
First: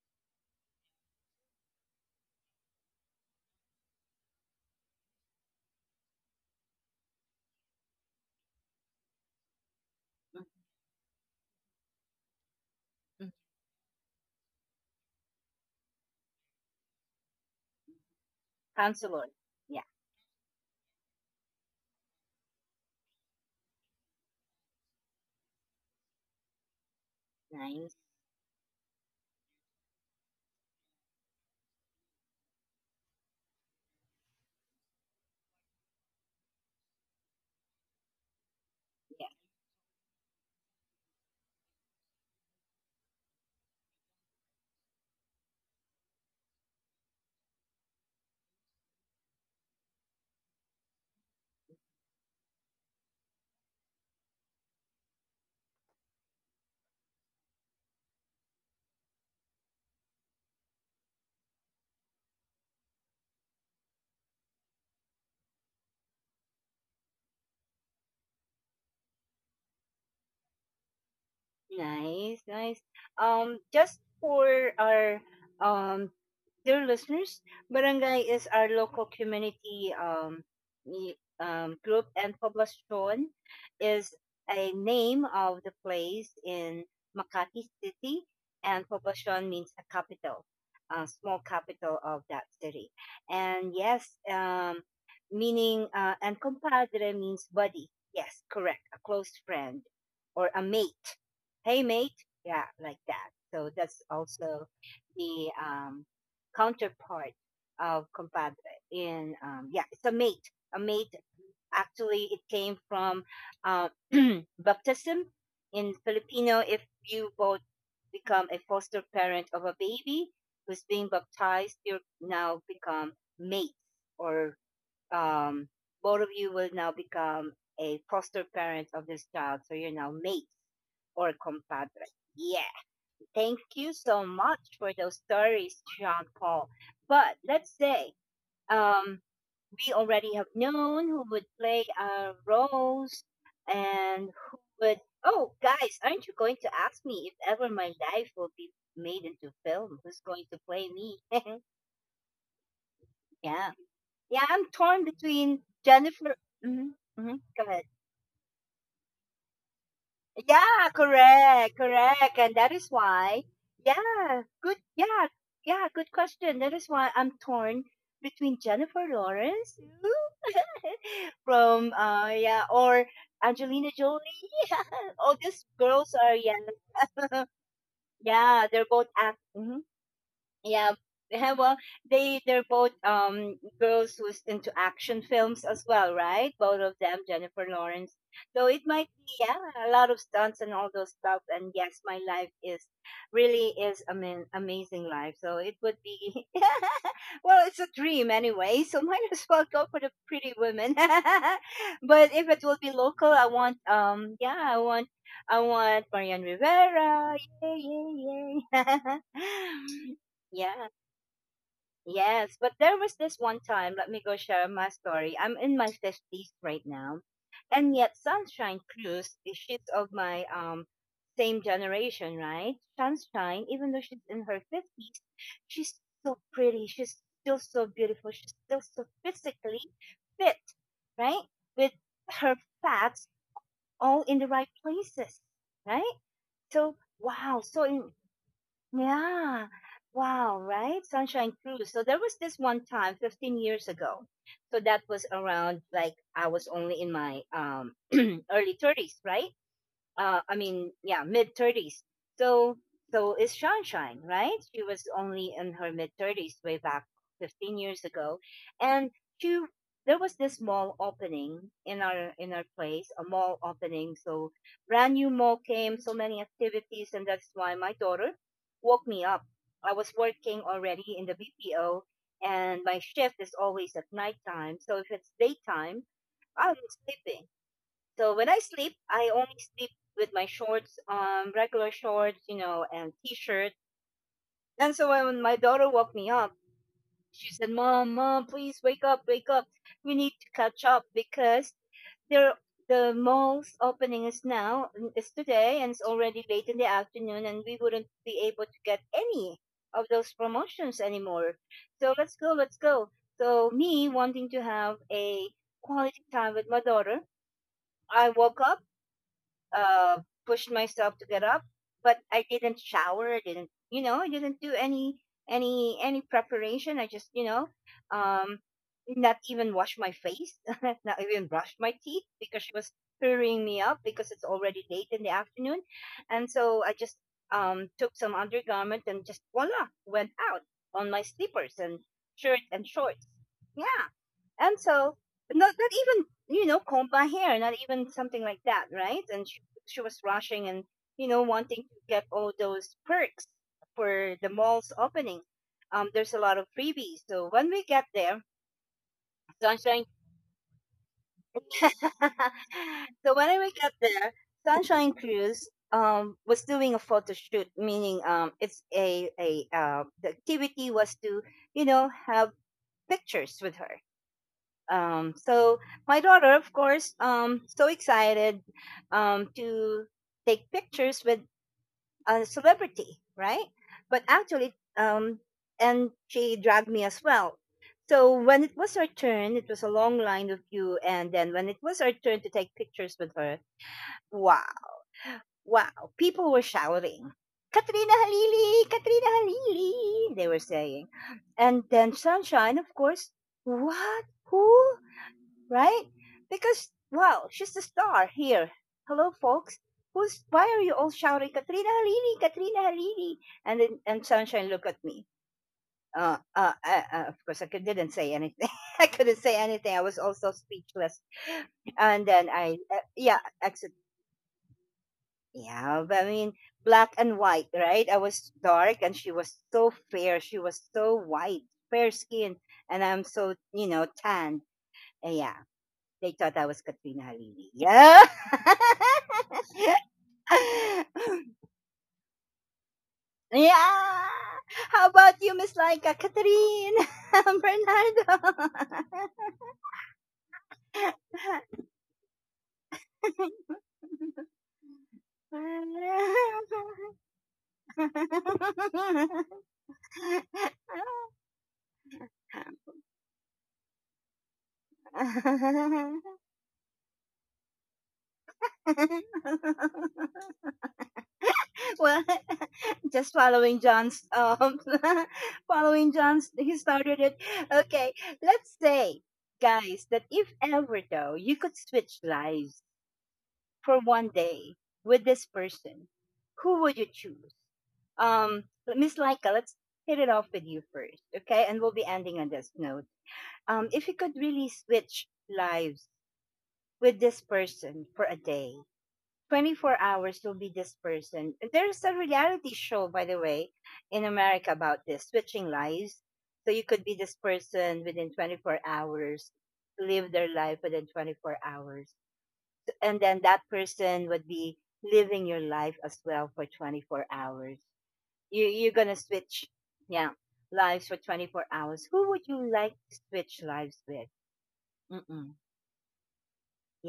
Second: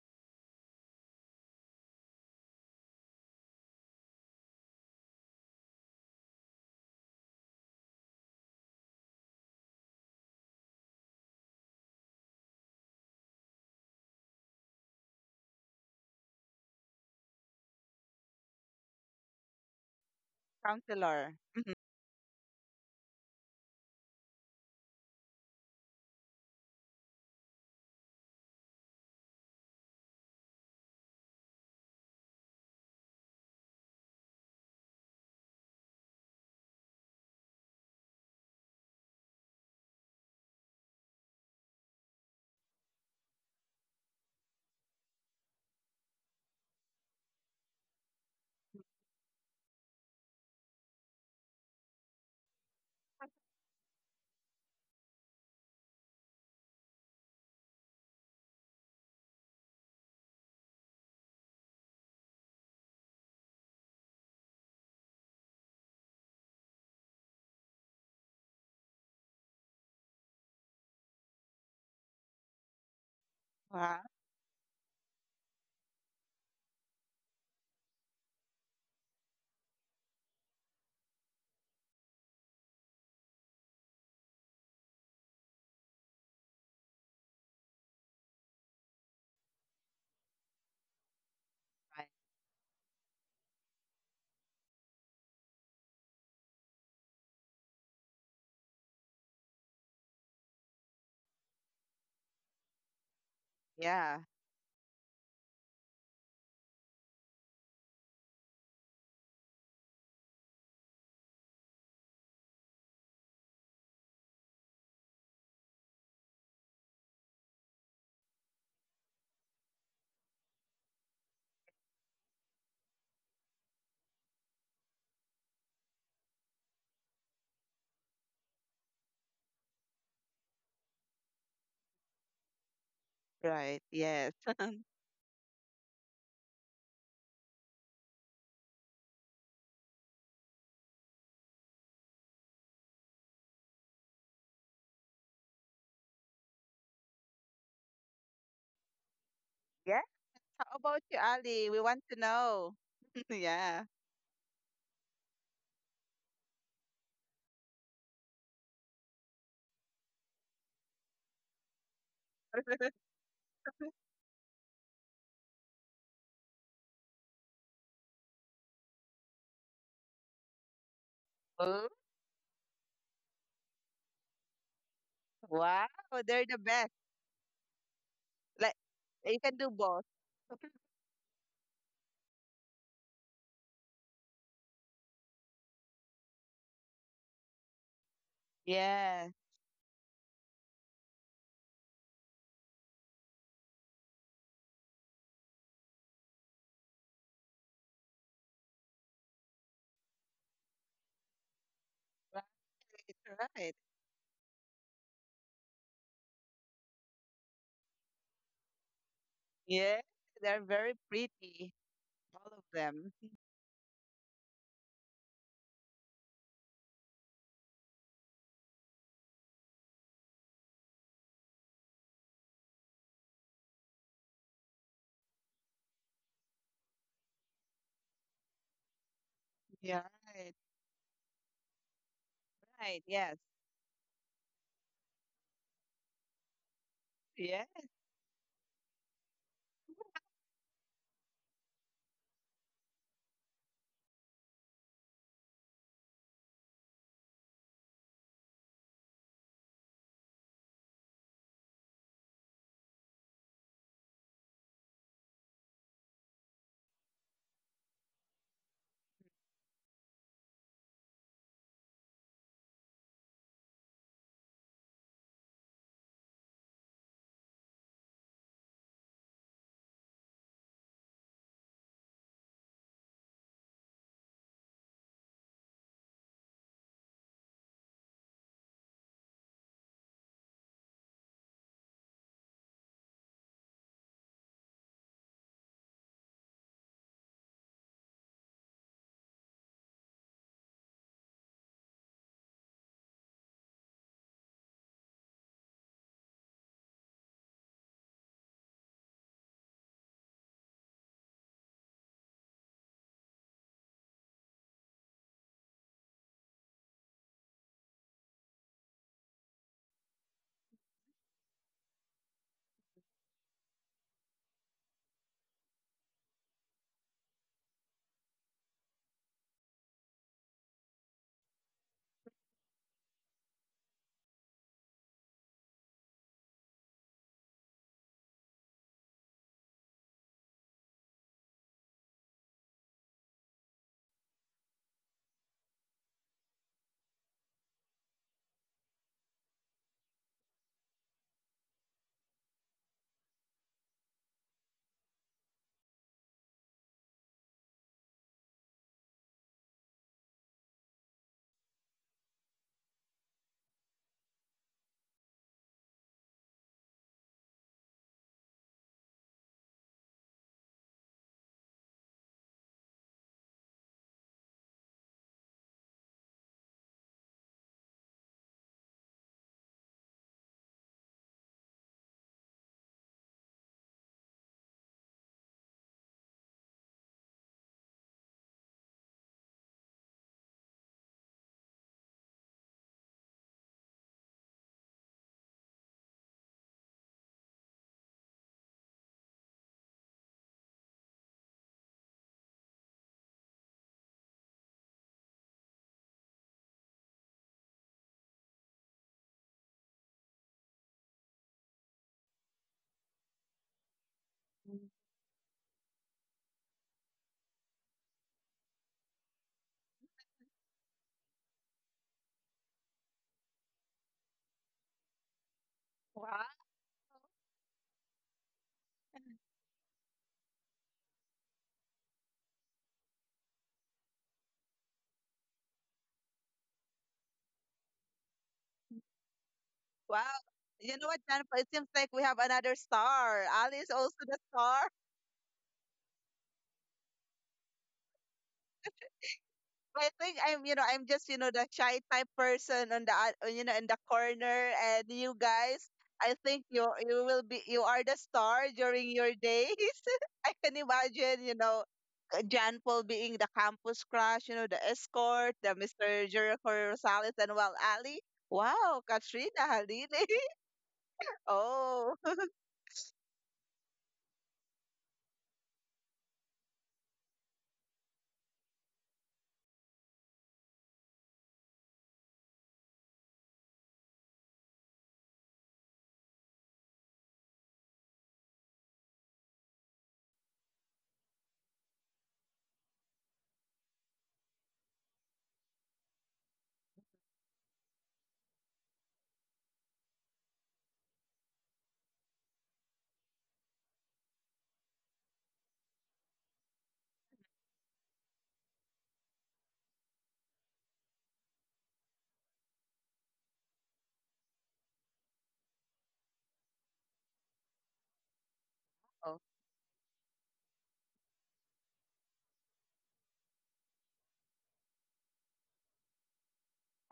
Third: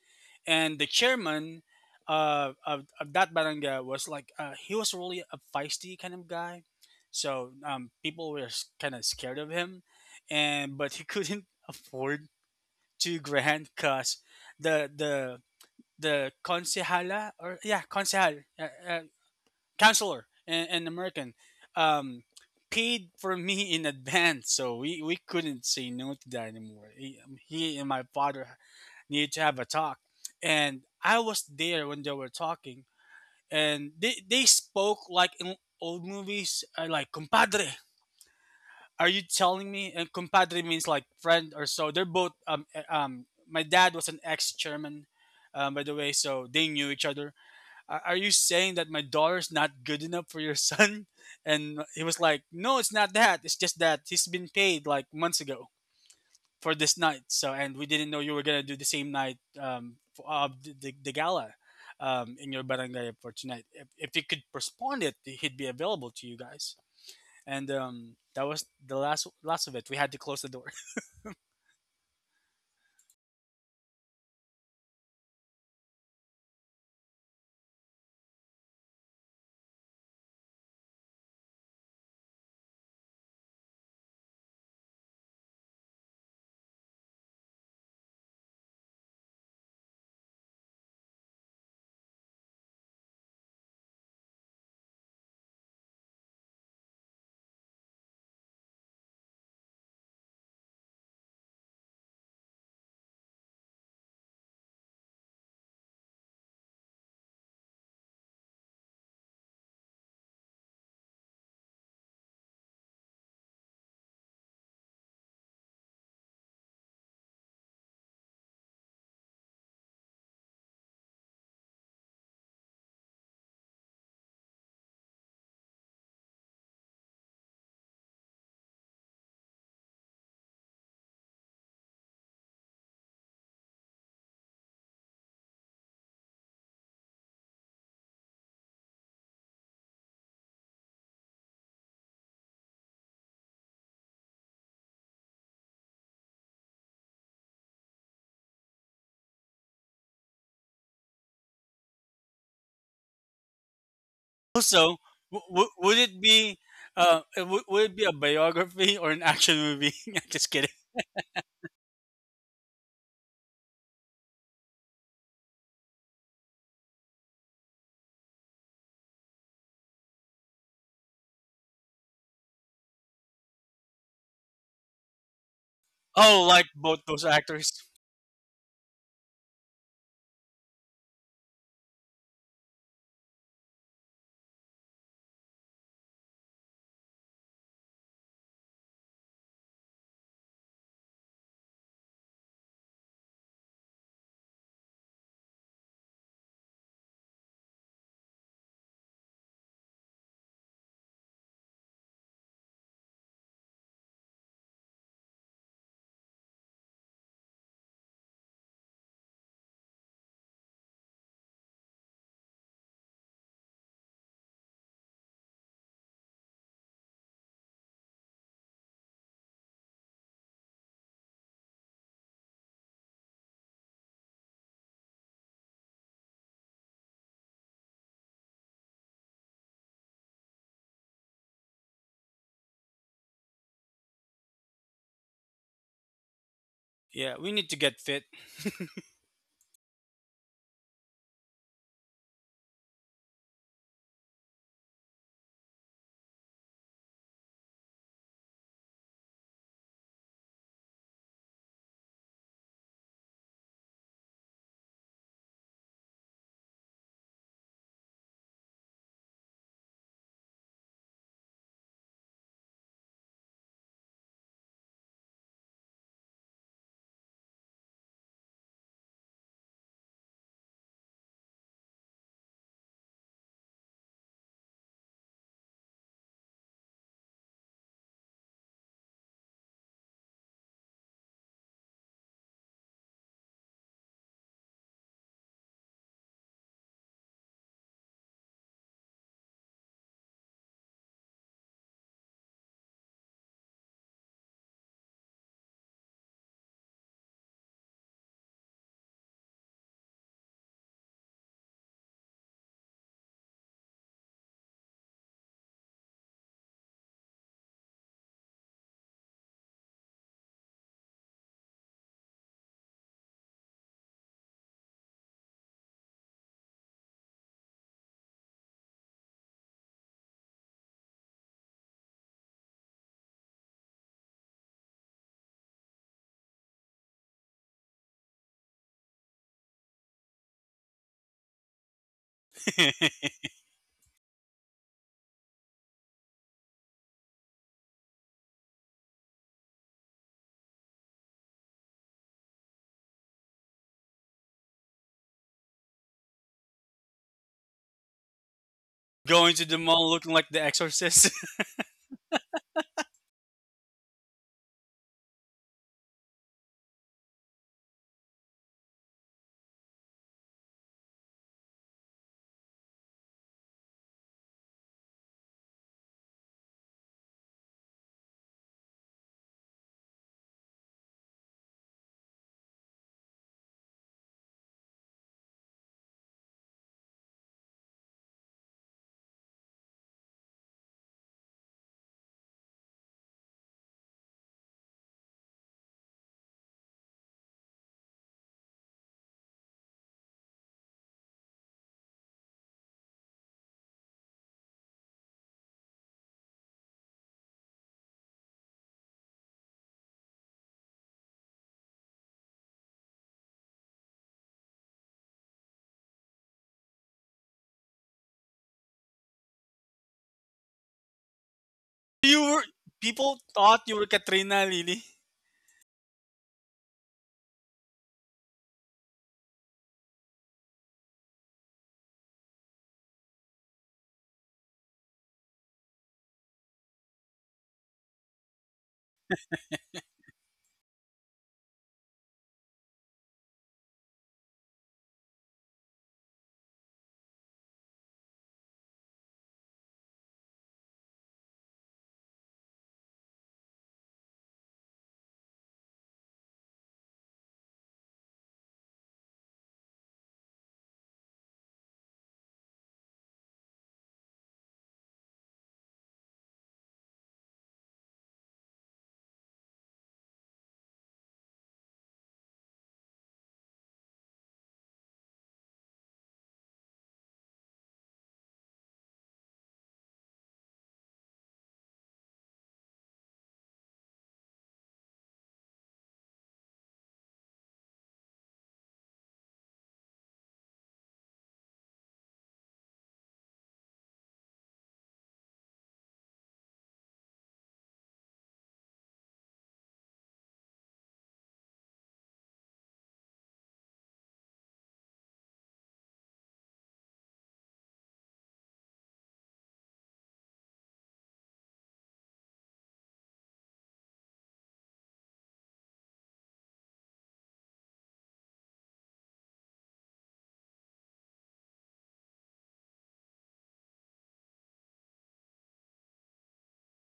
[SPEAKER 3] and the chairman of that barangay was like, he was really a feisty kind of guy, so, people were kind of scared of him. And but he couldn't [LAUGHS] afford 2 grand because the the the concejala or, yeah, concejal,
[SPEAKER 1] Counselor. Yeah,
[SPEAKER 3] counselor, and
[SPEAKER 2] counselor.
[SPEAKER 3] American,
[SPEAKER 2] Mhm.
[SPEAKER 3] um, paid for me in advance, so we couldn't say no to that anymore. He and
[SPEAKER 1] nice.
[SPEAKER 3] my father needed to have a talk, and I was there when they were talking, and they spoke like in old movies, like compadre. Are you
[SPEAKER 1] Yeah.
[SPEAKER 3] telling me? And compadre means like friend or so. They're both. My dad was an ex chairman, by the way, so they knew each other. Are you saying that my daughter's not good enough for your son? [LAUGHS] And he was like, no, it's not that. It's just that he's been paid like months ago for this night. So, and we didn't know you were going to do the same night, for the gala in your barangay for tonight. If he could postpone it, he'd be available to you guys. And that was the last last of it. We had to close the door. [LAUGHS]
[SPEAKER 1] Nice, nice. Um,
[SPEAKER 2] Wow.
[SPEAKER 1] just for our um dear listeners, Barangay is our local community group, and Poblacion is a name of the place in Makati City, and Poblacion means a capital, a small capital of that city. And yes, meaning and compadre means buddy. Yes, correct, a close friend or a mate. Hey mate, yeah, like that. So that's
[SPEAKER 2] Yeah.
[SPEAKER 1] also the counterpart of compadre in yeah, it's a mate, actually. It came from uh, [CLEARS THROAT] baptism. In Filipino, if you both become a foster parent of a baby who's being baptized, you now become mates, or um, both of you will now become a foster parent of this child, so you're now mates or compadre. Yeah, thank
[SPEAKER 2] Right.
[SPEAKER 1] you so
[SPEAKER 2] Yes.
[SPEAKER 1] much for those stories, Jean Paul. But let's say, um, we already have known who would play our roles and who would. Oh, guys, aren't you going to ask me if ever my life will be made into film?
[SPEAKER 2] Yes.
[SPEAKER 1] Who's going to
[SPEAKER 2] How
[SPEAKER 1] play
[SPEAKER 2] about
[SPEAKER 1] me?
[SPEAKER 2] you,
[SPEAKER 1] [LAUGHS]
[SPEAKER 2] Ali? We want to know. [LAUGHS]
[SPEAKER 1] Yeah,
[SPEAKER 2] Yeah.
[SPEAKER 1] yeah, I'm
[SPEAKER 3] Also,
[SPEAKER 1] torn between
[SPEAKER 3] would it
[SPEAKER 1] Jennifer.
[SPEAKER 3] be
[SPEAKER 1] Hmm. Hmm. Go ahead.
[SPEAKER 3] would it be a biography or an action movie? [LAUGHS] Just kidding.
[SPEAKER 1] Yeah, correct, correct. And that is
[SPEAKER 2] [LAUGHS]
[SPEAKER 1] why, yeah, good, yeah, yeah, good question. That is why I'm torn between Jennifer Lawrence [LAUGHS]
[SPEAKER 2] Oh,
[SPEAKER 1] from, yeah, or Angelina Jolie. [LAUGHS] All these
[SPEAKER 2] wow.
[SPEAKER 1] girls are,
[SPEAKER 3] Oh,
[SPEAKER 2] They're
[SPEAKER 1] yeah,
[SPEAKER 2] the
[SPEAKER 3] like
[SPEAKER 2] best.
[SPEAKER 3] both those actors.
[SPEAKER 1] [LAUGHS] yeah,
[SPEAKER 2] Like
[SPEAKER 1] they're both act.
[SPEAKER 2] you can do
[SPEAKER 1] Mm-hmm.
[SPEAKER 2] both.
[SPEAKER 1] Yeah, yeah. Well, they're both girls who's into action films as well, right? Both of them, Jennifer Lawrence. So it might
[SPEAKER 2] Yeah.
[SPEAKER 1] be, yeah, a lot of stunts and all those stuff. And yes, my life is really is a mean amazing life. So it would be [LAUGHS] well, it's a dream anyway. So [LAUGHS] might as well go for the pretty women. [LAUGHS] But
[SPEAKER 2] Right,
[SPEAKER 1] if it will be local, I
[SPEAKER 2] right.
[SPEAKER 1] want yeah, I want Marian Rivera. Yay, yay, yay.
[SPEAKER 2] Yeah.
[SPEAKER 1] [LAUGHS]
[SPEAKER 2] They're
[SPEAKER 1] Yeah.
[SPEAKER 2] very pretty, all
[SPEAKER 1] Yes,
[SPEAKER 2] of
[SPEAKER 1] but there
[SPEAKER 2] them.
[SPEAKER 1] was this one time, let me go share my story. I'm in my 50s right now. And yet Sunshine Cruz, eh, she's of my same generation, right? Sunshine, even though she's in her 50s, she's so pretty. She's still so beautiful. She's still so physically
[SPEAKER 2] Yeah, right,
[SPEAKER 1] fit, right? With her
[SPEAKER 2] right.
[SPEAKER 1] fats
[SPEAKER 2] Yes.
[SPEAKER 1] all in the right places, right? So,
[SPEAKER 3] Yeah, we
[SPEAKER 1] wow.
[SPEAKER 3] need
[SPEAKER 2] Yeah.
[SPEAKER 3] to
[SPEAKER 1] So
[SPEAKER 3] get
[SPEAKER 1] in,
[SPEAKER 3] fit.
[SPEAKER 1] yeah. Wow, right? Sunshine Cruise. So there was this one time 15 years ago. So that was around, like, I was only in my [CLEARS THROAT] early 30s, right? I mean, yeah, mid 30s. So, so is Sunshine, right? She was only in her mid 30s way back 15 years ago, and she there was this mall opening in our place, a mall opening. So, brand new mall came, so many activities, and that's why my daughter woke me up. I was working already in the BPO, and my shift is always at nighttime. So if it's daytime, I'm sleeping. So when I sleep, I only sleep with my shorts, regular shorts, you know, and t-shirt. And so when my daughter woke me up, she said, "Mom, mom, please wake up, wake up. We need to catch up because there the mall's opening is now is today, and it's already late in the afternoon and we wouldn't be able to get any of those promotions anymore. So let's go, let's go." So, me wanting to have a quality time with my daughter, I woke up, uh, pushed myself to get up, but I didn't shower. I didn't, you know, I didn't do any preparation. I just, you know, um, not even wash my face, [LAUGHS] not even brushed my teeth, because she was hurrying me up because it's already late in the afternoon, and so I just took some undergarment and just voila went out on my slippers and shirt and shorts.
[SPEAKER 3] [LAUGHS]
[SPEAKER 1] Yeah, and so, not even, you know, comb my hair, not even something like that, right? And she was rushing and, you know, wanting to get all those perks for the mall's opening. There's a lot of freebies. So when we get there,
[SPEAKER 3] Going to the mall
[SPEAKER 1] Sunshine.
[SPEAKER 3] looking like The Exorcist.
[SPEAKER 1] [LAUGHS] So when we get there, Sunshine Cruise was doing a photo shoot, meaning it's a the activity was to have pictures with her. So my daughter, of course, so excited to take pictures with a celebrity, right, but actually and she dragged me as well. So when it was her turn, it was a long line of you, and then when it was her turn to take pictures with her, wow, wow, people were shouting, "Katrina Halili, Katrina Halili," they were saying. And then Sunshine, of course, what, who, right? Because, wow, she's the star here. Hello, folks. Who's, why are you all shouting, Katrina Halili, Katrina Halili? And then, and Sunshine looked at me. Of course, I could, didn't say anything. [LAUGHS] I couldn't say anything. I was also speechless.
[SPEAKER 3] [LAUGHS]
[SPEAKER 1] And
[SPEAKER 3] You
[SPEAKER 1] then
[SPEAKER 3] were,
[SPEAKER 1] I,
[SPEAKER 3] people
[SPEAKER 1] yeah,
[SPEAKER 3] thought
[SPEAKER 1] exit.
[SPEAKER 3] you were Katrina Lily.
[SPEAKER 1] Yeah, but I
[SPEAKER 2] Wow.
[SPEAKER 1] mean, black and white, right? I was dark and she was so fair. She was so white, fair skin. And I'm so, you know, tanned. Uh, yeah, They thought I was Katrina Halili. Yeah. [LAUGHS]
[SPEAKER 2] Wow. You know what, Jennifer? It seems like we have another star. Ali is also
[SPEAKER 1] Yeah.
[SPEAKER 2] the star.
[SPEAKER 1] How about you, Miss Laika? Catherine?
[SPEAKER 2] I think I'm, I'm just, the shy type person on the, in the corner. And you guys, I think you are the star during your days. [LAUGHS] I can
[SPEAKER 1] [LAUGHS]
[SPEAKER 2] imagine, Jan
[SPEAKER 1] Bernardo?
[SPEAKER 2] Paul being the campus crush, the escort, the Mr. Jericho Rosales and Wal Ali. Wow, Katrina Halili. [LAUGHS]
[SPEAKER 1] [LAUGHS]
[SPEAKER 2] Oh.
[SPEAKER 1] Well, just following John's [LAUGHS] following John's, he started it. Okay, let's say, guys, that if ever though you could switch lives for one day with this person, who would you choose? Um Miss Laika, let's hit it off with you first, okay? And we'll be ending on this note. If you could really switch lives with this person for a day, 24 hours will be this person. There's a reality show, by the way, in America about this switching lives. So you could be this person within 24 hours, live their life within 24 hours. And then that person would be living your life as well for 24 hours. You're going to switch, yeah, lives for 24 hours. Who would you like to switch lives with? Mm-mm.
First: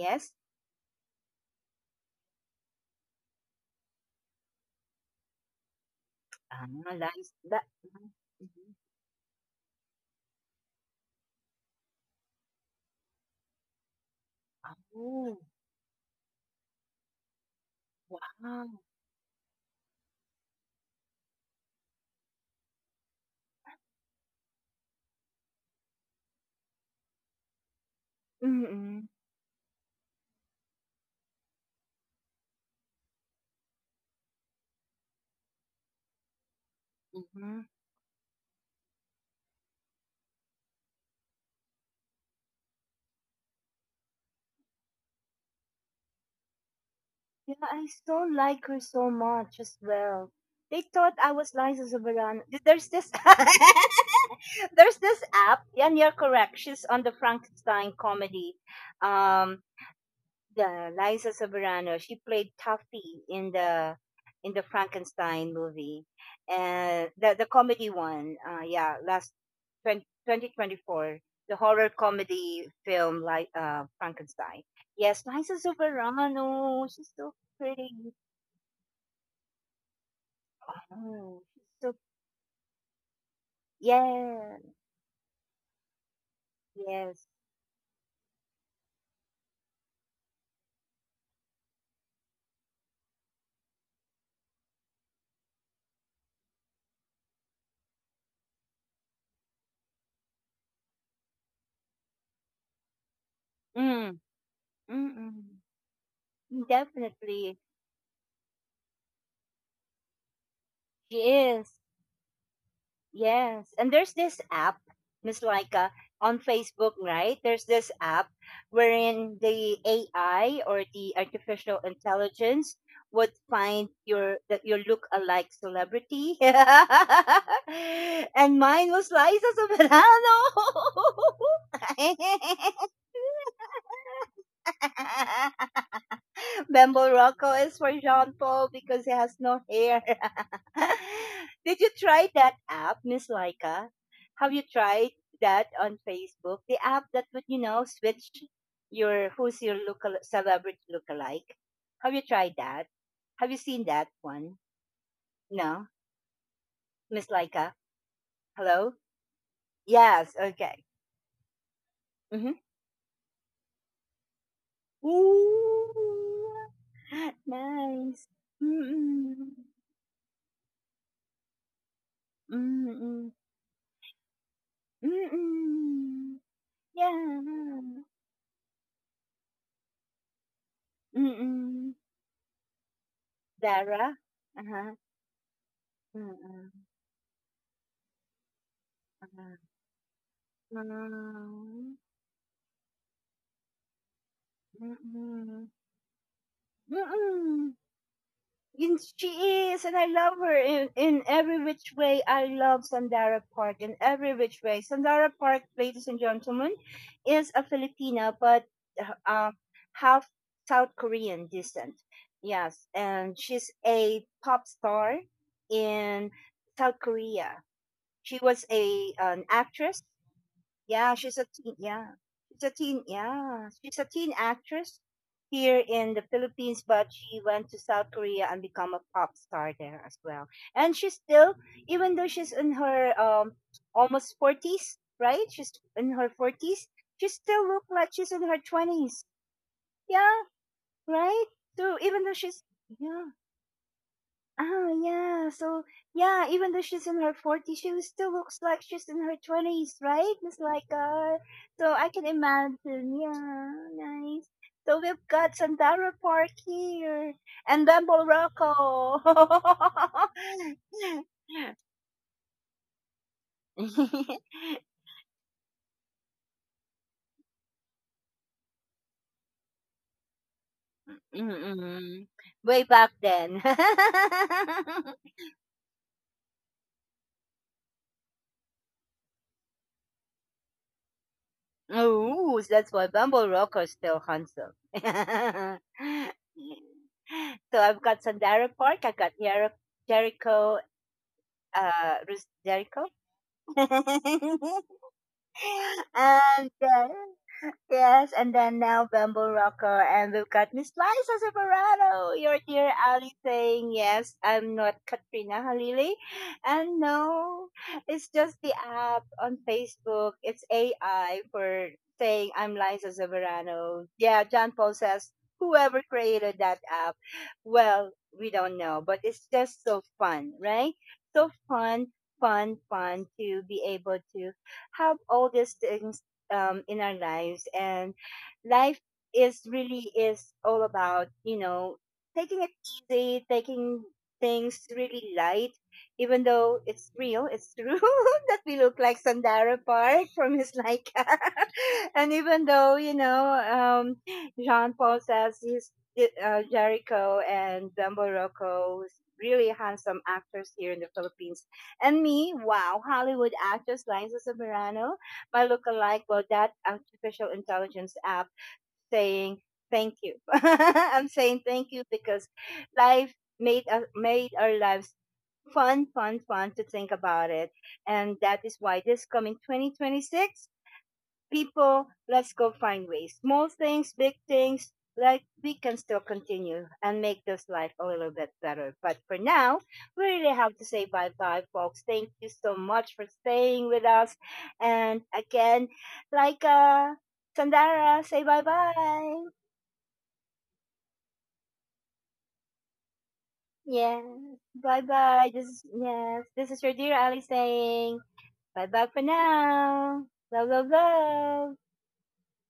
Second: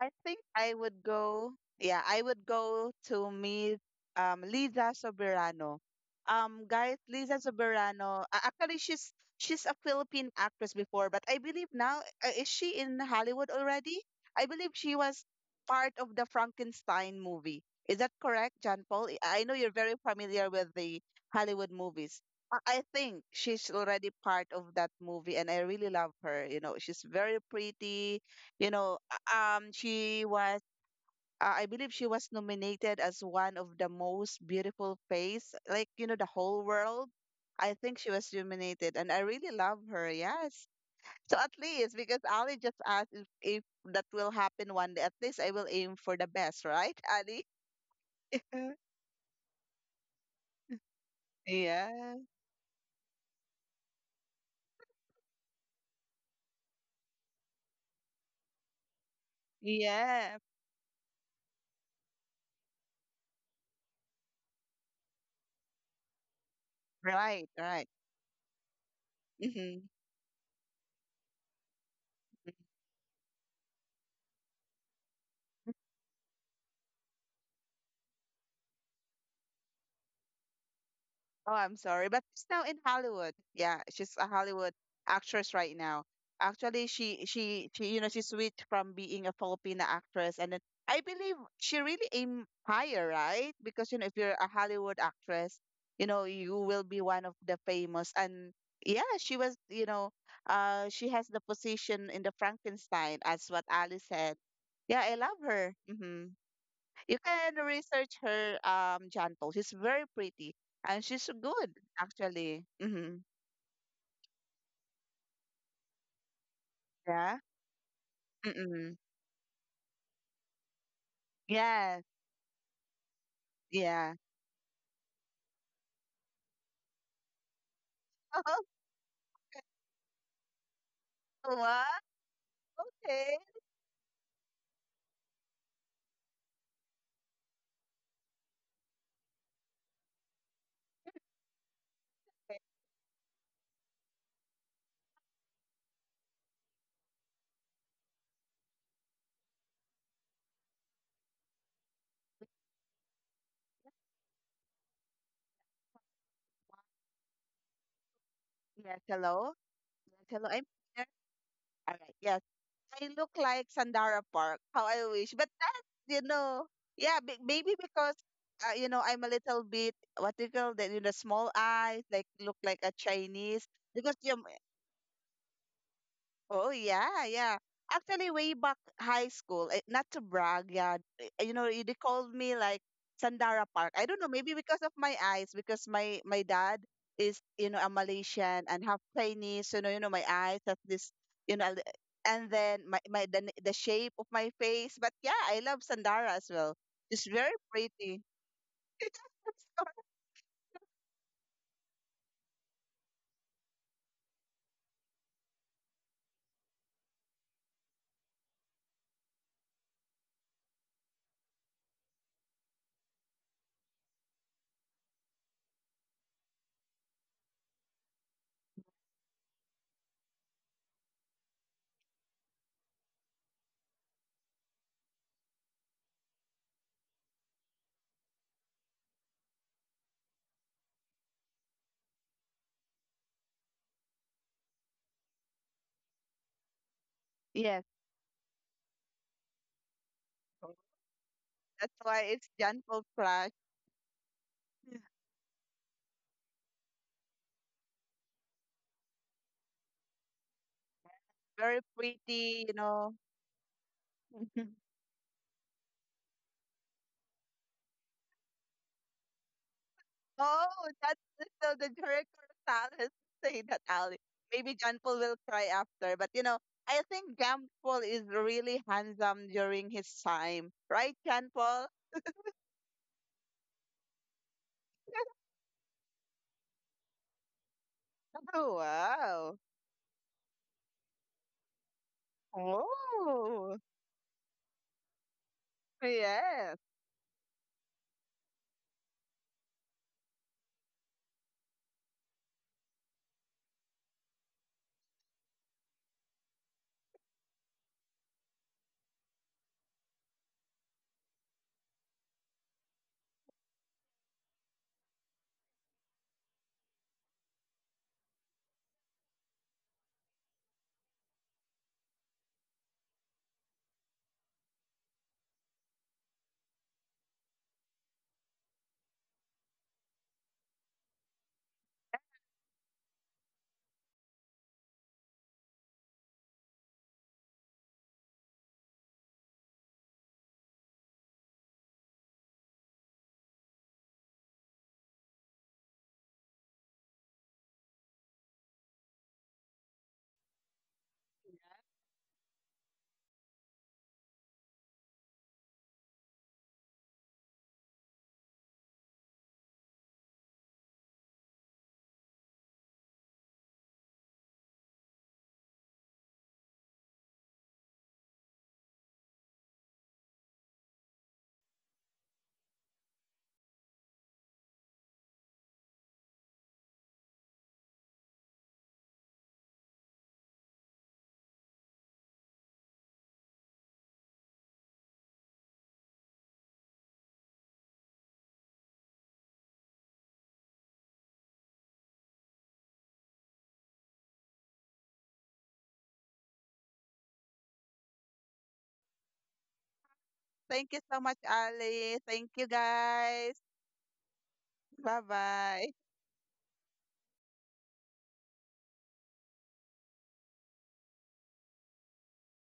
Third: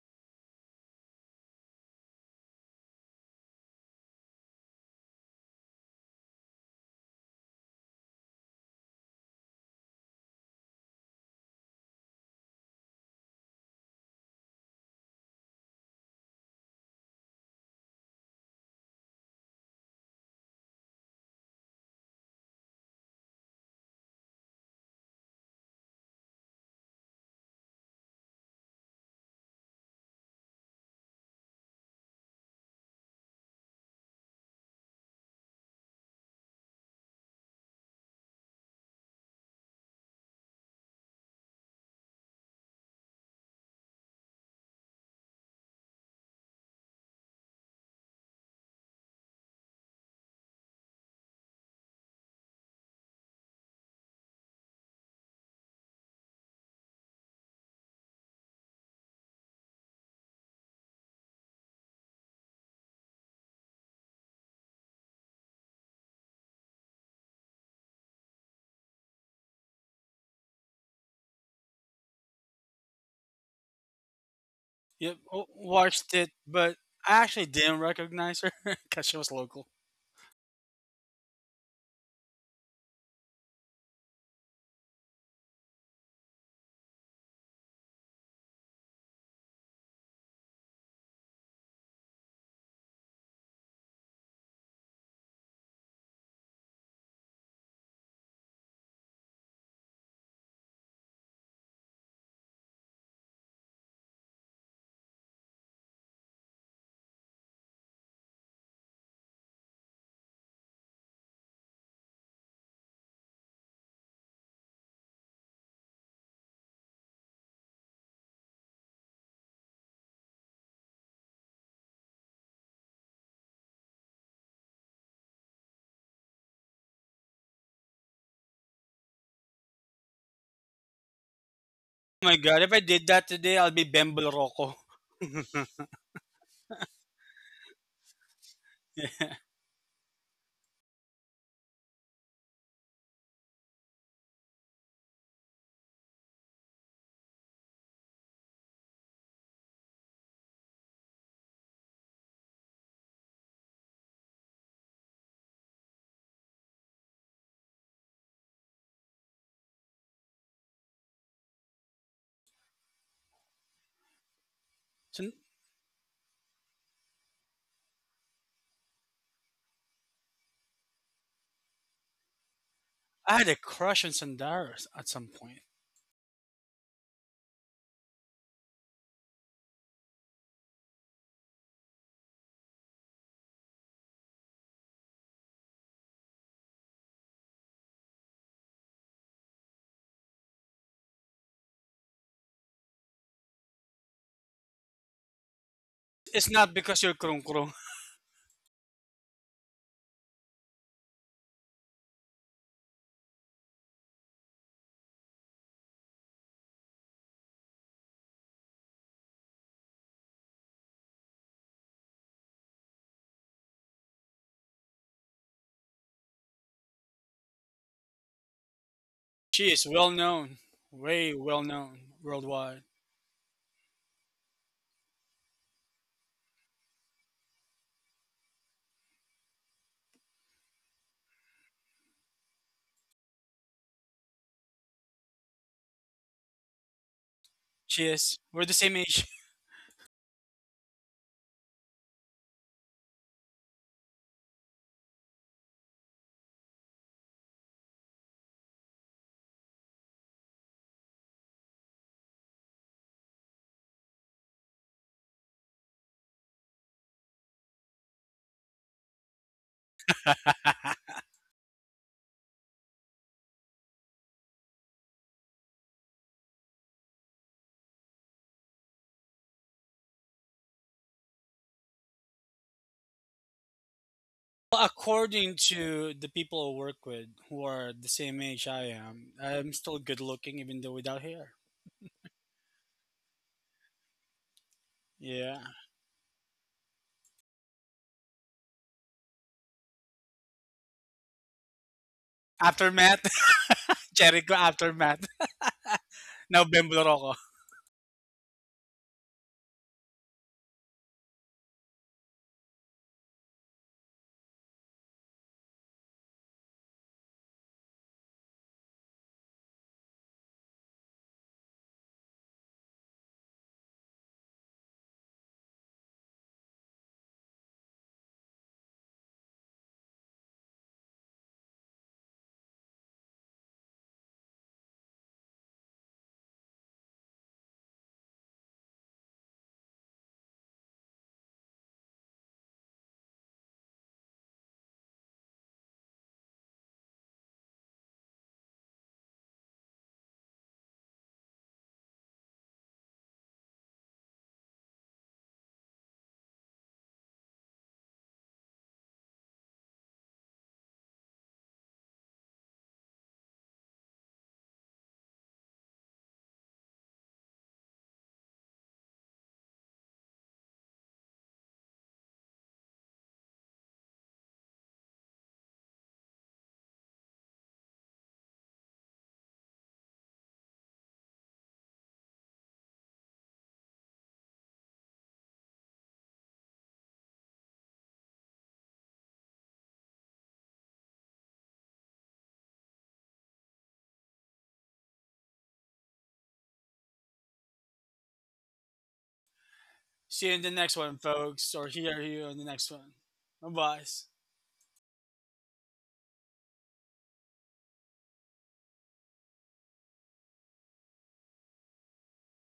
[SPEAKER 2] I think I would go. Yeah, I would go to meet Liza Soberano.
[SPEAKER 1] Ah,
[SPEAKER 2] Guys,
[SPEAKER 1] lives.
[SPEAKER 2] Liza
[SPEAKER 1] That,
[SPEAKER 2] Soberano.
[SPEAKER 1] mhm.
[SPEAKER 2] Actually, she's a Philippine actress before, but I believe now is she in Hollywood already? I believe she was
[SPEAKER 1] Oh,
[SPEAKER 2] part of the Frankenstein movie. Is that correct,
[SPEAKER 1] wow.
[SPEAKER 2] John Paul? I know you're very familiar with the Hollywood movies. I think she's already part of that movie, and I really love her. You know, she's very pretty you know
[SPEAKER 1] Mm.
[SPEAKER 2] um, she was, I believe she was nominated as one of the most beautiful face, like, the whole world.
[SPEAKER 1] Mhm.
[SPEAKER 2] I think she was nominated, and I really love her. Yes. So at least, because Ali just asked if that will happen one day, at least I will aim for the best, right, Ali?
[SPEAKER 1] Yeah, I so
[SPEAKER 2] [LAUGHS]
[SPEAKER 1] like her so much as well. They thought I was Liza
[SPEAKER 2] Yeah.
[SPEAKER 1] Soberano. There's this [LAUGHS] there's this app, and you're correct. She's on the Frankenstein comedy. Um,
[SPEAKER 2] Yeah.
[SPEAKER 1] Yeah, Liza Soberano. She played Tuffy in the Frankenstein movie, and the
[SPEAKER 2] Right.
[SPEAKER 1] the
[SPEAKER 2] Right.
[SPEAKER 1] comedy one. Yeah, last
[SPEAKER 2] Mhm.
[SPEAKER 1] 20, 2024, the horror comedy film, like Frankenstein.
[SPEAKER 3] You
[SPEAKER 1] Yes, Liza
[SPEAKER 3] watched it, but
[SPEAKER 1] Soberano. She's
[SPEAKER 3] I
[SPEAKER 1] so
[SPEAKER 3] actually didn't
[SPEAKER 1] pretty.
[SPEAKER 3] recognize her [LAUGHS] because she was local.
[SPEAKER 1] Oh,
[SPEAKER 2] Oh,
[SPEAKER 1] she's
[SPEAKER 2] I'm
[SPEAKER 1] so,
[SPEAKER 2] sorry, but she's now in Hollywood. Yeah, she's a
[SPEAKER 1] yeah,
[SPEAKER 2] Hollywood actress right now. Actually,
[SPEAKER 1] yes.
[SPEAKER 2] she you know she switched from being a Filipina actress, and then I believe she really aim higher, right? Because if you're a Hollywood actress, you will be one of the famous. And yeah, she was you know, she has the position in the Frankenstein as what Ali
[SPEAKER 1] Mm,
[SPEAKER 2] said. Yeah, I love
[SPEAKER 1] mm,
[SPEAKER 2] her. Mm-hmm.
[SPEAKER 1] mm.
[SPEAKER 2] You can
[SPEAKER 1] Definitely,
[SPEAKER 2] research her Janpo. She's very pretty and
[SPEAKER 1] she
[SPEAKER 2] she's
[SPEAKER 1] is.
[SPEAKER 2] good actually. Mm-hmm.
[SPEAKER 1] Yes. And there's this app, Miss Laika, on Facebook,
[SPEAKER 2] Yeah.
[SPEAKER 1] right? There's this app
[SPEAKER 2] Mm-mm.
[SPEAKER 1] wherein the AI or the artificial
[SPEAKER 2] Yes.
[SPEAKER 1] intelligence would find
[SPEAKER 2] Yeah.
[SPEAKER 1] your, that your look-alike celebrity. [LAUGHS] And
[SPEAKER 2] [LAUGHS]
[SPEAKER 1] mine was Liza Soberano.
[SPEAKER 2] Oh, wow.
[SPEAKER 3] Oh my god, if I did that
[SPEAKER 2] Okay.
[SPEAKER 3] today, I'll be Bembel Rocco. [LAUGHS]
[SPEAKER 1] [LAUGHS] Bembo Rocco is for Jean Paul because he has no hair. [LAUGHS] Did you try that app, Miss Laika? Have you tried that on Facebook? The app that would, you know, switch your, who's your local celebrity lookalike. Have you tried that? Have you seen that one? No, Miss Laika. Hello.
[SPEAKER 2] Yes. Hello. Yes.
[SPEAKER 1] Yes.
[SPEAKER 2] Hello. I'm
[SPEAKER 1] Okay.
[SPEAKER 2] here. All right. Yes.
[SPEAKER 1] Mm-hmm.
[SPEAKER 2] I look like Sandara Park. How I
[SPEAKER 3] Sun-
[SPEAKER 2] wish. But that's you
[SPEAKER 1] Ooh,
[SPEAKER 2] know. Yeah. Maybe because
[SPEAKER 1] nice.
[SPEAKER 2] I'm a
[SPEAKER 1] Mm-mm.
[SPEAKER 2] little bit what do you call that? You know, small eyes, like look like a
[SPEAKER 3] I
[SPEAKER 1] Mm-mm.
[SPEAKER 3] had a
[SPEAKER 2] Chinese.
[SPEAKER 3] crush on
[SPEAKER 2] Because you
[SPEAKER 3] Sandara at some point.
[SPEAKER 1] Mm-mm.
[SPEAKER 2] Oh, yeah, yeah.
[SPEAKER 1] Yeah,
[SPEAKER 2] Actually, way back high school, not to brag, yeah, they
[SPEAKER 1] mm.
[SPEAKER 2] called me like Sandara Park. I don't
[SPEAKER 1] Zara?
[SPEAKER 2] know, maybe because of
[SPEAKER 1] Uh-huh,
[SPEAKER 2] my eyes, because my
[SPEAKER 1] mm,
[SPEAKER 2] dad is a Malaysian and half
[SPEAKER 1] uh-huh,
[SPEAKER 2] Chinese, so my eyes have this, you know, li-
[SPEAKER 1] mm,
[SPEAKER 2] and then the shape of my face. But yeah, I
[SPEAKER 1] mm,
[SPEAKER 2] love Sandara
[SPEAKER 3] It's
[SPEAKER 2] as
[SPEAKER 3] not
[SPEAKER 2] well.
[SPEAKER 3] because you're
[SPEAKER 2] It's
[SPEAKER 3] Krung
[SPEAKER 2] very
[SPEAKER 3] Krung.
[SPEAKER 1] mm.
[SPEAKER 2] pretty.
[SPEAKER 1] And she is, and I
[SPEAKER 2] [LAUGHS]
[SPEAKER 1] love her in every which way. I love Sandara Park in every which way. Sandara Park, ladies and gentlemen, is a Filipina, but uh, um, half South Korean descent. Yes, and she's a pop star in South Korea. She was a an
[SPEAKER 3] She is
[SPEAKER 1] actress.
[SPEAKER 3] well known,
[SPEAKER 1] Yeah,
[SPEAKER 3] way
[SPEAKER 1] she's a
[SPEAKER 3] well
[SPEAKER 1] teen.
[SPEAKER 3] known
[SPEAKER 1] Yeah, she's a
[SPEAKER 3] worldwide.
[SPEAKER 1] teen. Yeah, she's a teen actress here in the Philippines, but she went to South Korea and become a pop star there as well. And she's still, even though she's in her almost 40s, right? She's in her 40s. She still
[SPEAKER 2] Yes,
[SPEAKER 1] looks
[SPEAKER 3] She
[SPEAKER 1] like she's
[SPEAKER 3] is.
[SPEAKER 1] in her
[SPEAKER 3] We're the same age.
[SPEAKER 1] twenties. Yeah,
[SPEAKER 2] so
[SPEAKER 1] right.
[SPEAKER 2] that's
[SPEAKER 1] So even
[SPEAKER 2] why
[SPEAKER 1] though
[SPEAKER 2] it's
[SPEAKER 1] she's,
[SPEAKER 2] Jan Paul
[SPEAKER 1] yeah,
[SPEAKER 2] Crush.
[SPEAKER 1] ah, yeah. So, yeah, even though she's in her 40s, she still looks like she's in her 20s, right? It's like,
[SPEAKER 2] Very
[SPEAKER 1] so I can
[SPEAKER 2] pretty.
[SPEAKER 1] imagine. Yeah, nice.
[SPEAKER 2] [LAUGHS]
[SPEAKER 1] So we've got Sandara Park here and Bamble Rocco.
[SPEAKER 2] Oh,
[SPEAKER 3] [LAUGHS]
[SPEAKER 1] [LAUGHS]
[SPEAKER 2] that's so the director of talent [LAUGHS] say that Ali. Maybe John Paul will try after, but I think John Paul is really handsome during his time, right, John Paul?
[SPEAKER 1] Mm-mm. Way back then.
[SPEAKER 3] Well,
[SPEAKER 1] [LAUGHS]
[SPEAKER 3] according to the people I work with who are the same age
[SPEAKER 2] Oh,
[SPEAKER 3] I am,
[SPEAKER 2] wow.
[SPEAKER 3] I'm still good looking even though without hair.
[SPEAKER 1] Oh, that's why Bumble Rock
[SPEAKER 2] Oh,
[SPEAKER 1] is still handsome. [LAUGHS]
[SPEAKER 3] Yeah.
[SPEAKER 2] yes.
[SPEAKER 1] So I've got Sandara Park, I've got Jericho, Jericho,
[SPEAKER 3] Aftermath.
[SPEAKER 1] [LAUGHS]
[SPEAKER 3] [LAUGHS] Jericho aftermath. [LAUGHS] Now
[SPEAKER 1] and
[SPEAKER 3] bembler ako.
[SPEAKER 1] yes, and then now Bamboo Rocker, and we've got Miss Liza Separado, your dear Ali, saying, "Yes, I'm not Katrina Halili." And no, it's just the app on Facebook. It's AI for saying, "I'm Liza Severano." Yeah, John Paul says, whoever created that app, well, we don't know, but it's just so fun, right? So fun, fun, fun to be able to have all these things in our lives. And life is really is all about, you know, taking it easy, taking things really light, even though it's real, it's true [LAUGHS] that we look like Sandara Park, from his Laika. [LAUGHS] And even though, you know, Jean Paul says he's Jericho and Bambo Rocco, who's really handsome actors here in the Philippines, and me, wow, Hollywood actress Liza Soberano. My lookalike, well, that artificial intelligence app, saying thank you. [LAUGHS] I'm saying thank you because life made us, made our lives fun, fun, fun to think about it, and that is why this coming 2026, people, let's go find ways. Small things, big things, like we can still continue and make this life a little bit better. But for now, we really have to say bye bye, folks. Thank you so much for staying with us. And again, like Sandara, say bye bye.
[SPEAKER 3] See you in the next
[SPEAKER 2] Thank you
[SPEAKER 3] one,
[SPEAKER 2] so much,
[SPEAKER 3] folks, or hear
[SPEAKER 2] Ali.
[SPEAKER 3] you on
[SPEAKER 2] Thank
[SPEAKER 3] the
[SPEAKER 2] you,
[SPEAKER 3] next one.
[SPEAKER 2] guys.
[SPEAKER 3] Bye bye.
[SPEAKER 1] Yeah, bye
[SPEAKER 2] Bye
[SPEAKER 1] bye. This is,
[SPEAKER 2] bye.
[SPEAKER 1] yes, this is your dear Ali saying bye bye for now. Love, love, love.